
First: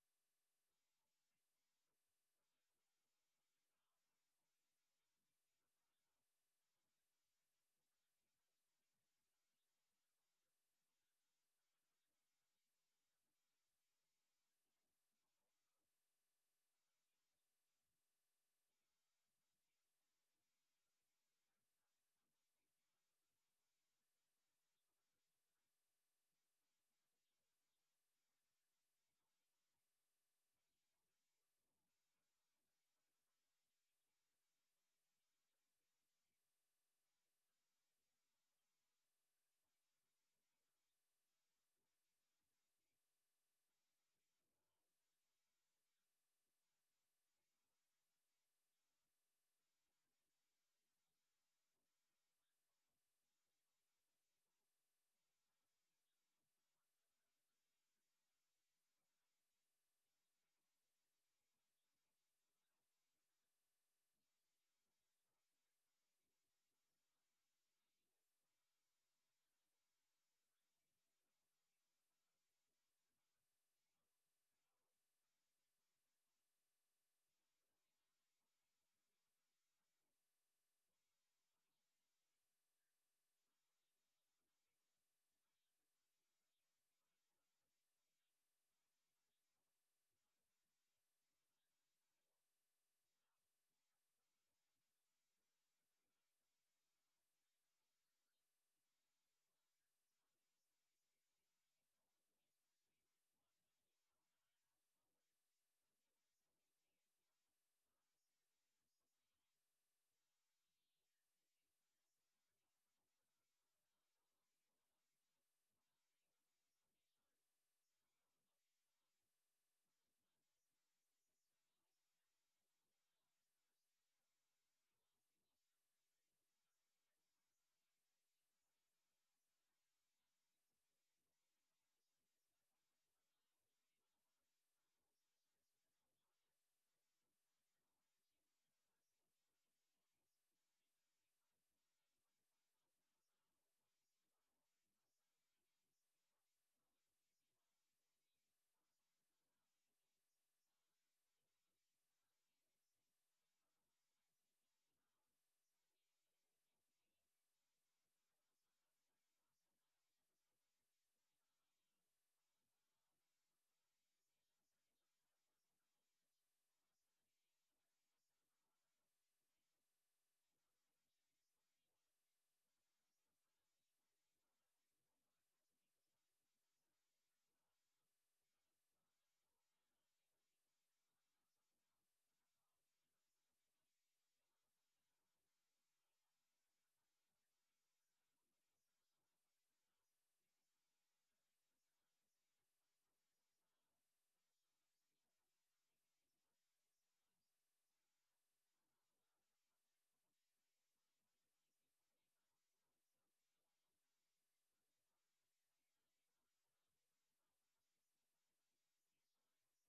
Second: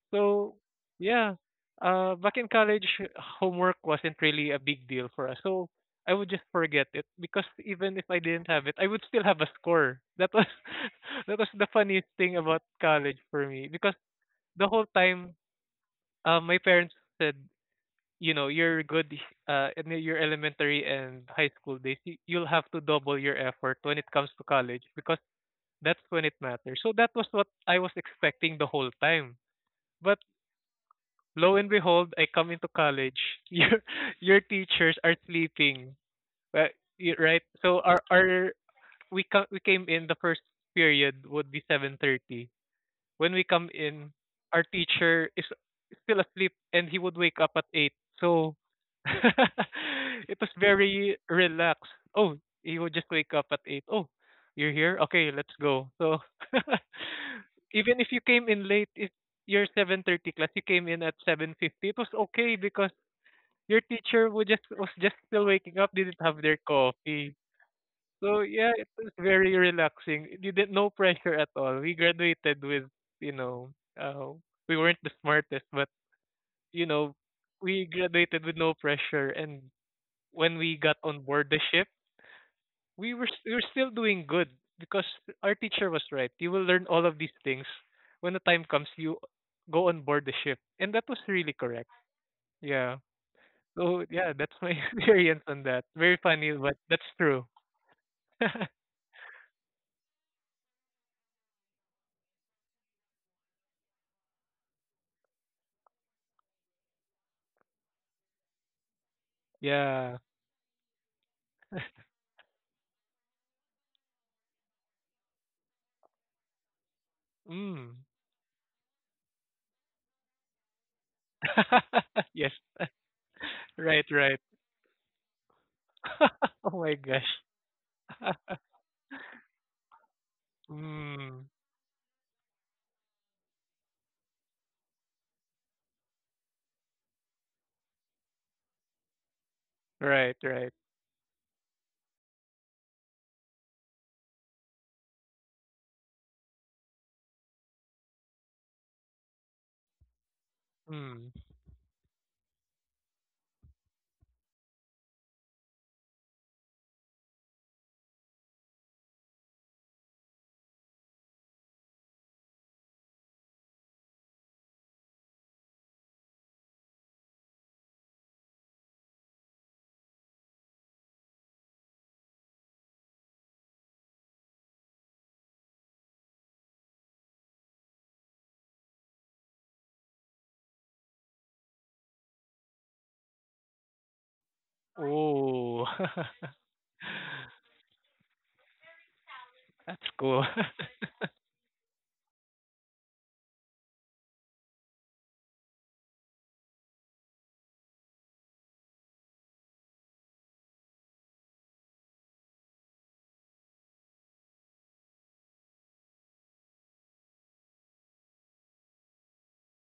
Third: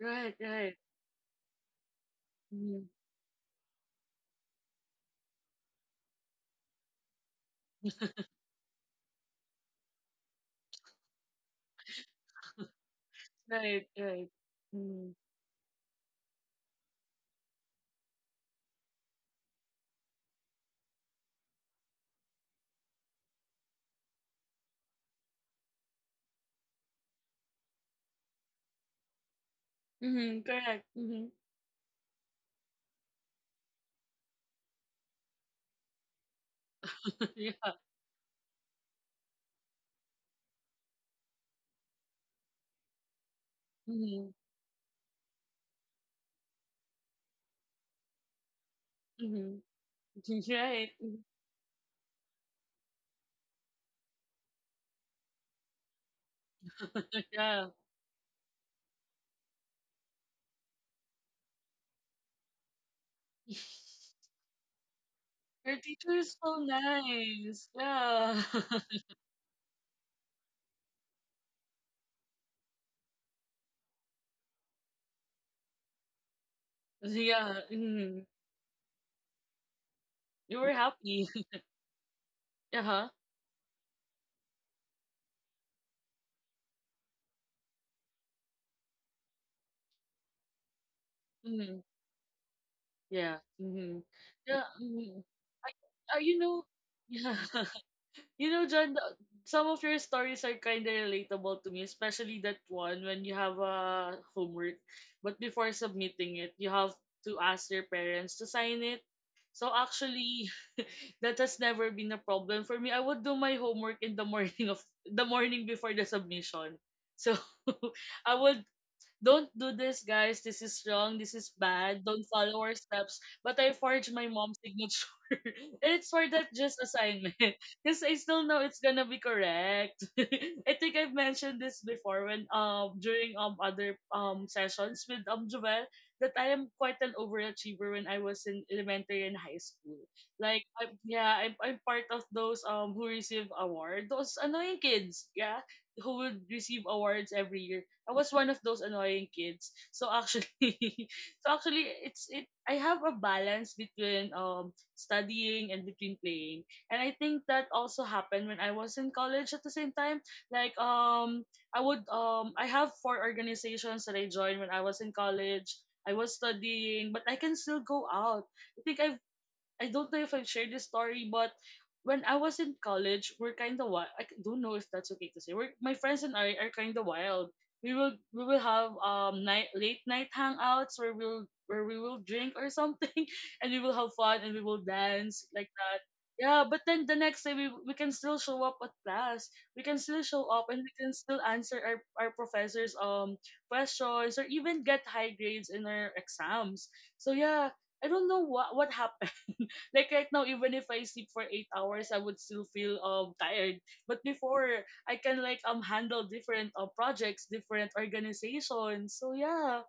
Right.
So
Right.
yeah, back in
Mm-hmm.
college, homework wasn't really a big deal for us. So I would just forget it, because even if I didn't have it, I would still have a score. That was that was the funniest thing about college for me,
Right.
because
Right.
the whole
Mm-hmm.
time, my parents said, you know, you're good in your elementary and high school days. You'll have to double your effort when it comes to college because that's when it matters. So that was what I was expecting the whole time. But
Mm-hmm. Correct. Mm-hmm.
lo and behold, I come into college. Your your teachers are sleeping. Right? Right?
Yeah.
So our we came in, the first period would be 7:30. When we come in,
Mm-hmm.
our teacher is still asleep and he would wake up at eight. So
Mm-hmm.
it was
Right.
very relaxed. Oh, he would just wake up at eight. Oh, you're here? Okay, let's go. So
Yeah.
even if you came in late, if your 7:30 class, you came in at 7:50, it was okay because your teacher would just was just still
Your
waking up,
teacher
didn't
is
have
so
their coffee.
nice. Yeah.
So yeah, it was very relaxing. You did no pressure at all. We graduated with, you know, uh, we weren't the smartest, but you know,
Yeah.
we
Hmm.
graduated with no pressure. And when
You were
we got on
happy.
board the ship,
Uh-huh.
we were still doing good because our teacher was right. You will learn all of these things when the time comes. You go on board the ship, and that was really
Hmm.
correct. Yeah.
Yeah. Hmm.
So yeah, that's
Yeah.
my
Hmm.
experience on
I,
that.
I,
Very
you
funny,
know,
but that's
yeah.
true.
You know, John, some of your stories are kind of relatable to me, especially that one when you have a homework, but before submitting it, you have to ask your parents to sign it. So
Yeah.
actually, that has never been a problem for me. I would do my homework in the morning of the morning before the submission. So
Mm.
I would don't do this, guys. This is wrong. This is bad. Don't
Yes.
follow our steps. But I
Right,
forged my
right.
mom's signature. It's for that just
Oh my gosh.
assignment. Because I still know it's gonna be correct. I think I've
Mm.
mentioned this before when during other sessions with Jovel, that I am quite an overachiever when I was in elementary and high school.
Right,
Like
right.
I, yeah, I'm part of those who receive award. Those annoying kids, yeah, who would receive awards every year. I was one of those annoying kids. So actually,
Mm.
it's it. I have a balance between studying and between playing, and I think that also happened when I was in college. At the same time, I have four organizations that I joined when I was in college. I was studying, but I can still go out. I think I've I don't know if I've shared this story, but when I was in college, we're kind of wild. Don't know if that's okay to say. My friends and I are kind of wild. We will have night late night hangouts where we will drink or something, and we will have fun and we will dance like
Oh.
that. Yeah, but then the next day we can still show up at class. We can
That's
still show
cool.
up and we can still answer our professors questions or even get high grades in our exams. So yeah, I don't know what happened. Like right now, even if I sleep for 8 hours, I would still feel tired. But before, I can like handle different projects, different organizations. So yeah.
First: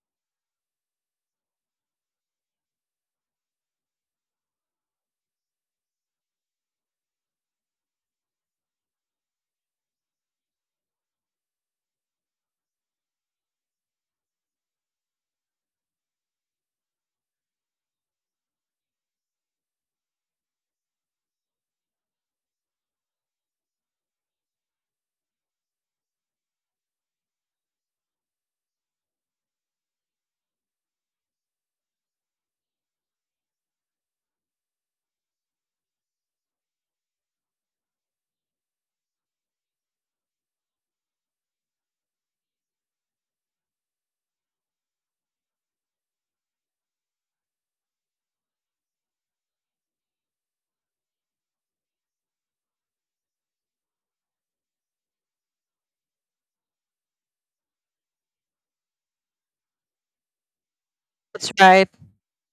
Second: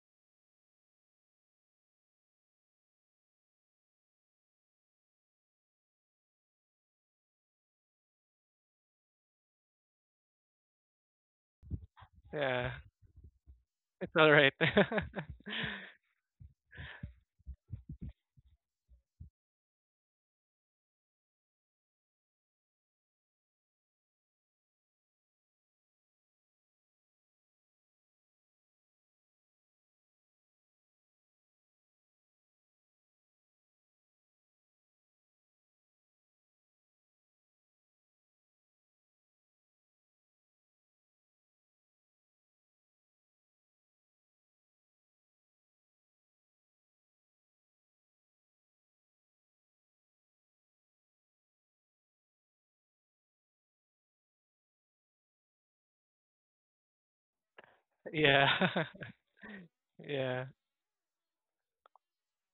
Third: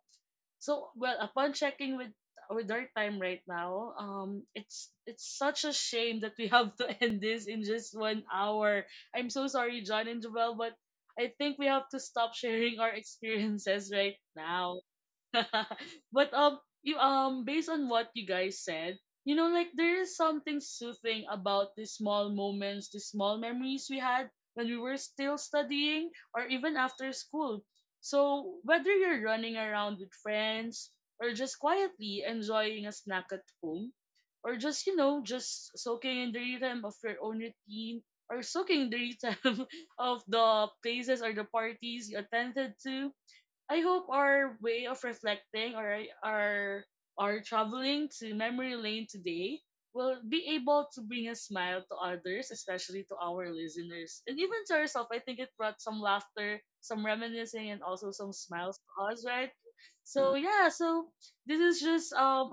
So well, upon checking with our time right now, it's such a shame that we have to end this in just 1 hour. I'm so sorry, John and Joel, but I think we have to stop
Yeah.
sharing our experiences
It's
right
all right.
now. But you based on what you guys said, like there is something soothing about the small moments, the small memories we had when we were still studying or even after school. So whether you're running around with friends or just quietly enjoying a snack at home, or just just soaking in the rhythm of your own routine, or soaking in the rhythm of the places or the parties you attended to. I hope our way of reflecting or our traveling to memory lane today will be able to bring a smile to others, especially to our listeners. And even to ourselves, I think it brought some laughter, some reminiscing, and also some smiles
Yeah.
to us, right? So
Yeah.
yeah, so
That's
this is
right.
just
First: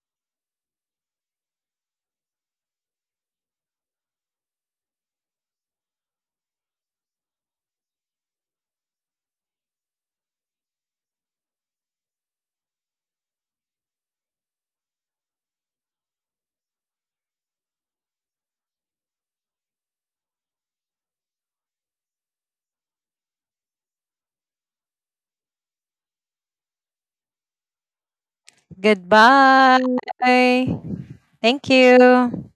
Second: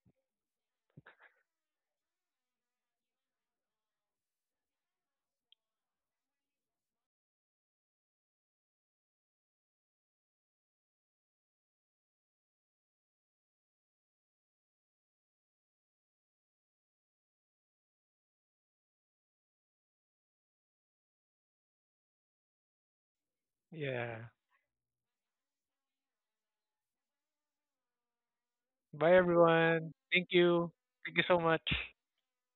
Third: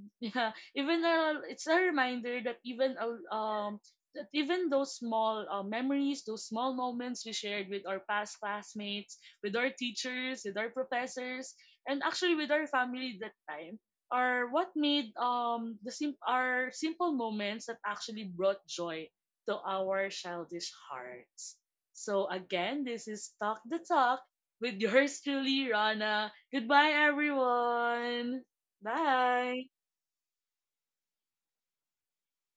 Yeah, it's a reminder that even that even those small memories, those small moments we shared with our past classmates, with our teachers, with our professors, and actually with our family that time are what made our simple moments that actually brought joy to our childish hearts. So again, this is Talk the
Yeah.
Talk with yours truly, Rana. Goodbye, everyone.
Bye,
Bye.
everyone.
Goodbye.
Thank you. Thank you so much.
Thank you.